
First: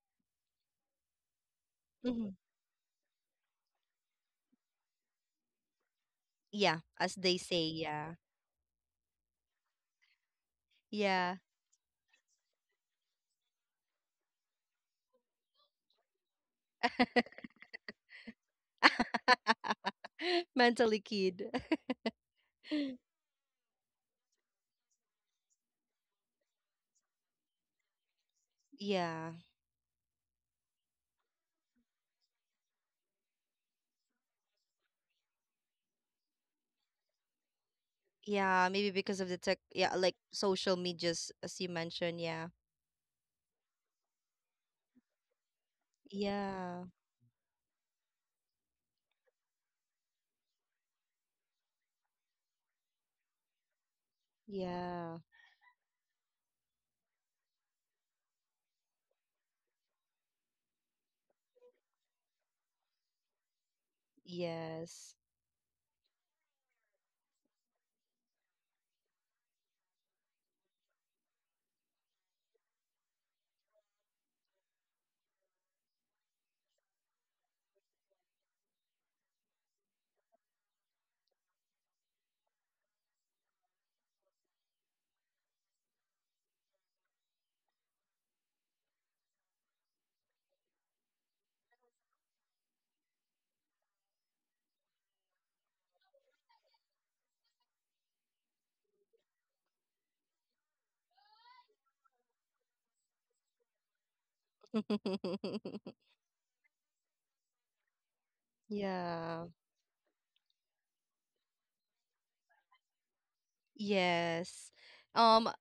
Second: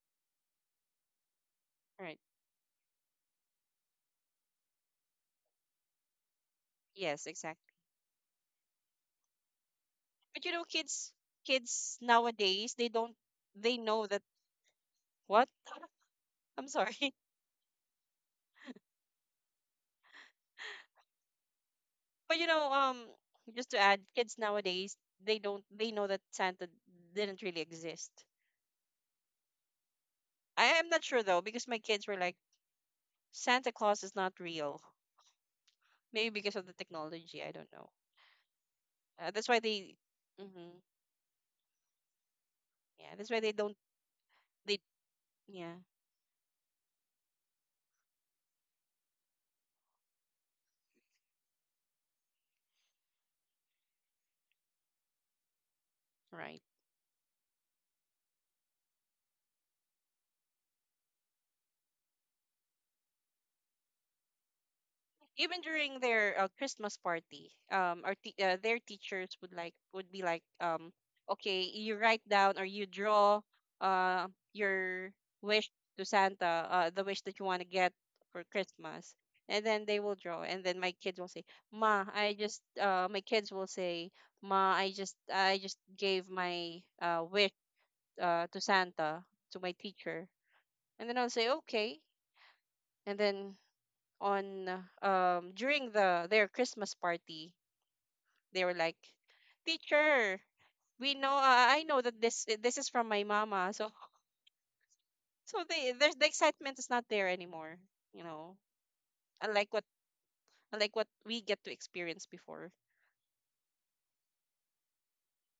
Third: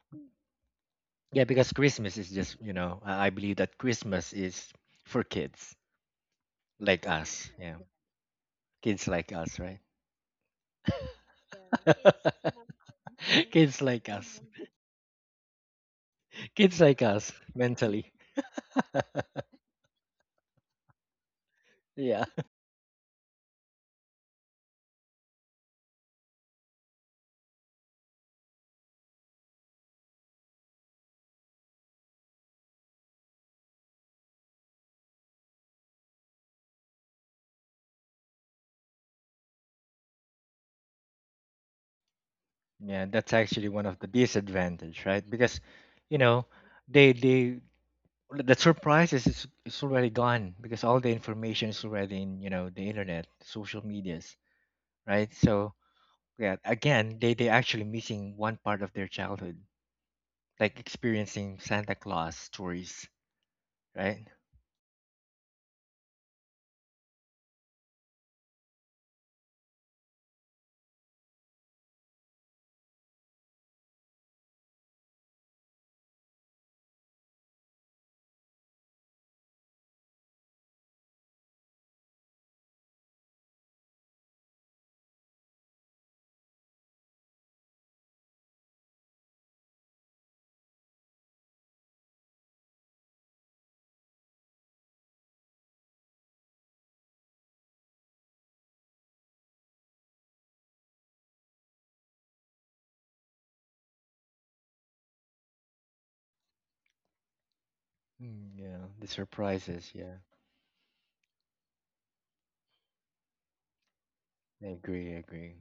Speaker 3: yeah, because Christmas
Speaker 1: Right.
Speaker 3: is
Speaker 2: Mhm.
Speaker 3: just, you know, I believe that Christmas is for kids
Speaker 2: Yeah,
Speaker 3: like
Speaker 2: as
Speaker 1: Yes,
Speaker 2: they
Speaker 3: us.
Speaker 2: say,
Speaker 1: exactly.
Speaker 3: Yeah.
Speaker 2: yeah.
Speaker 3: Kids like us, right?
Speaker 1: But you know kids,
Speaker 2: Yeah.
Speaker 1: kids
Speaker 3: [laughs]
Speaker 1: nowadays they don't, they
Speaker 3: kids
Speaker 1: know
Speaker 3: like
Speaker 1: that.
Speaker 3: us.
Speaker 1: What? [laughs] I'm
Speaker 3: Kids like
Speaker 1: sorry. [laughs]
Speaker 3: us mentally.
Speaker 2: [laughs] Mentally kid. [laughs]
Speaker 3: Yeah.
Speaker 1: But you know, just to add, kids nowadays, they don't, they know that Santa didn't really exist.
Speaker 2: Yeah.
Speaker 1: I am not sure though, because my kids were like, Santa Claus is not real. Maybe because of the technology, I don't know.
Speaker 2: Yeah, maybe because of the
Speaker 1: That's
Speaker 2: tech,
Speaker 1: why
Speaker 2: yeah,
Speaker 1: they,
Speaker 2: like social
Speaker 1: hmm,
Speaker 2: medias, as you mentioned. Yeah.
Speaker 3: Yeah,
Speaker 1: yeah,
Speaker 3: that's
Speaker 1: that's why they
Speaker 3: actually
Speaker 1: don't.
Speaker 3: one of the
Speaker 1: They,
Speaker 3: disadvantage, right? Because,
Speaker 1: yeah,
Speaker 3: you know,
Speaker 2: Yeah.
Speaker 3: they the surprises is already gone because all the information is already in, you know, the internet, social medias,
Speaker 2: Yeah.
Speaker 3: right? So, yeah,
Speaker 1: right.
Speaker 3: again, they actually missing one part of their childhood, like experiencing Santa Claus stories, right?
Speaker 2: Yes.
Speaker 1: Even during their Christmas party, their teachers would like would be like, okay, you write down or you draw uh your wish to Santa, the wish that you want to get for Christmas, and then they will draw, and then my kids will say, Ma, I just my kids will say, Ma, I just, I just gave my wish to Santa to my teacher, and then I'll say, okay, and then on, during the their Christmas party, they were like, "Teacher, we know I know that this is from my mama." So, so they,
Speaker 2: [laughs]
Speaker 1: there's, the excitement is not there anymore, you
Speaker 3: Mm,
Speaker 1: know.
Speaker 3: yeah, the
Speaker 2: Yeah.
Speaker 1: Unlike what
Speaker 3: surprises. Yeah,
Speaker 1: Unlike what we get to experience before.
Speaker 3: I
Speaker 2: Yes.
Speaker 3: agree. I
Speaker 2: Um,
Speaker 3: agree.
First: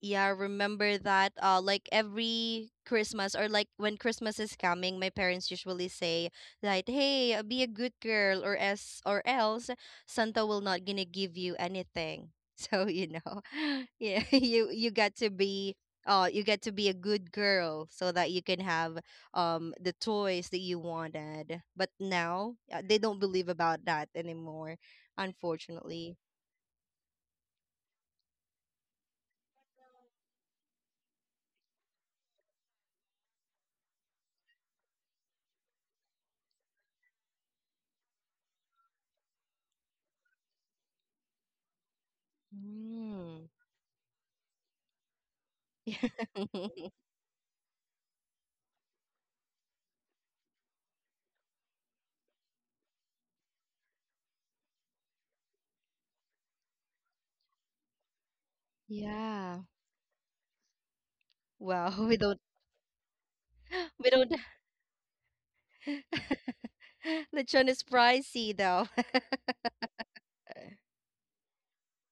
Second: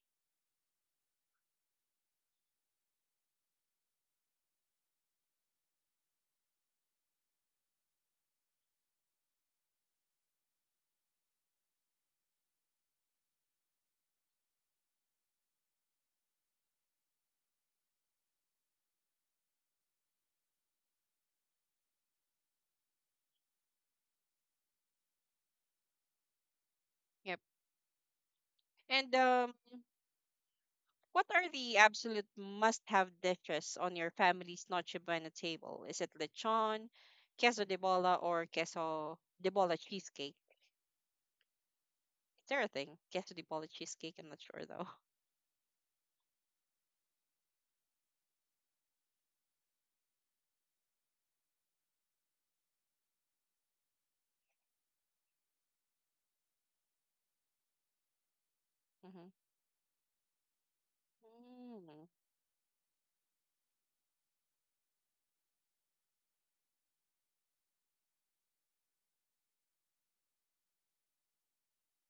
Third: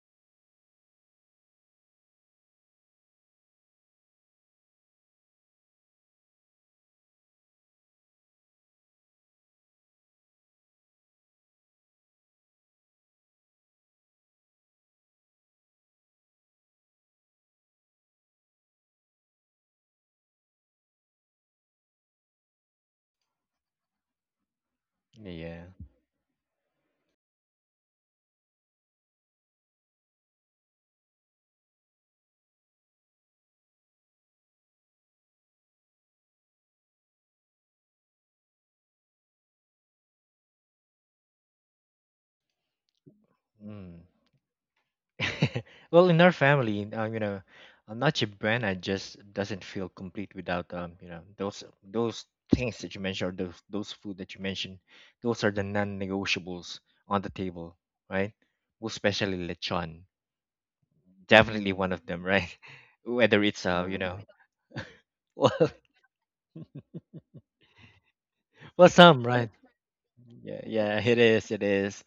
Speaker 2: Yeah, remember that, like every Christmas or like when Christmas is coming, my parents usually say that, "Hey, be a good girl or else Santa will not gonna give you anything." [laughs] So, you know. [laughs] Yeah, [laughs] you got to be, you get to be a good girl so that you can have the toys that you wanted. But now, they don't believe about that anymore,
Speaker 3: Yeah.
Speaker 2: unfortunately.
Speaker 1: Yep. And what are the absolute must-have dishes on your family's Noche Buena table? Is it lechon, queso de bola, or queso de bola cheesecake? Is there a thing? Queso de
Speaker 2: Mm.
Speaker 1: bola
Speaker 3: Mm.
Speaker 1: cheesecake? I'm not sure though.
Speaker 3: [laughs] well, in our
Speaker 2: [laughs]
Speaker 3: family, you know, Nacho Brana just doesn't feel complete without you know, those things that you mentioned, or those food that you mentioned. Those are the non-negotiables on the table, right? Well, especially
Speaker 1: [laughs]
Speaker 2: Yeah.
Speaker 3: lechon, definitely one
Speaker 2: Wow, [laughs]
Speaker 1: Mm,
Speaker 3: of
Speaker 2: we
Speaker 3: them,
Speaker 2: don't.
Speaker 3: right? [laughs] Whether it's
Speaker 2: [gasps]
Speaker 3: you
Speaker 2: We
Speaker 3: know,
Speaker 2: don't.
Speaker 3: [laughs] well,
Speaker 2: [laughs] Lechon is pricey though.
Speaker 3: well, some right. Yeah, yeah, it is. It is.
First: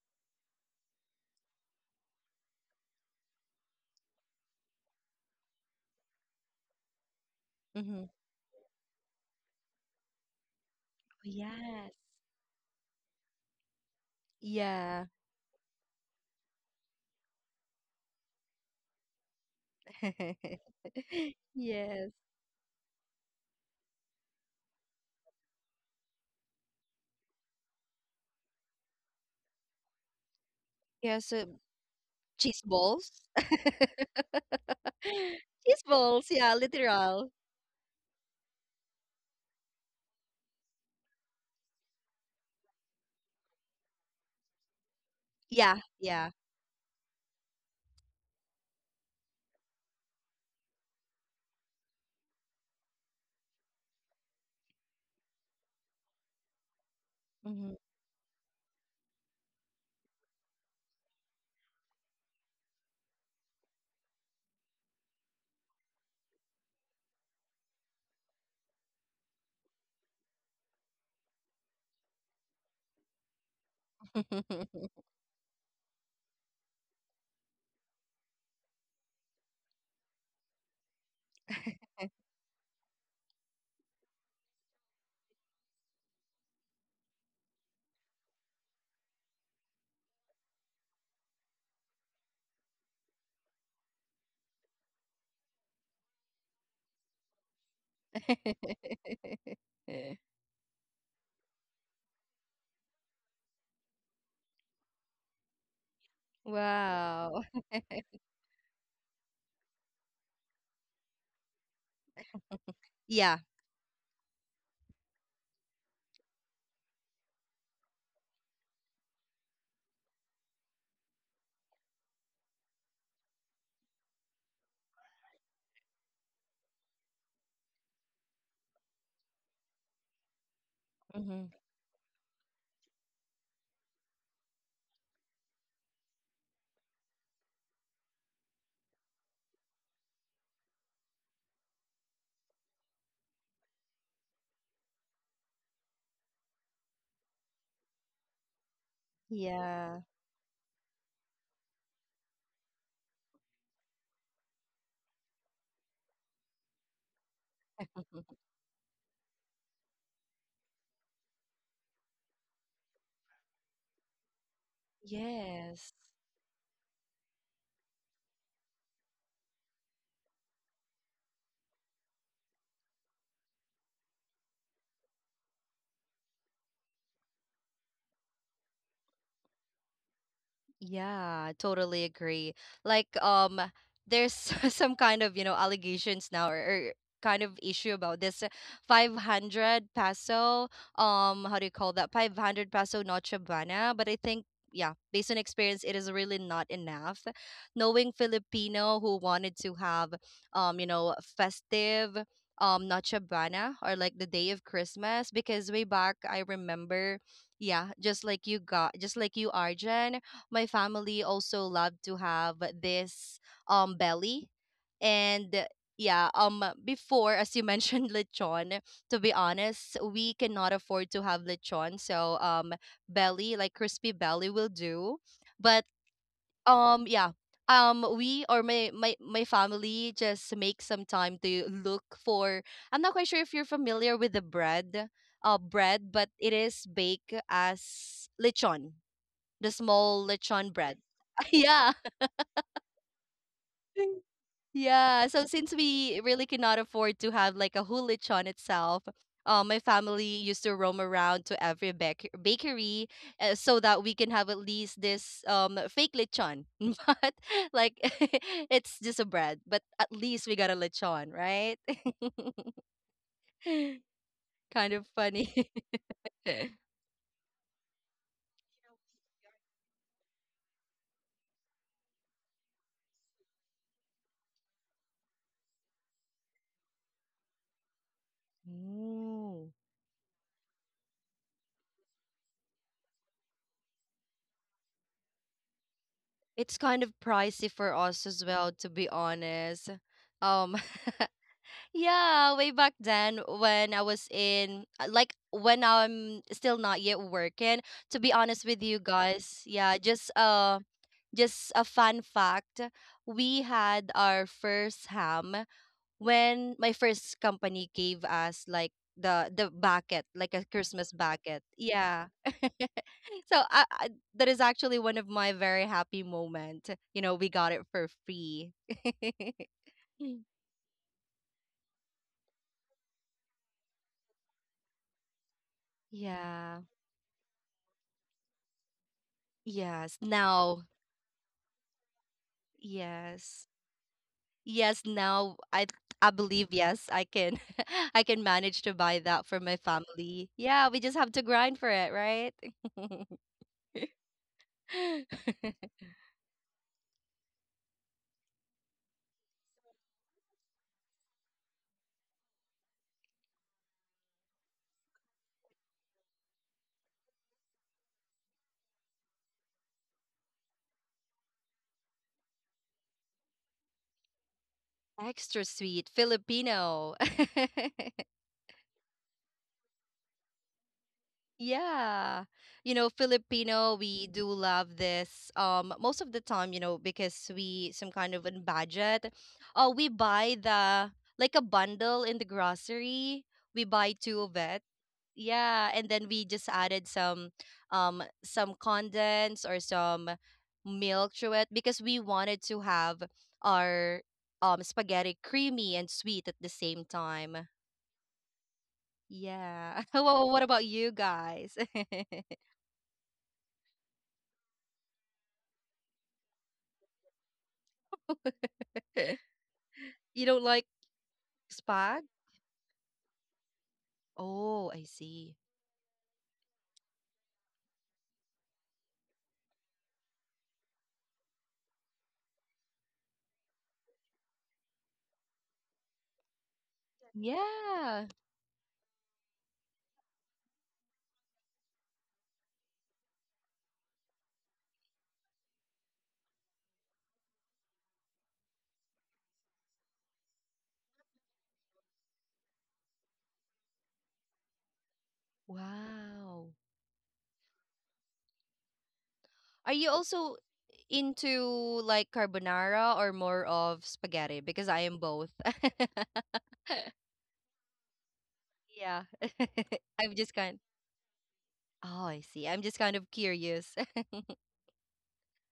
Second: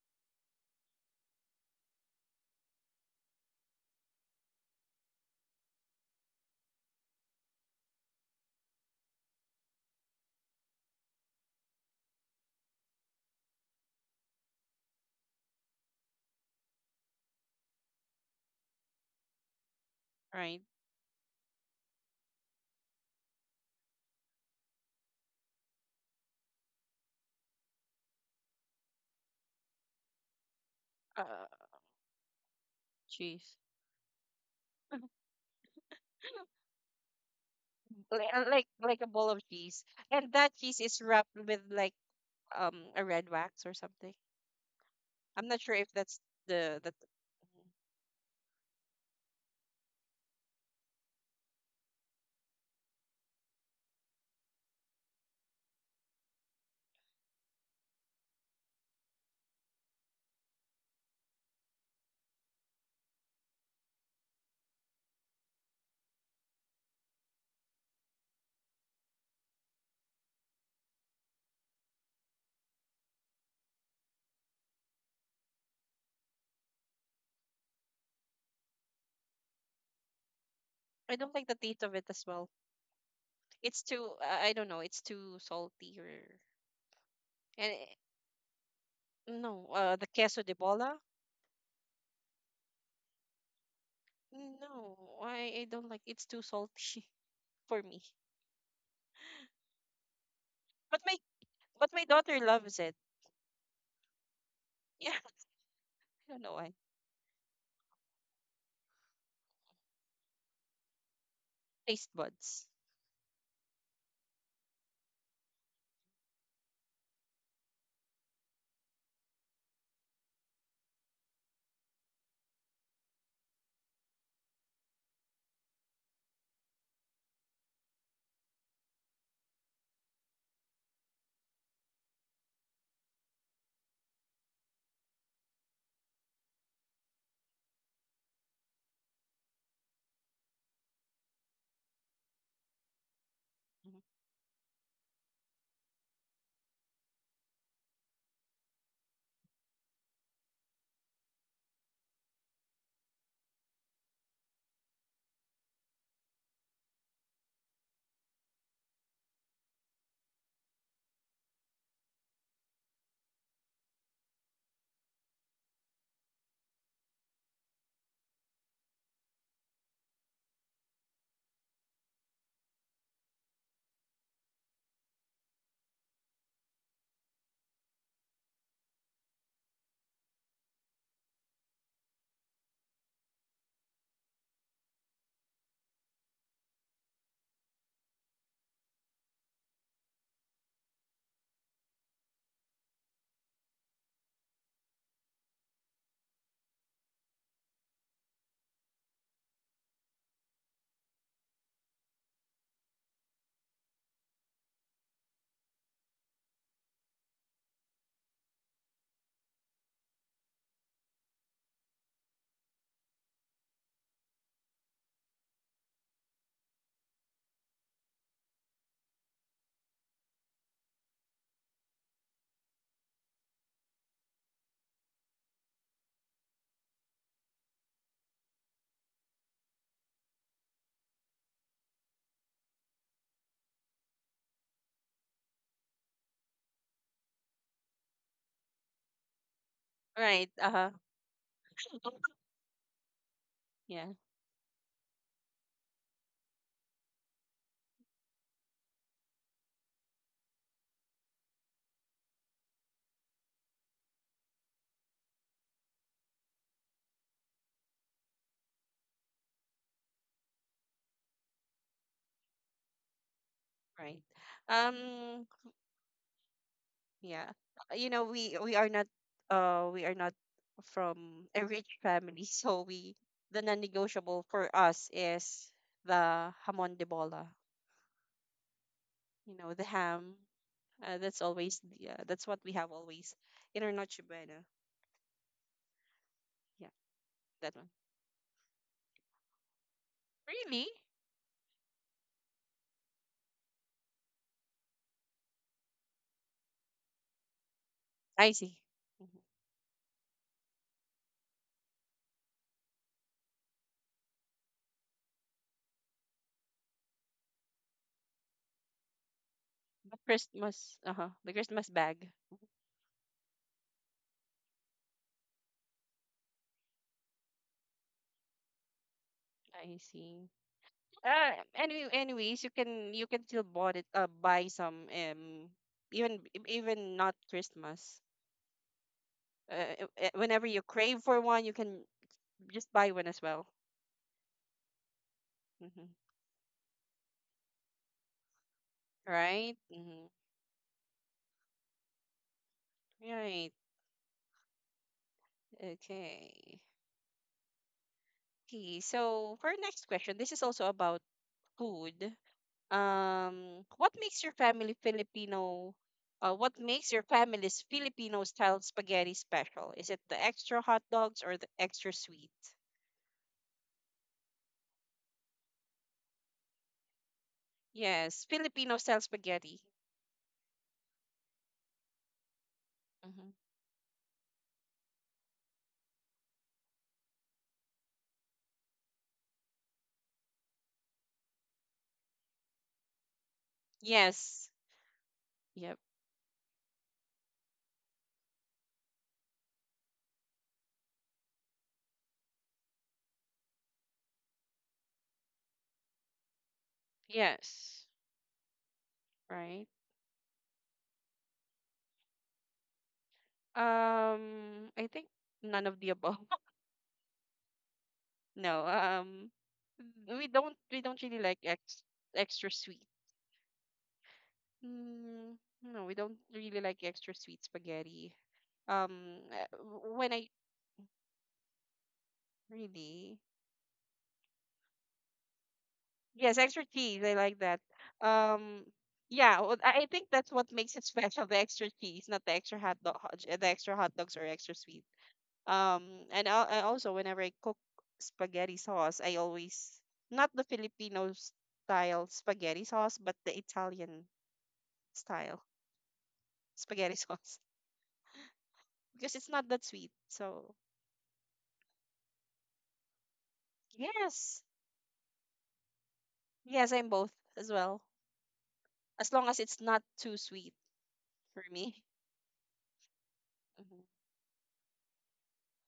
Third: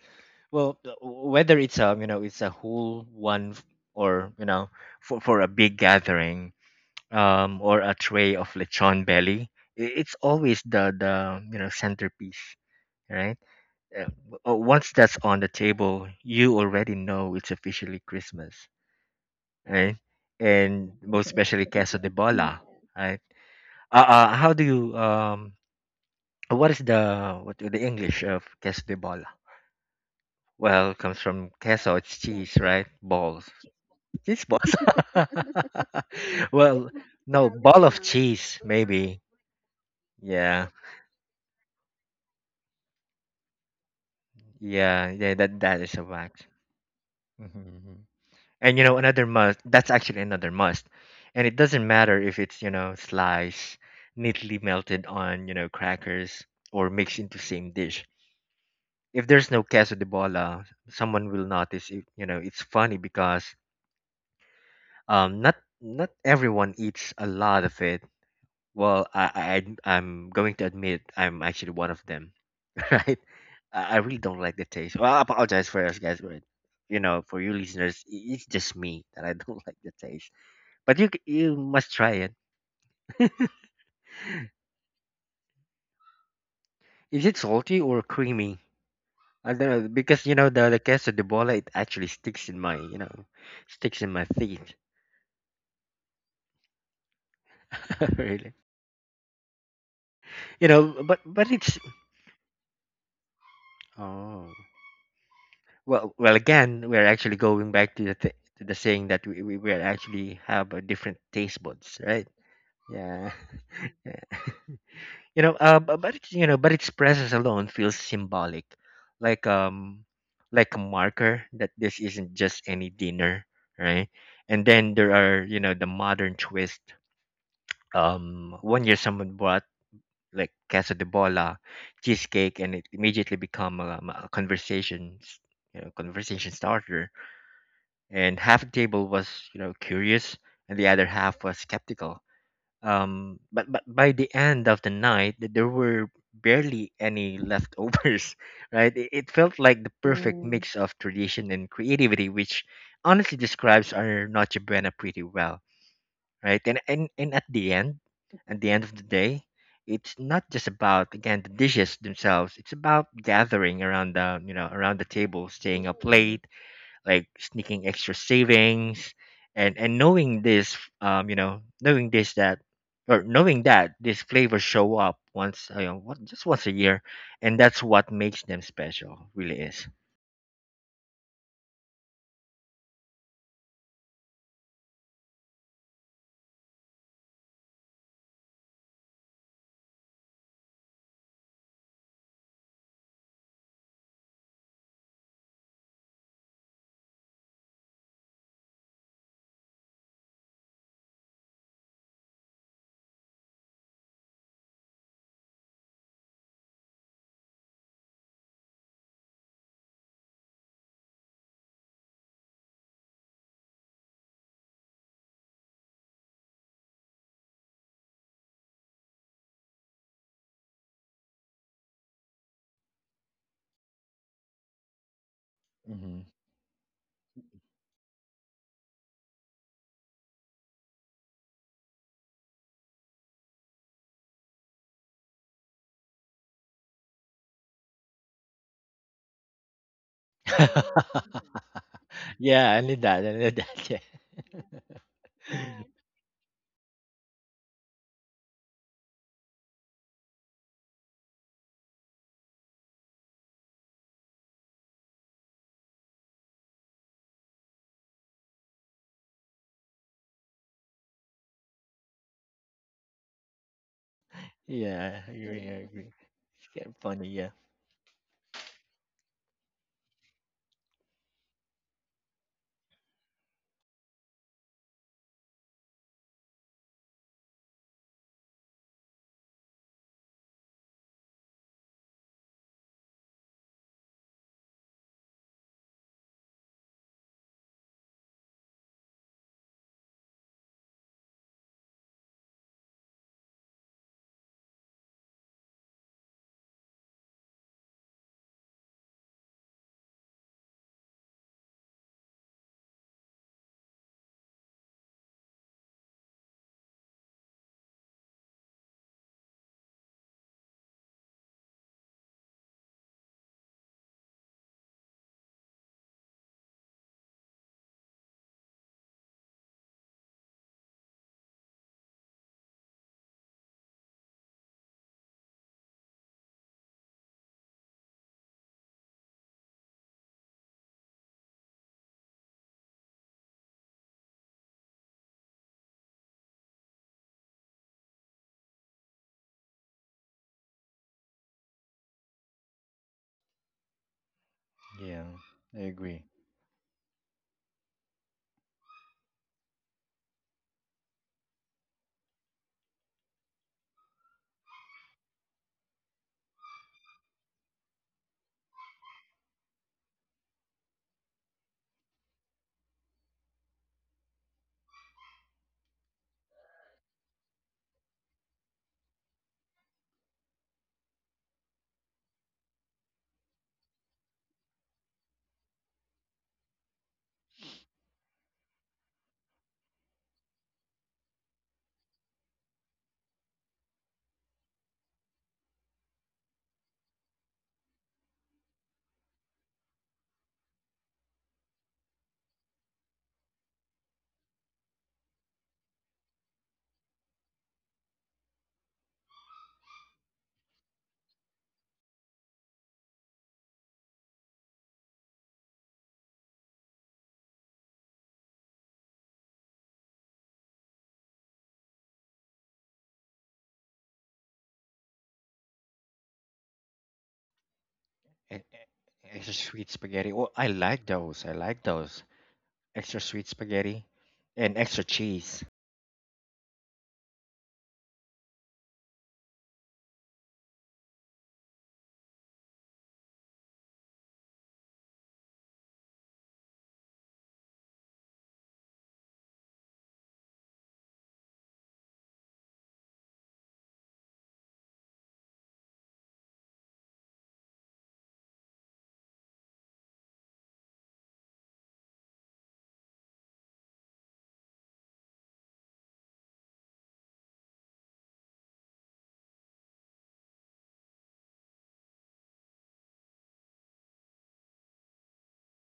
Speaker 3: Well, whether it's you know, it's a whole one or you know, for a big gathering,
Speaker 2: [laughs]
Speaker 3: or a
Speaker 2: Hmm.
Speaker 3: tray of lechon belly, it's always the, you know,
Speaker 2: Yes.
Speaker 3: centerpiece, right? Once
Speaker 2: Yeah.
Speaker 3: that's on the table, you already know it's officially Christmas, right?
Speaker 1: right.
Speaker 3: And most
Speaker 2: [laughs]
Speaker 3: especially queso de
Speaker 2: Yes.
Speaker 3: bola, right? How do you what is the, what the English of queso de bola? Well, comes
Speaker 2: Yeah,
Speaker 1: Uh,
Speaker 2: so
Speaker 3: from queso. It's cheese,
Speaker 2: cheese
Speaker 3: right?
Speaker 2: balls.
Speaker 3: Balls.
Speaker 1: cheese.
Speaker 2: [laughs]
Speaker 3: Cheese balls.
Speaker 2: Cheese balls,
Speaker 3: [laughs]
Speaker 2: yeah,
Speaker 3: well,
Speaker 2: literal.
Speaker 3: no, ball of
Speaker 1: Like,
Speaker 3: cheese,
Speaker 1: like a
Speaker 3: maybe.
Speaker 1: ball of cheese. And that
Speaker 3: Yeah,
Speaker 1: cheese is wrapped with like a red wax or something.
Speaker 3: yeah, yeah.
Speaker 1: I'm
Speaker 3: That
Speaker 1: not sure
Speaker 2: Yeah,
Speaker 3: that
Speaker 1: if
Speaker 3: is a
Speaker 1: that's
Speaker 2: yeah.
Speaker 3: wax.
Speaker 1: the, that.
Speaker 3: Hmm And you know, another must. That's actually another must. And it doesn't matter if it's, you know, sliced, neatly melted on, you know, crackers, or mixed into same
Speaker 2: Mhm.
Speaker 3: dish. If there's no queso de bola, someone will notice. It, you know, it's funny because, not, not everyone eats a lot of it. Well, I am going to admit I'm actually one of them, [laughs] right? I really don't like the taste. Well, I apologize for us guys, but you know, for you listeners, it's just me that I don't [laughs] like the taste. But
Speaker 1: I don't like the
Speaker 3: you
Speaker 1: taste
Speaker 3: must
Speaker 1: of it as
Speaker 3: try it.
Speaker 1: well.
Speaker 3: [laughs]
Speaker 1: It's too I don't know, it's too salty or,
Speaker 3: Is it
Speaker 1: and
Speaker 3: salty
Speaker 1: it-
Speaker 3: or creamy? I
Speaker 1: no,
Speaker 3: don't know
Speaker 1: the
Speaker 3: because, you
Speaker 1: queso
Speaker 3: know,
Speaker 1: de
Speaker 3: the
Speaker 1: bola?
Speaker 3: queso de bola, it actually sticks in my, you know, sticks in my teeth.
Speaker 1: No, I don't like, it's too salty [laughs] for me.
Speaker 3: [laughs] really,
Speaker 2: [laughs]
Speaker 3: you know,
Speaker 1: But my,
Speaker 3: but it's.
Speaker 1: but my daughter loves it.
Speaker 3: Oh
Speaker 1: Yeah, [laughs]
Speaker 3: well,
Speaker 1: I
Speaker 3: well,
Speaker 1: don't know why.
Speaker 3: again, we're actually
Speaker 2: Wow.
Speaker 3: going back to the, to the saying that we actually have a different taste buds,
Speaker 1: Taste
Speaker 3: right?
Speaker 1: buds.
Speaker 3: Yeah.
Speaker 2: Yeah.
Speaker 3: [laughs] yeah. You know, but it's, you know, but its presence alone feels symbolic, like, like a marker that this isn't just any dinner, right? And then there are, you know, the modern twist. One year someone brought like queso de
Speaker 2: Hmm.
Speaker 3: bola cheesecake, and it immediately become a conversation, conversation starter. And half the table was, you know, curious, and the other half was skeptical, but
Speaker 1: Mhm.
Speaker 3: by the end of the night, there were barely any leftovers. [laughs] right, it felt like the
Speaker 2: Yeah.
Speaker 3: perfect mix of tradition and creativity, which honestly describes our noche buena pretty well, right? And at the end,
Speaker 2: [laughs]
Speaker 3: of the day, it's not just about, again, the dishes themselves. It's about gathering around the, you know, around the table, staying
Speaker 2: Yes.
Speaker 3: up late, like sneaking extra savings, and knowing this, you know knowing this that or knowing that these flavors show up once, you know what, just once a year. And that's what makes them special, really is.
Speaker 2: Yeah, totally agree. Like, um, there's [laughs] some kind of, allegations now or kind of issue about this 500 peso, how do you call that? 500 peso Noche Buena. But I think, yeah, based on experience, it is really not enough. Knowing Filipino who wanted to have, you know, festive, Noche Buena or like the day of Christmas, because way back, I remember, yeah, just like you, Arjun, my family also love to have this belly, and yeah, before as you mentioned [laughs] lechon. To be honest, we cannot afford to have lechon, so belly, like crispy belly will do. But
Speaker 3: Hmm
Speaker 2: yeah We, or my family just make some time to look for, I'm not quite sure if you're familiar with the bread, bread, but it is baked as lechon, the small
Speaker 1: Right.
Speaker 2: lechon
Speaker 1: Uh-huh.
Speaker 2: bread.
Speaker 3: [laughs]
Speaker 2: [laughs] Yeah,
Speaker 1: [laughs]
Speaker 3: yeah, I need that. I need that. Yeah.
Speaker 1: Yeah.
Speaker 2: yeah. So since we really cannot afford to have like a whole lechon itself, my family used to roam around to every bakery, so that we can have at least this fake lechon. [laughs] But, like, [laughs] it's just a bread, but at least we got a lechon, right? [laughs]
Speaker 1: Right.
Speaker 3: [laughs]
Speaker 2: Kind
Speaker 3: yeah,
Speaker 2: of
Speaker 3: I
Speaker 1: Um,
Speaker 3: agree. I
Speaker 2: funny.
Speaker 3: agree. It's kind of
Speaker 2: [laughs]
Speaker 3: funny. Yeah.
Speaker 1: yeah. You know, we are not from a rich family, [laughs] so we, the non-negotiable for us is the hamon de bola. You know, the
Speaker 2: Ooh.
Speaker 1: ham. That's always the, that's what we have always in our Noche Buena. Yeah,
Speaker 2: It's kind of
Speaker 1: that one.
Speaker 2: pricey for us as well, to be honest.
Speaker 1: Really?
Speaker 2: Um, Yeah, way back then when I was in like when I'm still not yet working, to
Speaker 1: I
Speaker 2: be
Speaker 1: see.
Speaker 2: honest with you
Speaker 1: Mhm.
Speaker 2: guys, yeah, just a fun fact, we had our first ham when my first company gave us like the
Speaker 1: The
Speaker 2: bucket, like a
Speaker 1: Christmas,
Speaker 2: Christmas
Speaker 1: uh-huh, the
Speaker 2: bucket.
Speaker 1: Christmas bag.
Speaker 2: Yeah. [laughs] So I, that is actually one of my very happy moment. You know, we got it for free. [laughs]
Speaker 1: I see. Uh, any, anyways, you can still bought it buy some even
Speaker 2: Yeah.
Speaker 1: even not Christmas.
Speaker 2: Yes,
Speaker 1: Whenever you
Speaker 2: now.
Speaker 1: crave for one, you can just buy one as well.
Speaker 2: Yes. Yes, now I
Speaker 1: Hmm.
Speaker 2: I believe, yes, I can [laughs] I can manage to buy that for
Speaker 1: Right?
Speaker 2: my
Speaker 1: Hmm.
Speaker 2: family. Yeah, we just have to grind for it, right? [laughs]
Speaker 1: Right.
Speaker 3: Yeah, I agree.
Speaker 1: Okay. Okay. So for our next question, this is also about food. What makes your family Filipino? What makes your family's Filipino style spaghetti special? Is it the extra hot dogs or the extra sweet?
Speaker 2: Extra sweet Filipino. [laughs]
Speaker 1: Yes, Filipino style spaghetti.
Speaker 2: Yeah. You know,
Speaker 1: Hmm.
Speaker 2: Filipino, we do love this. Most of the time, you know, because we some kind of on budget. Oh, we buy the like a bundle in the grocery. We buy two
Speaker 1: Yes.
Speaker 2: of it,
Speaker 1: Yep.
Speaker 2: yeah, and then we just added some condensed or some milk to it because we wanted to have our spaghetti creamy and sweet at the same time,
Speaker 1: Yes. Right.
Speaker 2: yeah. [laughs] Well, what about you guys? [laughs]
Speaker 1: I think none of the above. [laughs] No.
Speaker 2: You
Speaker 1: We
Speaker 2: don't like
Speaker 1: don't, we don't really like ex
Speaker 2: spag?
Speaker 1: extra sweet.
Speaker 2: Oh, I see.
Speaker 1: Mm, no, we don't really like extra sweet
Speaker 3: E-
Speaker 1: spaghetti.
Speaker 3: e- Extra sweet spaghetti.
Speaker 1: W-
Speaker 3: Oh,
Speaker 1: when
Speaker 3: I
Speaker 1: I
Speaker 3: like those. I like those. Extra sweet
Speaker 1: really,
Speaker 3: spaghetti and extra cheese.
Speaker 1: yes, extra cheese. I like that.
Speaker 2: Yeah.
Speaker 1: Um, yeah, well, I think that's what makes it [laughs] special. The extra cheese, not the extra hot dog, the extra hot dogs or extra sweet. And I also whenever I cook spaghetti sauce, I always, not the Filipino style spaghetti sauce, but the Italian style [laughs]
Speaker 2: Wow,
Speaker 1: spaghetti sauce, because it's not that
Speaker 2: are
Speaker 1: sweet.
Speaker 2: you also
Speaker 1: So
Speaker 2: into like carbonara or more of
Speaker 1: yes,
Speaker 2: spaghetti, because I am both. [laughs]
Speaker 1: yes, I'm both as well, as
Speaker 2: Yeah.
Speaker 1: long as it's not
Speaker 2: [laughs]
Speaker 1: too
Speaker 2: I'm just
Speaker 1: sweet
Speaker 2: kind.
Speaker 1: for me. [laughs]
Speaker 2: Oh, I see. I'm just kind of
Speaker 1: Mhm.
Speaker 2: curious.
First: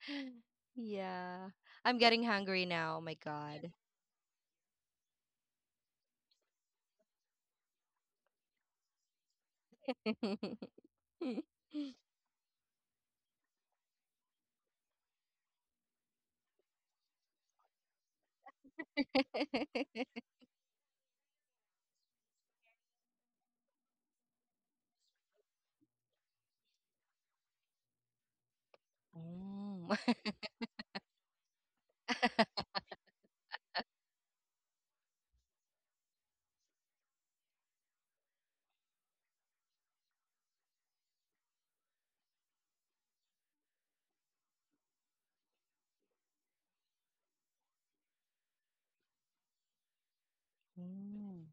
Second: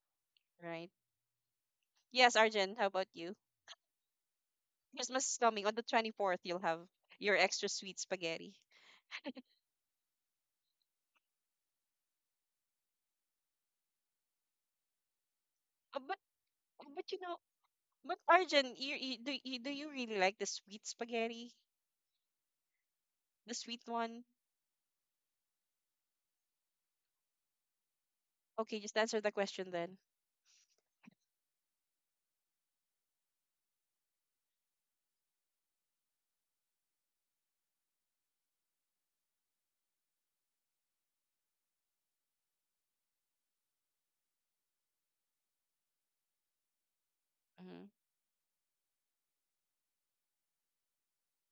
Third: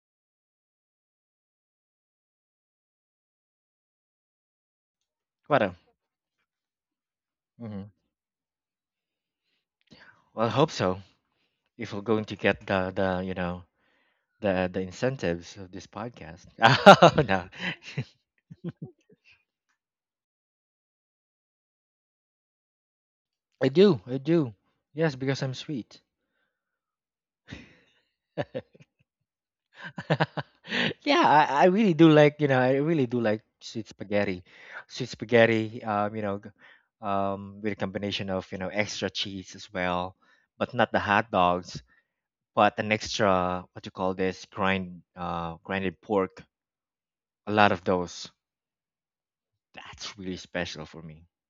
Speaker 2: [laughs]
Speaker 1: Right.
Speaker 2: Yeah. I'm getting
Speaker 1: Yes,
Speaker 2: hungry
Speaker 1: Arjun, how
Speaker 2: now. Oh
Speaker 1: about
Speaker 2: my
Speaker 1: you?
Speaker 2: God.
Speaker 1: Christmas is coming on
Speaker 3: What.
Speaker 1: the 24th. You'll have your extra
Speaker 3: Mm-hmm.
Speaker 1: sweet spaghetti.
Speaker 3: Well, I hope
Speaker 2: [laughs]
Speaker 3: so.
Speaker 2: Mm.
Speaker 3: If we're going to get the, you know, the incentives of this
Speaker 1: Uh, but
Speaker 3: podcast. [laughs]
Speaker 1: but you
Speaker 3: Oh,
Speaker 1: know,
Speaker 3: no.
Speaker 1: but Arjun, you do you, do you really like the sweet spaghetti? The
Speaker 3: [laughs] I
Speaker 1: sweet
Speaker 3: do, I
Speaker 1: one?
Speaker 3: do. Yes, because I'm sweet. [laughs] yeah,
Speaker 1: Okay, just answer the question then.
Speaker 2: [laughs]
Speaker 3: I really do like, you know, I really do like sweet spaghetti, sweet spaghetti. You know, with a combination of, you know, extra cheese as well, but not the hot dogs, but an extra, what you call this, grind grinded pork. A lot
Speaker 1: Mm-hmm.
Speaker 3: of those. That's really special for me.
Speaker 2: Mm.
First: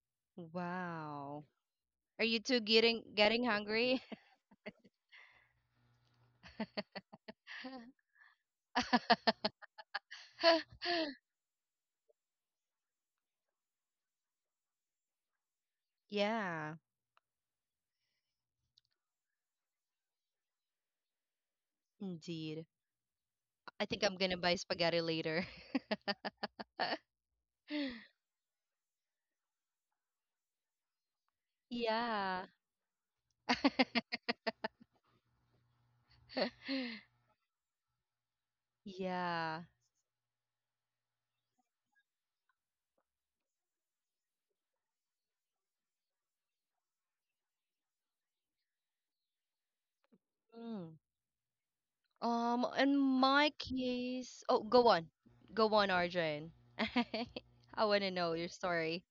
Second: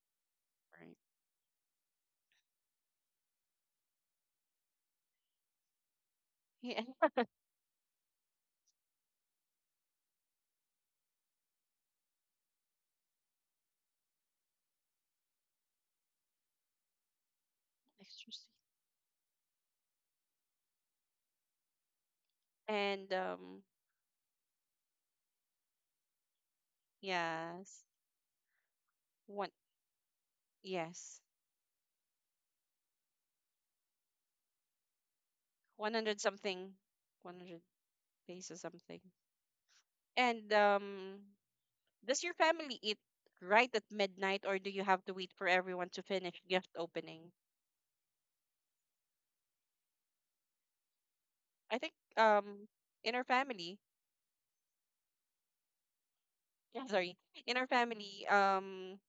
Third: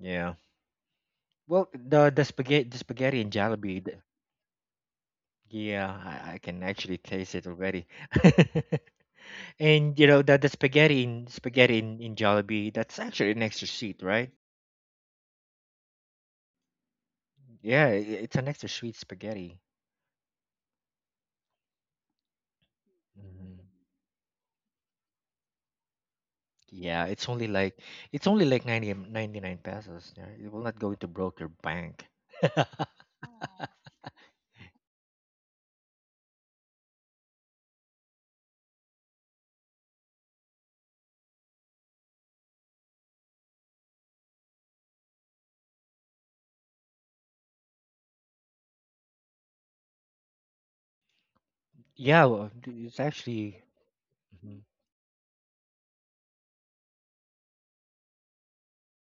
Speaker 3: Yeah.
Speaker 1: Right.
Speaker 2: Wow.
Speaker 3: Well, the
Speaker 2: Are you two
Speaker 3: spaghetti, the
Speaker 2: getting
Speaker 3: spaghetti and
Speaker 2: getting
Speaker 3: Jollibee. The,
Speaker 2: hungry?
Speaker 3: yeah, I can
Speaker 1: Yeah,
Speaker 3: actually taste it already. [laughs] and you know the spaghetti in
Speaker 2: [laughs]
Speaker 3: spaghetti in Jollibee. That's actually an extra sweet, right?
Speaker 2: Yeah,
Speaker 3: Yeah, I
Speaker 1: extra
Speaker 3: it's
Speaker 1: sweet.
Speaker 3: an extra sweet spaghetti.
Speaker 2: indeed.
Speaker 1: And
Speaker 3: Mhm.
Speaker 2: I think I'm gonna buy spaghetti later.
Speaker 3: Yeah,
Speaker 2: [laughs]
Speaker 3: it's only like,
Speaker 1: yes,
Speaker 3: ninety
Speaker 1: one,
Speaker 3: nine pesos. Yeah, it will not go to
Speaker 1: yes,
Speaker 3: broke your bank.
Speaker 2: Yeah.
Speaker 1: 100 something,
Speaker 2: [laughs]
Speaker 1: 100 pesos something.
Speaker 2: Yeah.
Speaker 1: And does your family eat right at midnight, or do you have to wait for everyone to finish gift opening?
Speaker 2: Mm.
Speaker 1: I think
Speaker 3: Yeah, well,
Speaker 2: In
Speaker 3: it's
Speaker 1: in our
Speaker 2: my
Speaker 3: actually.
Speaker 1: family,
Speaker 2: case,
Speaker 3: Mhm.
Speaker 2: oh, go on, go on, Arjun.
Speaker 1: [laughs]
Speaker 2: [laughs]
Speaker 1: yeah, sorry, in our
Speaker 2: I want to
Speaker 1: family,
Speaker 2: know your story.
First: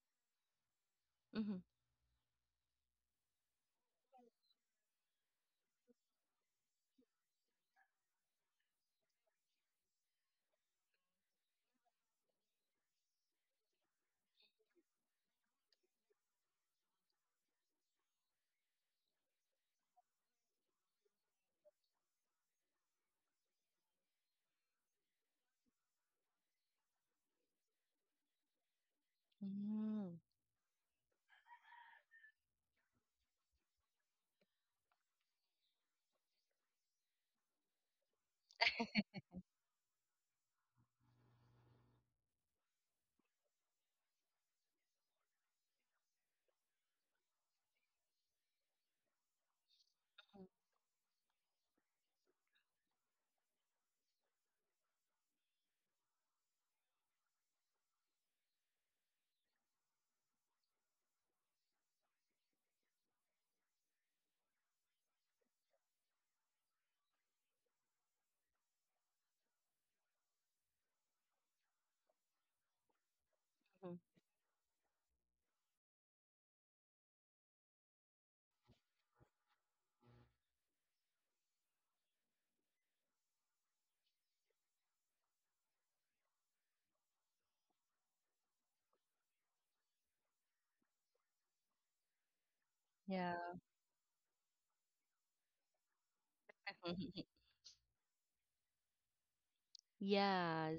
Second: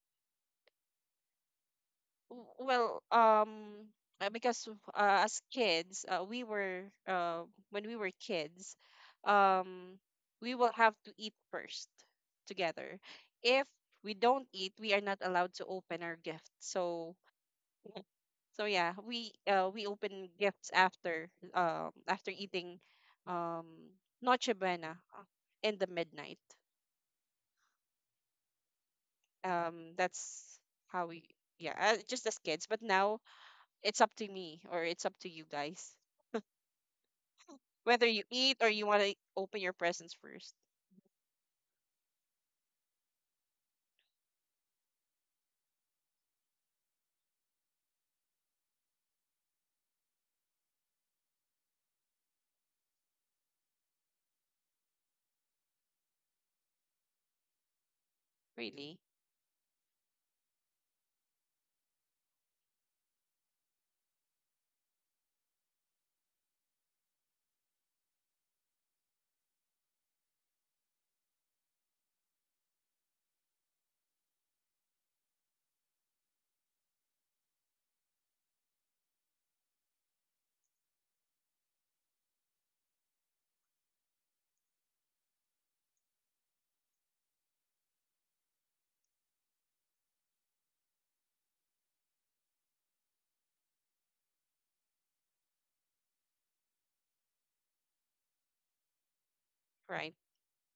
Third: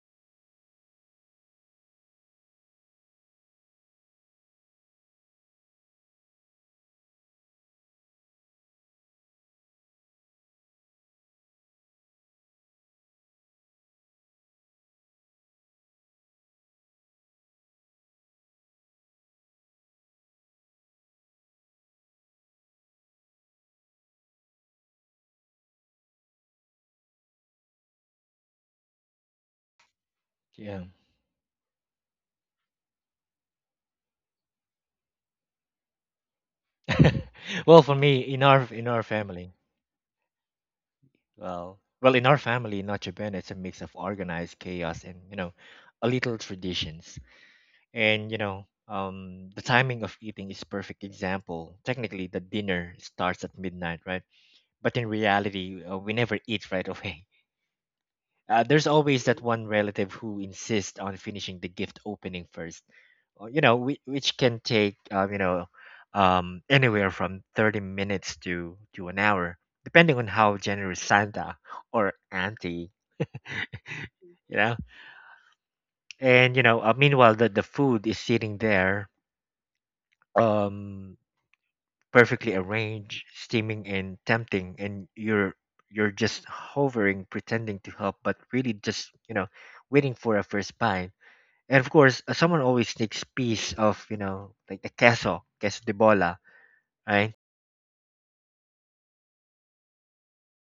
Speaker 2: Mm-hmm.
Speaker 1: well because as kids we were when we were kids, um we will have to eat first together. If we don't eat, we are not allowed to open our gift. So, so yeah, we open gifts after after eating um noche buena, in the midnight.
Speaker 2: Mm-hmm.
Speaker 1: That's
Speaker 3: Yeah.
Speaker 1: how we, yeah just as kids, but now it's up to me or it's up to you guys
Speaker 3: [laughs] well, for
Speaker 1: whether
Speaker 3: me,
Speaker 1: you
Speaker 3: in
Speaker 1: eat or
Speaker 3: our,
Speaker 1: you want to
Speaker 3: family.
Speaker 1: open your presents first.
Speaker 3: Well, well, in our family in Notre, it's a mix of organized chaos and, you know, a little traditions. And you know, the timing of eating is perfect example. Technically, the dinner starts at midnight, right? But in reality, we never eat right [laughs] away. There's
Speaker 1: Really,
Speaker 3: always that one relative who insists on finishing the gift opening first. Which can take anywhere from 30 minutes to an hour, depending on how generous Santa or auntie. You know and you know Meanwhile, the food is sitting there, um perfectly arranged, steaming and tempting, and you're just hovering, pretending to help, but really just waiting for a first bite. And of course, someone always takes
Speaker 2: Yeah.
Speaker 3: piece of, you know, like the queso de bola, right?
Speaker 2: [laughs]
Speaker 1: right,
Speaker 2: Yes.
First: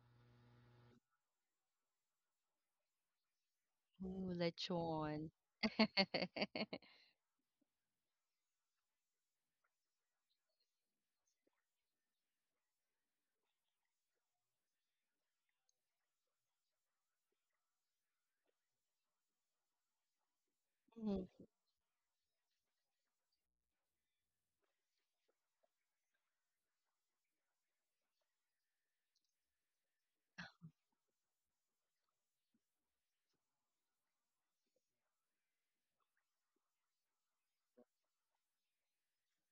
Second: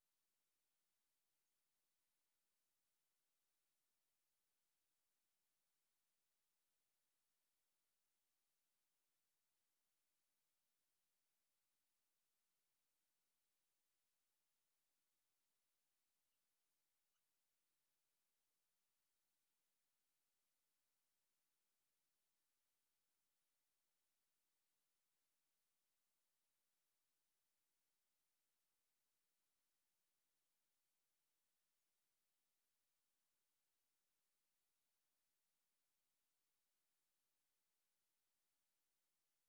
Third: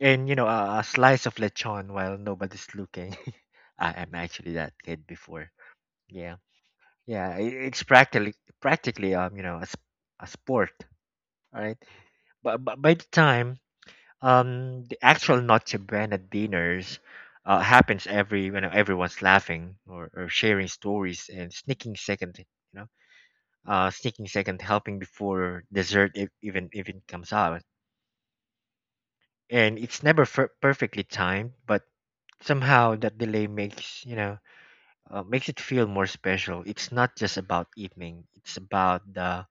Speaker 3: And a slice of lechon while nobody's looking. [laughs] I am
Speaker 2: Ooh,
Speaker 3: actually that kid
Speaker 2: lechon.
Speaker 3: before. Yeah.
Speaker 2: [laughs]
Speaker 3: Yeah i it's practically a sport. All right. But by the time the actual Noche Buena dinners happens, everyone's laughing or sharing stories
Speaker 2: Mhm.
Speaker 3: and sneaking second you know sneaking second helping before dessert, if, even if it comes out. And it's never perfectly timed, but somehow that delay makes you know makes it feel more special. It's not just about evening; it's about the,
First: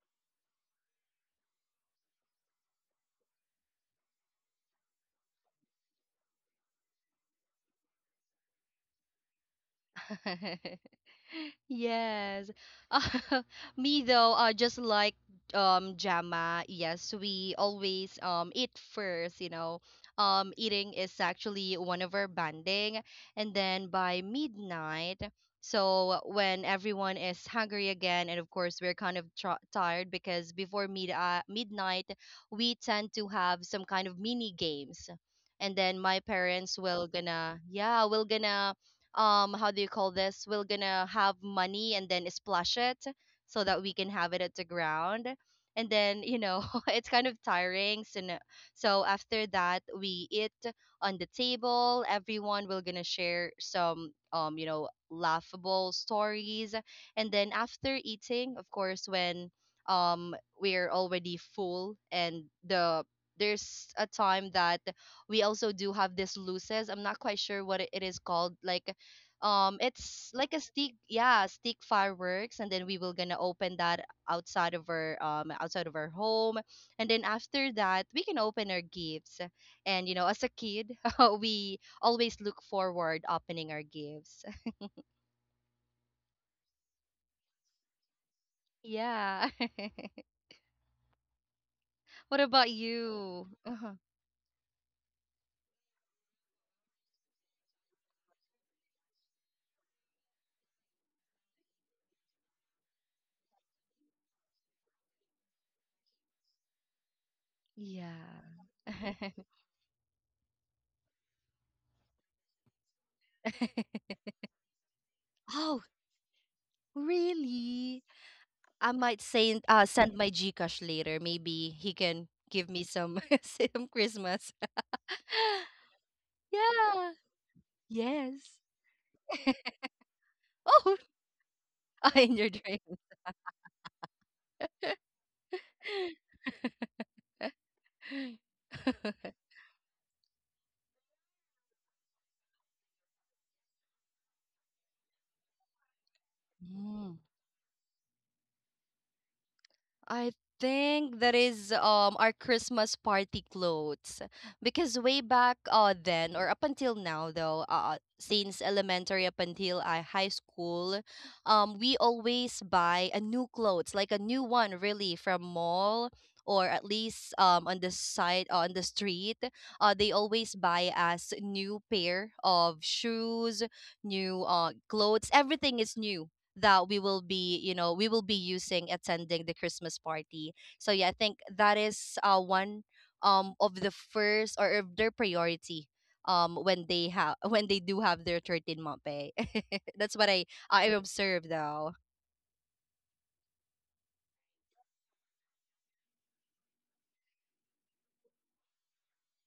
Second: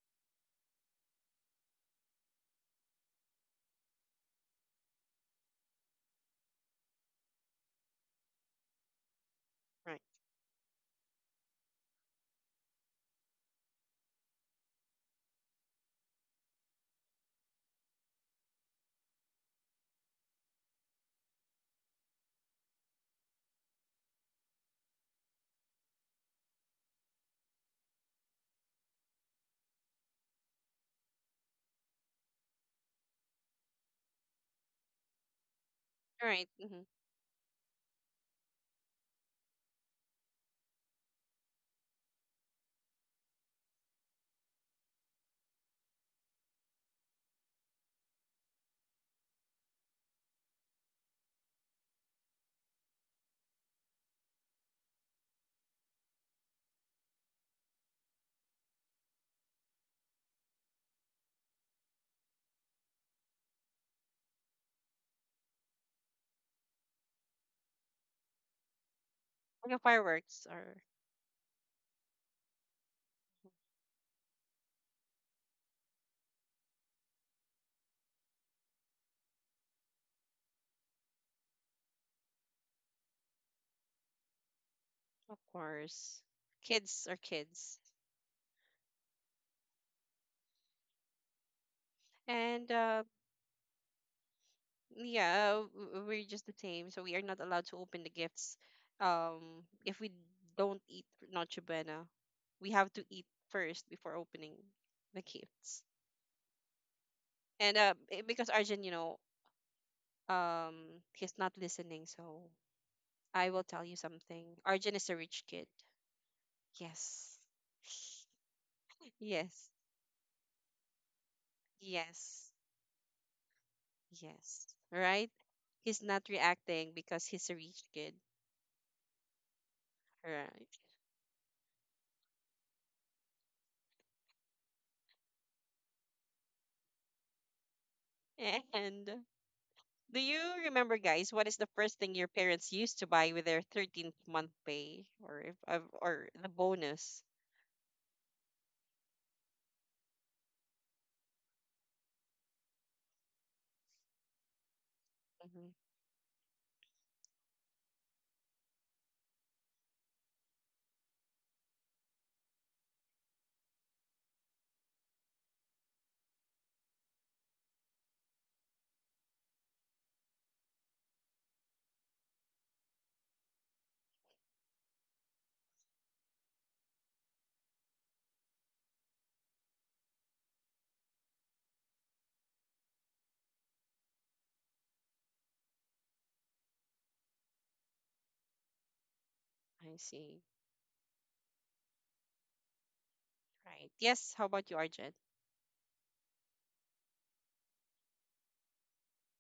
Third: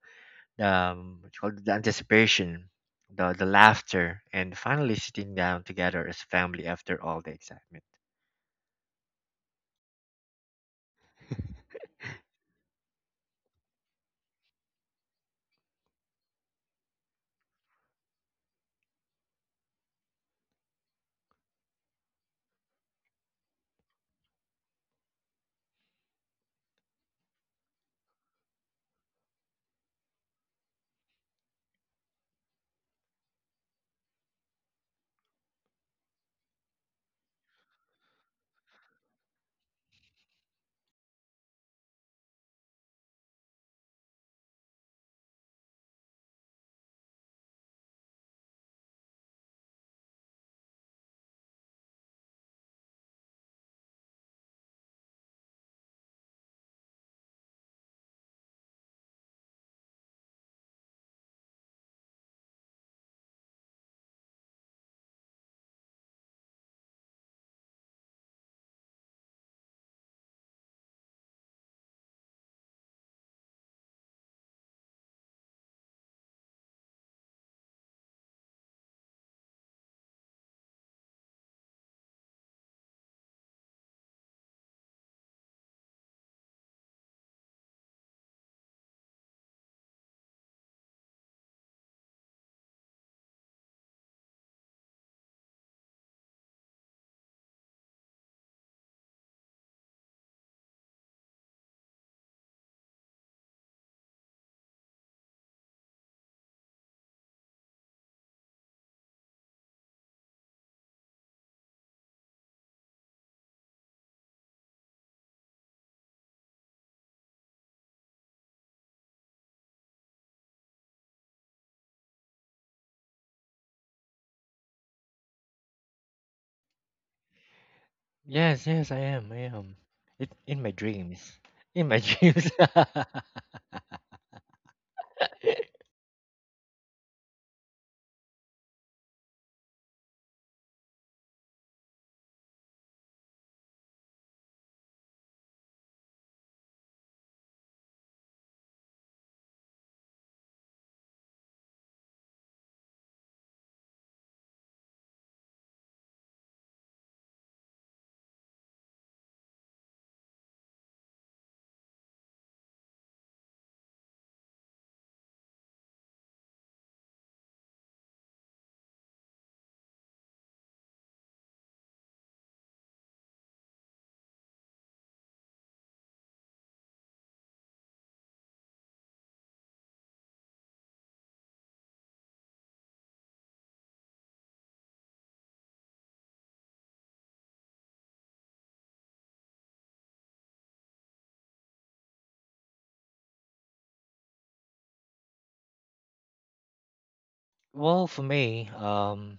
Speaker 3: what you call it, the anticipation, the laughter, and finally sitting down together as family after all the excitement.
Speaker 1: right,
Speaker 2: [laughs] Yes. Uh, [laughs] me though, just like Jama, yes, we always eat first, you know. Eating is actually one of our banding, and then by midnight, so when everyone is hungry again, and of course we're kind of tired, because before midnight we tend to have some kind of mini games, and then my
Speaker 1: all right.
Speaker 2: parents
Speaker 1: Mm-hmm.
Speaker 2: will gonna yeah will gonna, how do you call this, we're gonna have money and then splash it so that we can have it at the ground. And then, you know, [laughs] it's kind of tiring, so no- so after that we eat on the table. Everyone will gonna share some, you know, laughable stories. And then after eating, of course, when um we're already full, and the there's a time that we also do have this loses, I'm not quite sure what it is called, like,
Speaker 1: Like
Speaker 2: it's
Speaker 1: fireworks
Speaker 2: like a
Speaker 1: are,
Speaker 2: stick, yeah, stick fireworks, and then we will gonna open that outside of our, outside of our home. And then after that we can open our gifts, and you know, as a kid, [laughs] we always look forward opening our gifts,
Speaker 1: of course, kids are kids,
Speaker 2: yeah. [laughs] What about
Speaker 1: and
Speaker 2: you? Uh-huh.
Speaker 1: yeah, we're just the same. So we are not allowed to open the gifts. If we don't eat Noche Buena, we have to eat first before opening the gifts. And because
Speaker 2: Yeah.
Speaker 1: Arjun, you know, he's not listening, so I will tell you
Speaker 2: [laughs]
Speaker 1: something. Arjun is a rich kid.
Speaker 2: Oh,
Speaker 1: Yes.
Speaker 2: really? I might send,
Speaker 1: Yes.
Speaker 2: send my gcash later, maybe he can
Speaker 1: Yes.
Speaker 2: give me some [laughs] some Christmas.
Speaker 1: Yes.
Speaker 2: [laughs]
Speaker 1: Right? He's not reacting
Speaker 2: Yeah.
Speaker 1: because he's a rich kid.
Speaker 2: Yes.
Speaker 3: Yes, yes, I am. I am.
Speaker 2: [laughs]
Speaker 3: It in
Speaker 1: Right.
Speaker 3: my
Speaker 2: Oh,
Speaker 3: dreams. In
Speaker 2: [laughs]
Speaker 3: my [laughs]
Speaker 2: I enjoyed
Speaker 3: dreams.
Speaker 2: your
Speaker 3: [laughs]
Speaker 2: dream.
Speaker 1: And
Speaker 2: [laughs]
Speaker 1: do you remember, guys, what is the first thing your parents used to buy with their 13th month pay, or if, or the
Speaker 2: Mm.
Speaker 1: bonus?
Speaker 2: I think that is our Christmas party clothes, because way back
Speaker 1: Hmm.
Speaker 2: then, or up until now though, since elementary up until I high school, we always buy a new clothes, like a new one, really, from mall, or at least on the side, on the street. They always buy us new pair of shoes, new clothes, everything is new, that we will be, you know, we will be using attending the Christmas party. So yeah, I think that is, one of the first, or of their priority, when they have [laughs] when they do have their 13th month pay. [laughs]
Speaker 1: I
Speaker 2: That's what i
Speaker 1: see.
Speaker 2: i observed though.
Speaker 1: Right. Yes. How about you, Arjun?
Speaker 3: Well, for me,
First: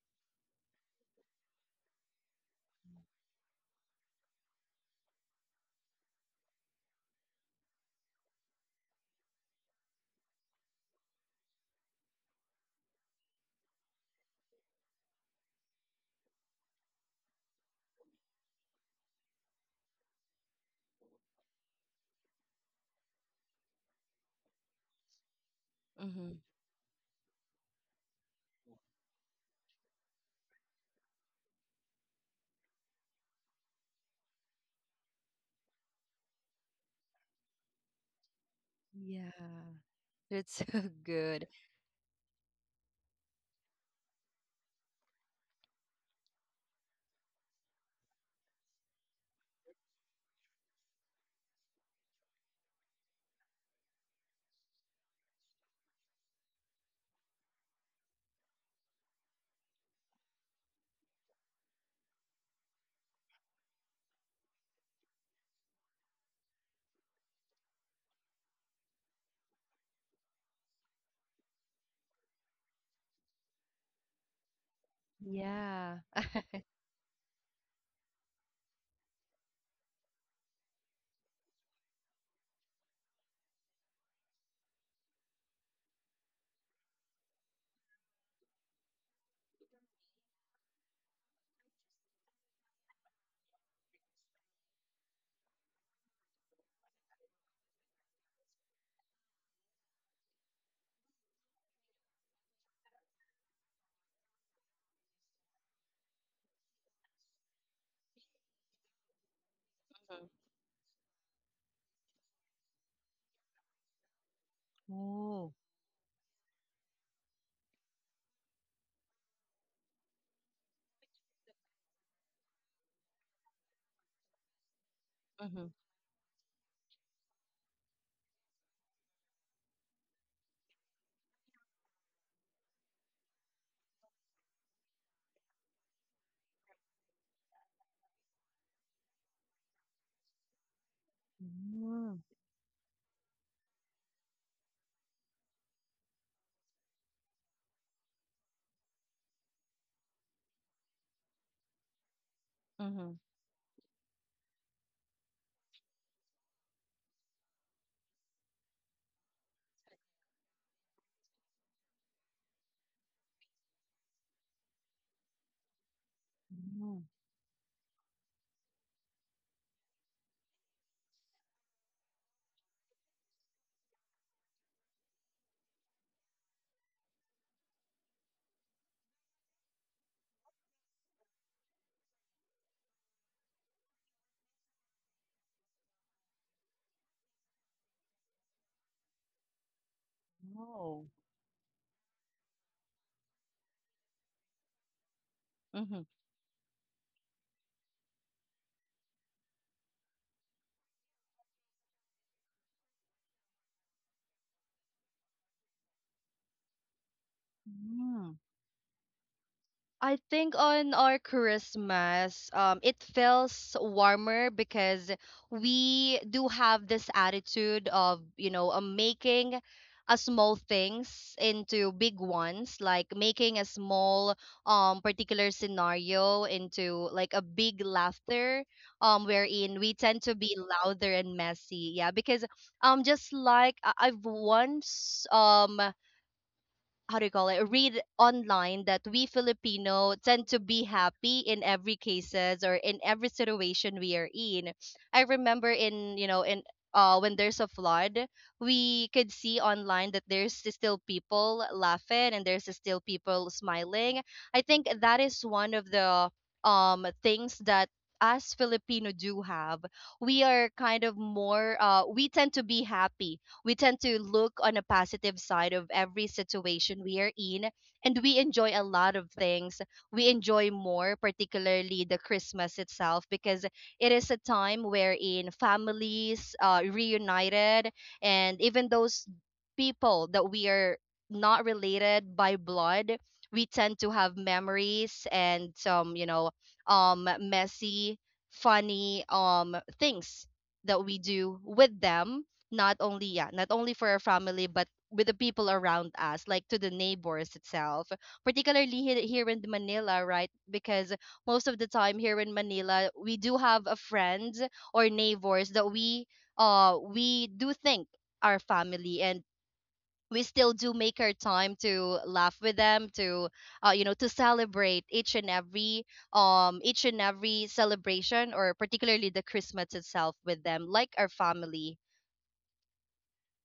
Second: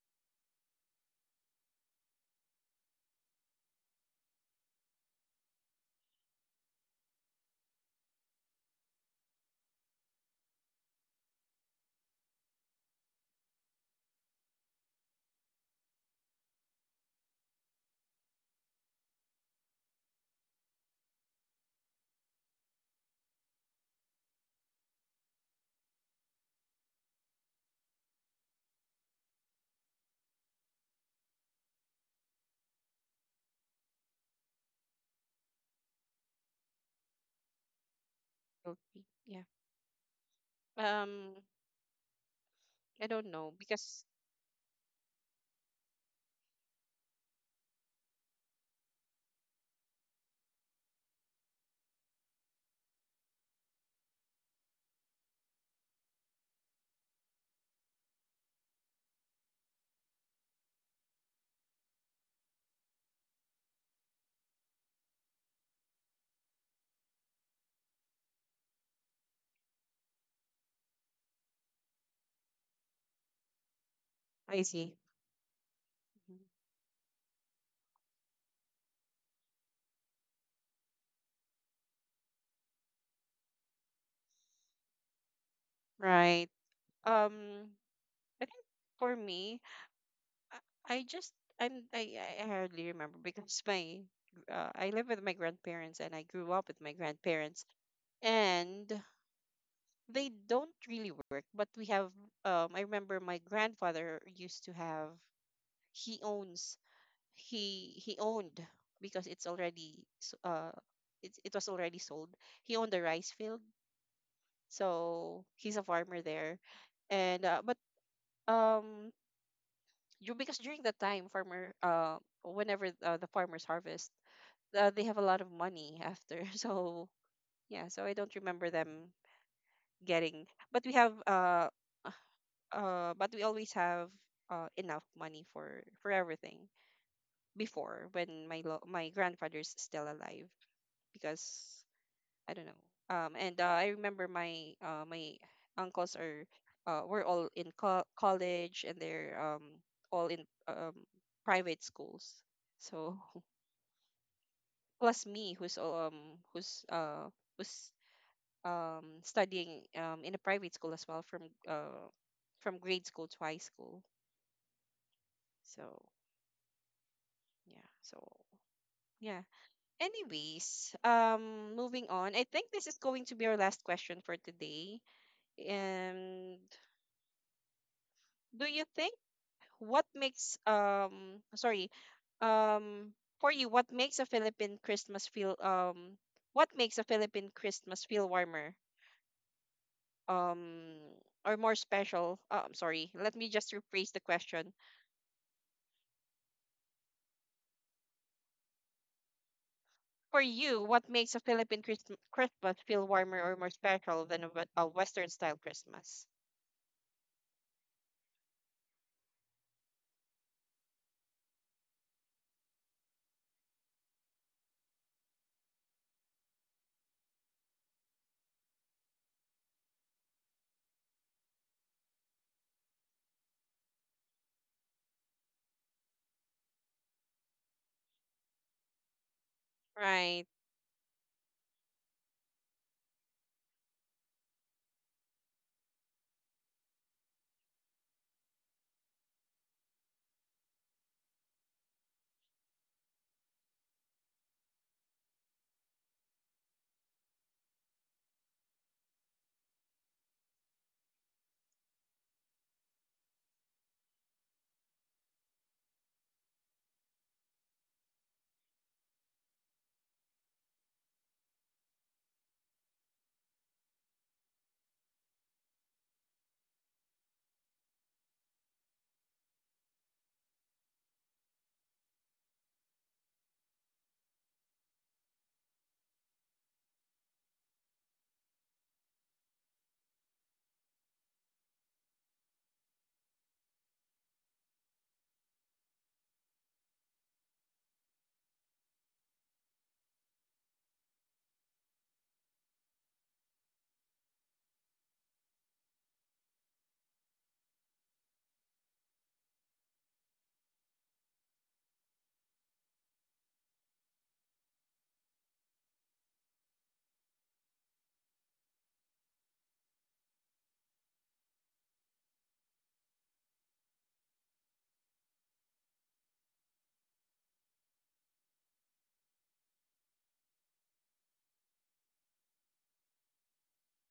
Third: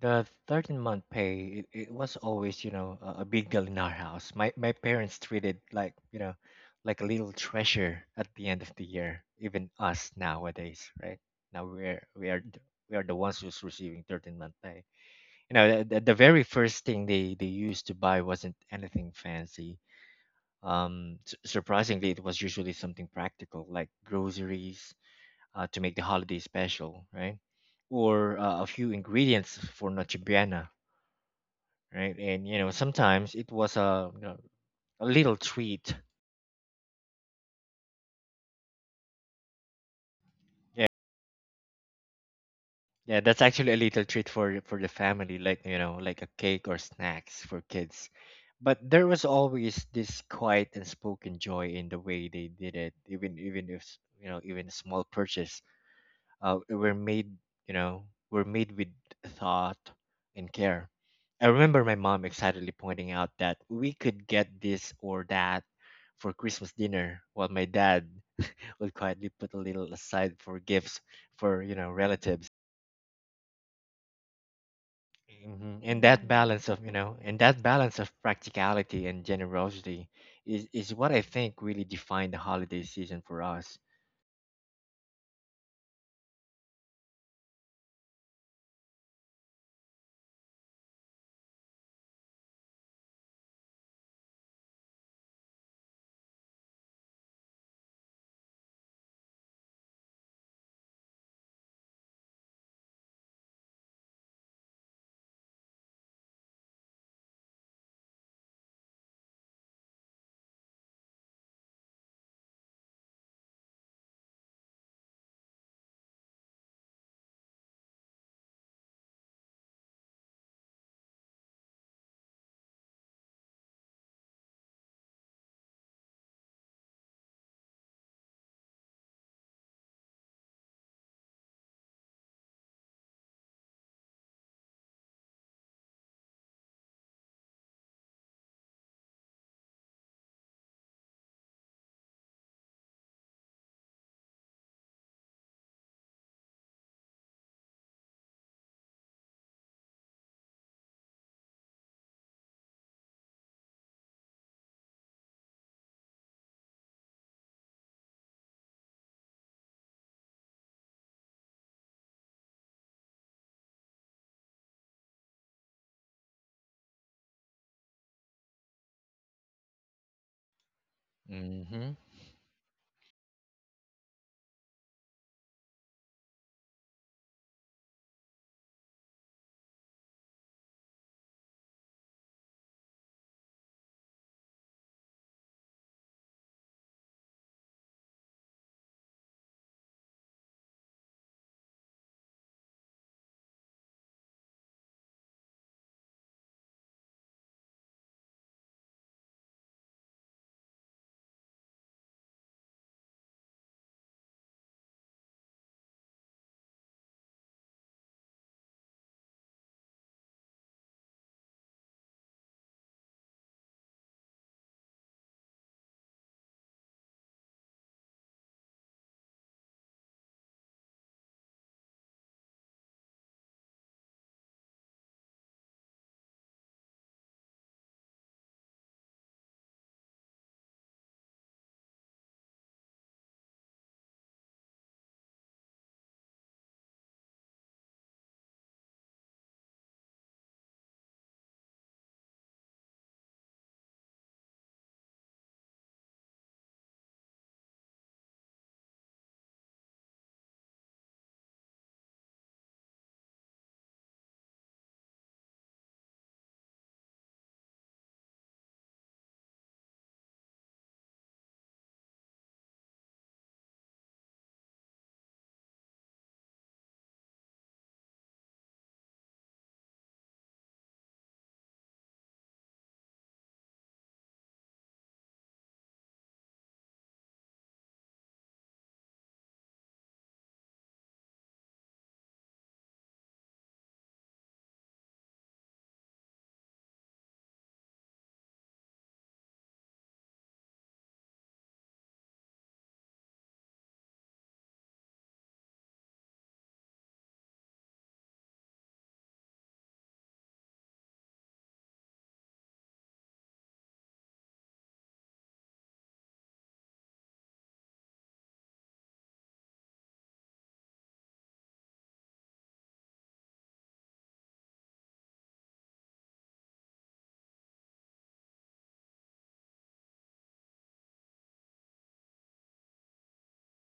Speaker 3: the 13th month pay, it was always, you know, a big deal in our house. My parents treated like, you know, like a little treasure at the end of the year, even us nowadays, right? Now we are the ones who's receiving 13th month pay. You know, the very first thing they used to buy wasn't anything fancy. Surprisingly, it was usually something practical, like groceries, to make the
Speaker 2: Mm-hmm.
Speaker 3: holiday special, right? Or a few ingredients for Noche Buena. Right, and you know sometimes it was a little treat.
Speaker 1: Okay.
Speaker 2: Yeah.
Speaker 1: Yeah.
Speaker 2: That's [laughs] so
Speaker 1: Um,
Speaker 2: good.
Speaker 1: I
Speaker 3: Yeah,
Speaker 1: don't
Speaker 3: that's
Speaker 1: know
Speaker 3: actually a little
Speaker 1: because,
Speaker 3: treat for the family, like you know, like a cake or snacks for kids. But there was always this quiet and spoken joy in the way they did it, even if even a small purchase were made, were made with thought and care. I remember my mom excitedly pointing out that we could get this or that for Christmas dinner, while my dad would quietly put a little aside for gifts for, you know, relatives.
Speaker 1: I see.
Speaker 3: Mhm.
Speaker 2: Yeah.
Speaker 3: And that
Speaker 1: Mhm.
Speaker 3: balance of, practicality and generosity is what I think really defined the holiday season for us.
Speaker 1: Right. Um, I think for me, I just, I hardly remember because my, I live with my grandparents and I grew up with my grandparents, and they don't really work, but we have, I remember my grandfather used to have, he owns he owned, because it's already it, it was already sold. He owned a rice field, so
Speaker 2: Oh.
Speaker 1: he's a farmer there, and but um you, because during that time, farmer whenever the farmers harvest, they have a lot of
Speaker 2: Mm-hmm.
Speaker 1: money after. [laughs] So yeah, so I don't remember them getting, but we have but we always have enough money for everything before, when my my grandfather's still alive, because
Speaker 2: Mm.
Speaker 1: I don't know. And I remember my my uncles are were all in college, and they're all in private schools, so
Speaker 2: Mm-hmm.
Speaker 1: [laughs] plus me, who's who's studying in a private school as well, from grade school to high school. So
Speaker 2: Mm.
Speaker 1: yeah, so yeah. Anyways,
Speaker 3: Mm-hmm.
Speaker 1: moving on, I think this is going to be our last question for today. And, do you think, what makes sorry, um for you, what makes a Philippine Christmas feel, warmer um
Speaker 2: Oh.
Speaker 1: or more special? Uh, I'm sorry, let me just rephrase the question. For you, what makes a Philippine Christmas feel warmer or more special than a, a Western style Christmas?
Speaker 2: Mm-hmm. I think on our Christmas, it feels warmer because we do have this attitude of, you know, making a small things into big ones, like making a small particular scenario into like a big laughter, wherein we tend
Speaker 1: Right.
Speaker 2: to be louder and messy. Yeah, because just like I've once, how do you call it, read online that we Filipino tend to be happy in every cases or in every situation we are in. I remember in, you know, in when there's a flood, we could see online that there's still people laughing and there's still people smiling. I think that is one of the things that us Filipino do have. We are kind of more, we tend to be happy, we tend to look on a positive side of every situation we are in, and we enjoy a lot of things. We enjoy more, particularly the Christmas itself, because it is a time wherein families reunited, and even those people that we are not related by blood, we tend to have memories and some, you know, messy, funny, things that we do with them, not only, yeah, not only for our family, but with the people around us, like to the neighbors itself, particularly here, here in Manila, right, because most of the time here in Manila we do have a friends or neighbors that we do think are family, and we still do make our time to laugh with them, to you know, to celebrate each and every, each and every celebration, or particularly the Christmas itself, with them, like our family.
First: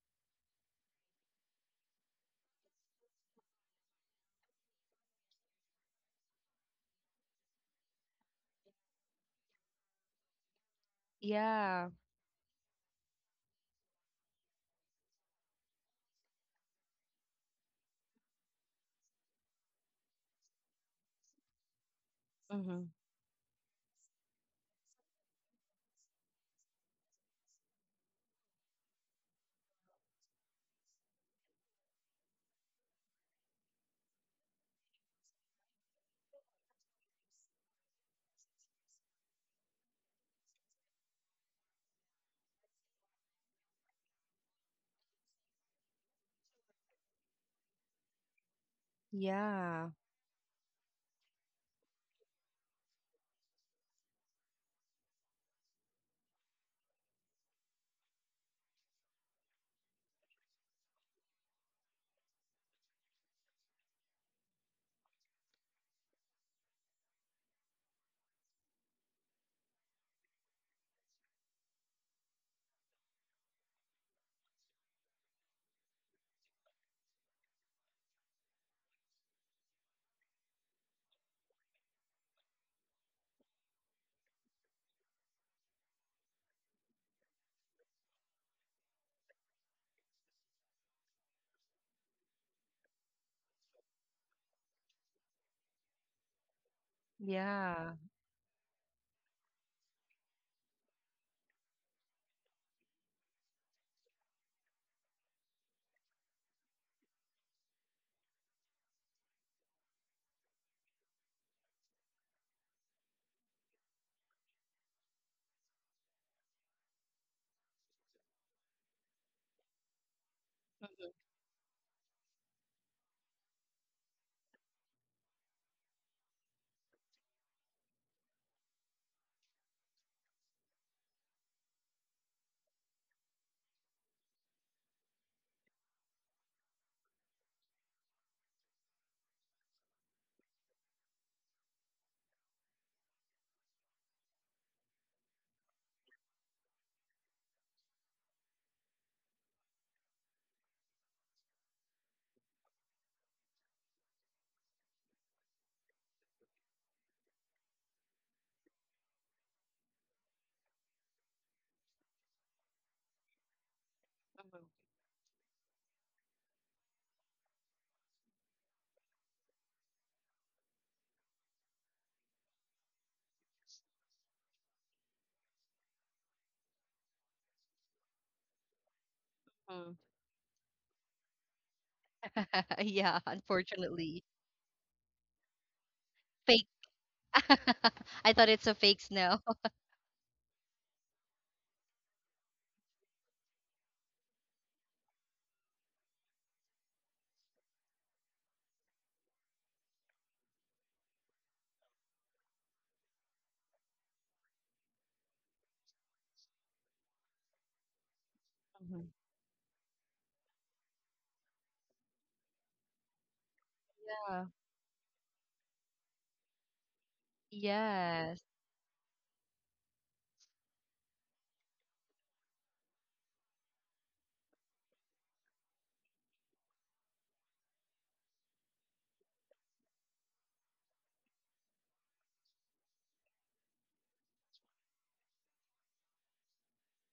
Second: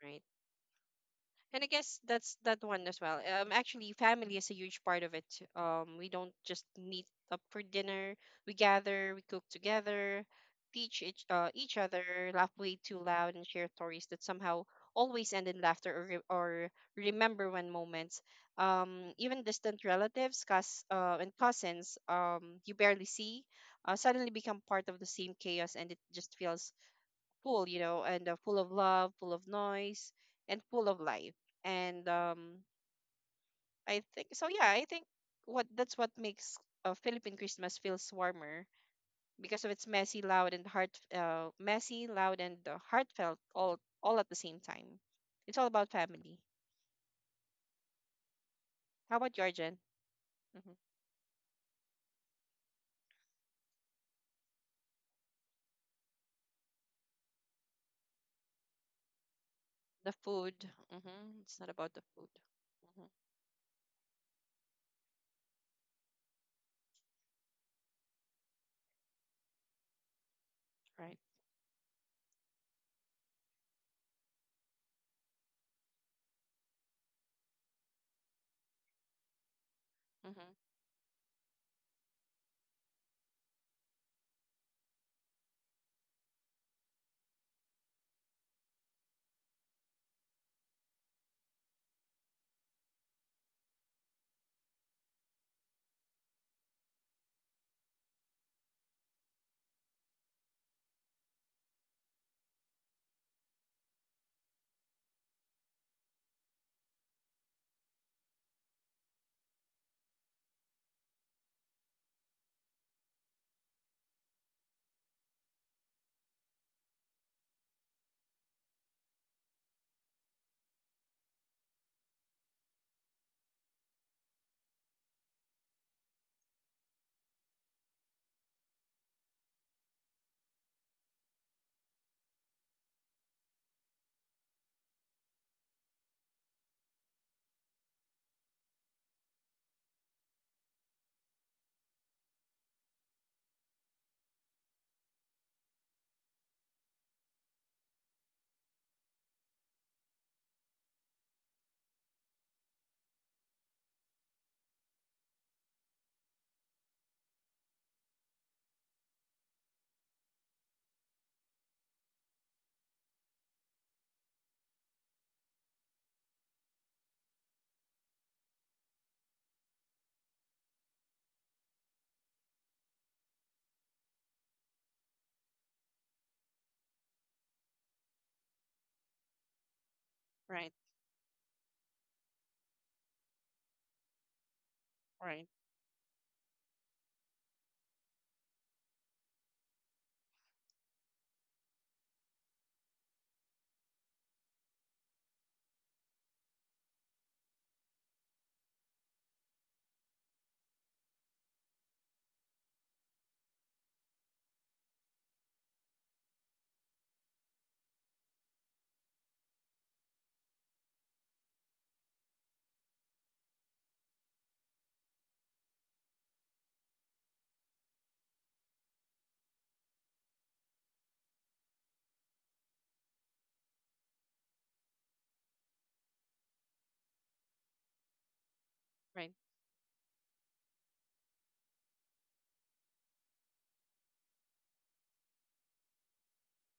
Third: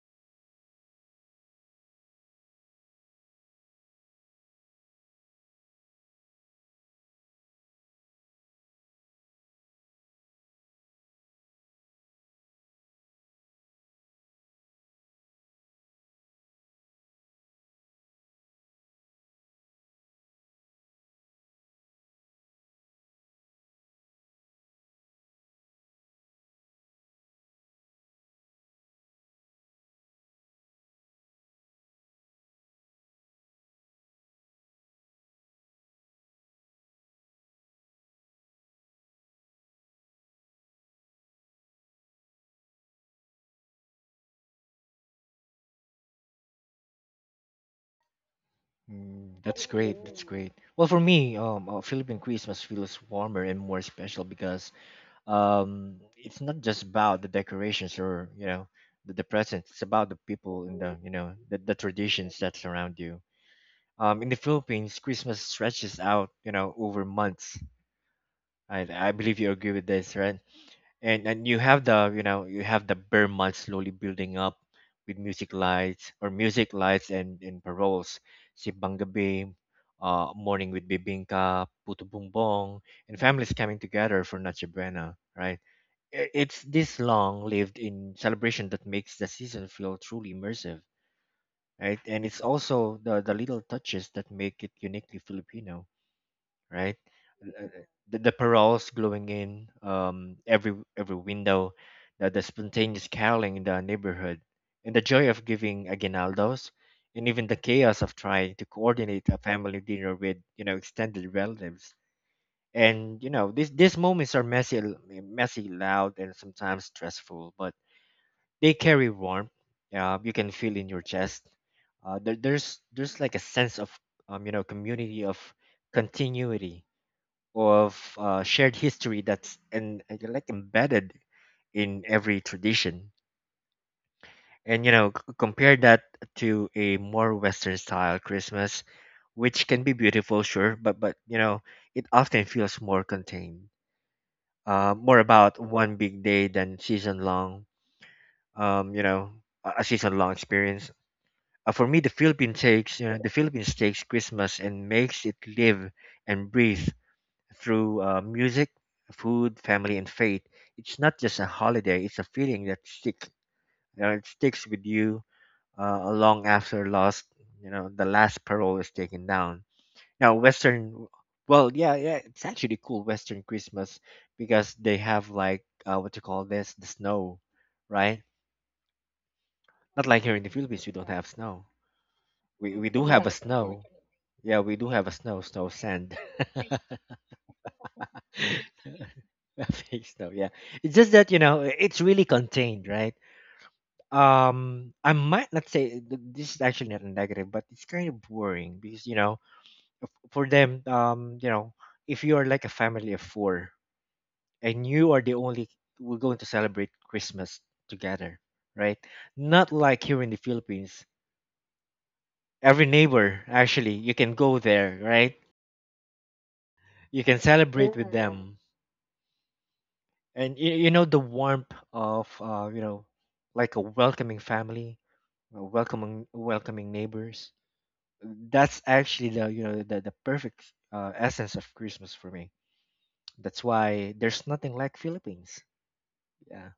Speaker 1: Right. And I guess that's that one as well. Actually, family is a huge part of it. We don't just meet up for dinner. We gather, we cook together, teach each
Speaker 2: Yeah.
Speaker 1: other, laugh way too loud, and share stories that somehow always end in laughter or remember when moments. Even distant relatives, cousins, you
Speaker 2: Hmm.
Speaker 1: barely see, suddenly become part of the same chaos, and it just feels full, you know, and full of love, full of noise, and full of life. And I think so. Yeah, I think what that's what makes a Philippine Christmas feels warmer, because of its messy, loud, and heart messy, loud, and heartfelt, all at the same time. It's all about family. How about
Speaker 3: Mm,
Speaker 1: your
Speaker 3: that's
Speaker 1: Jen?
Speaker 2: Yeah.
Speaker 3: great. That's great.
Speaker 1: Hmm.
Speaker 3: Well, for me, Philippine Christmas feels warmer and more special because it's not just about the decorations or, you know, the presents. It's about
Speaker 1: The
Speaker 3: the people
Speaker 1: food.
Speaker 3: and the, you know,
Speaker 1: Hmm. It's not
Speaker 3: the
Speaker 1: about the food.
Speaker 3: traditions that surround
Speaker 1: Hmm.
Speaker 3: you. In the Philippines, Christmas stretches out, you know, over months. I believe you agree with this, right?
Speaker 1: Right.
Speaker 3: And you have the, bare month slowly building up with music lights, and paroles, sibang gabi, uh, morning
Speaker 1: Hmm.
Speaker 3: with bibingka, puto bumbong, and families coming together for Noche Buena, right? I- it's this long lived in celebration that makes the season feel truly immersive, right? And it's also the little touches that make it uniquely Filipino, right?
Speaker 2: Yeah.
Speaker 3: Uh, the paroles glowing in every window, the spontaneous caroling in the neighborhood, and the joy of giving aguinaldos, and even the chaos of trying to coordinate a family dinner with, you know, extended relatives. And you know, these moments are messy, messy, loud, and sometimes stressful, but they carry warmth. You can feel in your chest. There's like a sense of, community, of continuity, of shared history that's and like embedded in every tradition. And you know, compare that to a more Western style Christmas, which can be beautiful, sure, but it often feels more contained, more about one big day than season long. Um, you know, a season long experience. For me, the Philippines takes Christmas and makes it live and breathe through music, food, family, and faith. It's not just a holiday; it's a feeling that stick. You know, it sticks with you long after lost. You know, the last parole is taken down. Now, Western. Well, yeah, yeah, it's actually cool Western Christmas because they have like, what you call this, the snow, right?
Speaker 2: Mm.
Speaker 3: Not like here in the
Speaker 1: Right.
Speaker 3: Philippines, we don't have snow.
Speaker 2: [laughs] Yeah,
Speaker 3: We do have a Yeah. snow.
Speaker 2: unfortunately.
Speaker 3: Yeah, we do have a snow,
Speaker 1: Right.
Speaker 3: snow, sand.
Speaker 2: Fake. [laughs] I
Speaker 3: [laughs]
Speaker 2: thought it's a fake snow.
Speaker 3: [laughs] Face though, yeah. It's just that you know it's really contained, right? I might not say this is actually not a negative, but it's kind of boring because you know, for them, you know, if you are like a family of 4 and you are the only, we're going to celebrate Christmas together,
Speaker 2: Hmm.
Speaker 3: right? Not like here in the Philippines, every neighbor
Speaker 2: [laughs]
Speaker 3: actually
Speaker 2: Yeah.
Speaker 3: you can go there, right? You can celebrate
Speaker 2: Yes.
Speaker 3: with them, and you know the warmth of, like a welcoming family, welcoming neighbors. That's actually
Speaker 1: Right.
Speaker 3: the, the perfect essence of Christmas for me. That's why there's nothing like Philippines. Yeah.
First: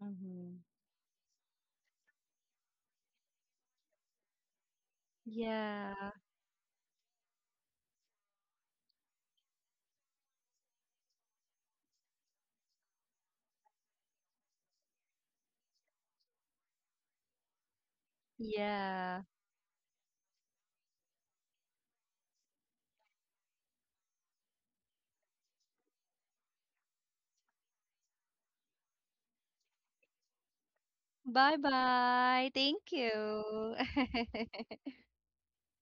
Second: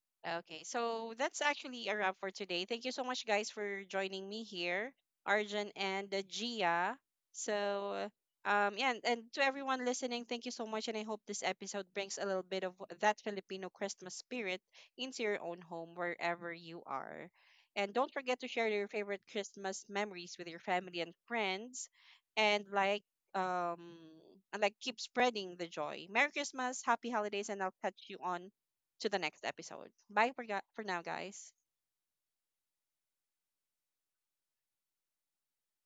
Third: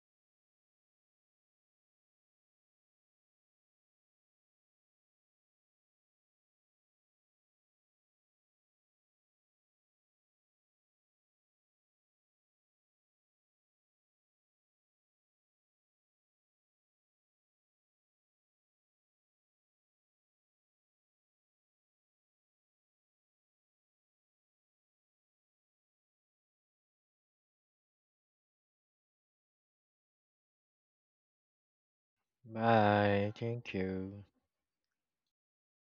Speaker 2: Hmm.
Speaker 1: Okay, so that's actually a wrap for today. Thank you so much, guys, for joining me here, Arjun and
Speaker 2: Yeah.
Speaker 1: Gia. So, yeah, and to everyone listening, thank you so much, and I hope this episode brings a little bit of that Filipino Christmas spirit into your own home, wherever you are. And don't forget to share your
Speaker 2: Yeah.
Speaker 1: favorite Christmas memories with your family and friends, and like, um, and like, keep spreading the joy. Merry Christmas, happy holidays, and I'll catch you on to the next episode. Bye for, for now, guys.
Speaker 2: Bye bye. Thank
Speaker 3: Bye. Thank
Speaker 2: you.
Speaker 3: you.
Speaker 2: [laughs]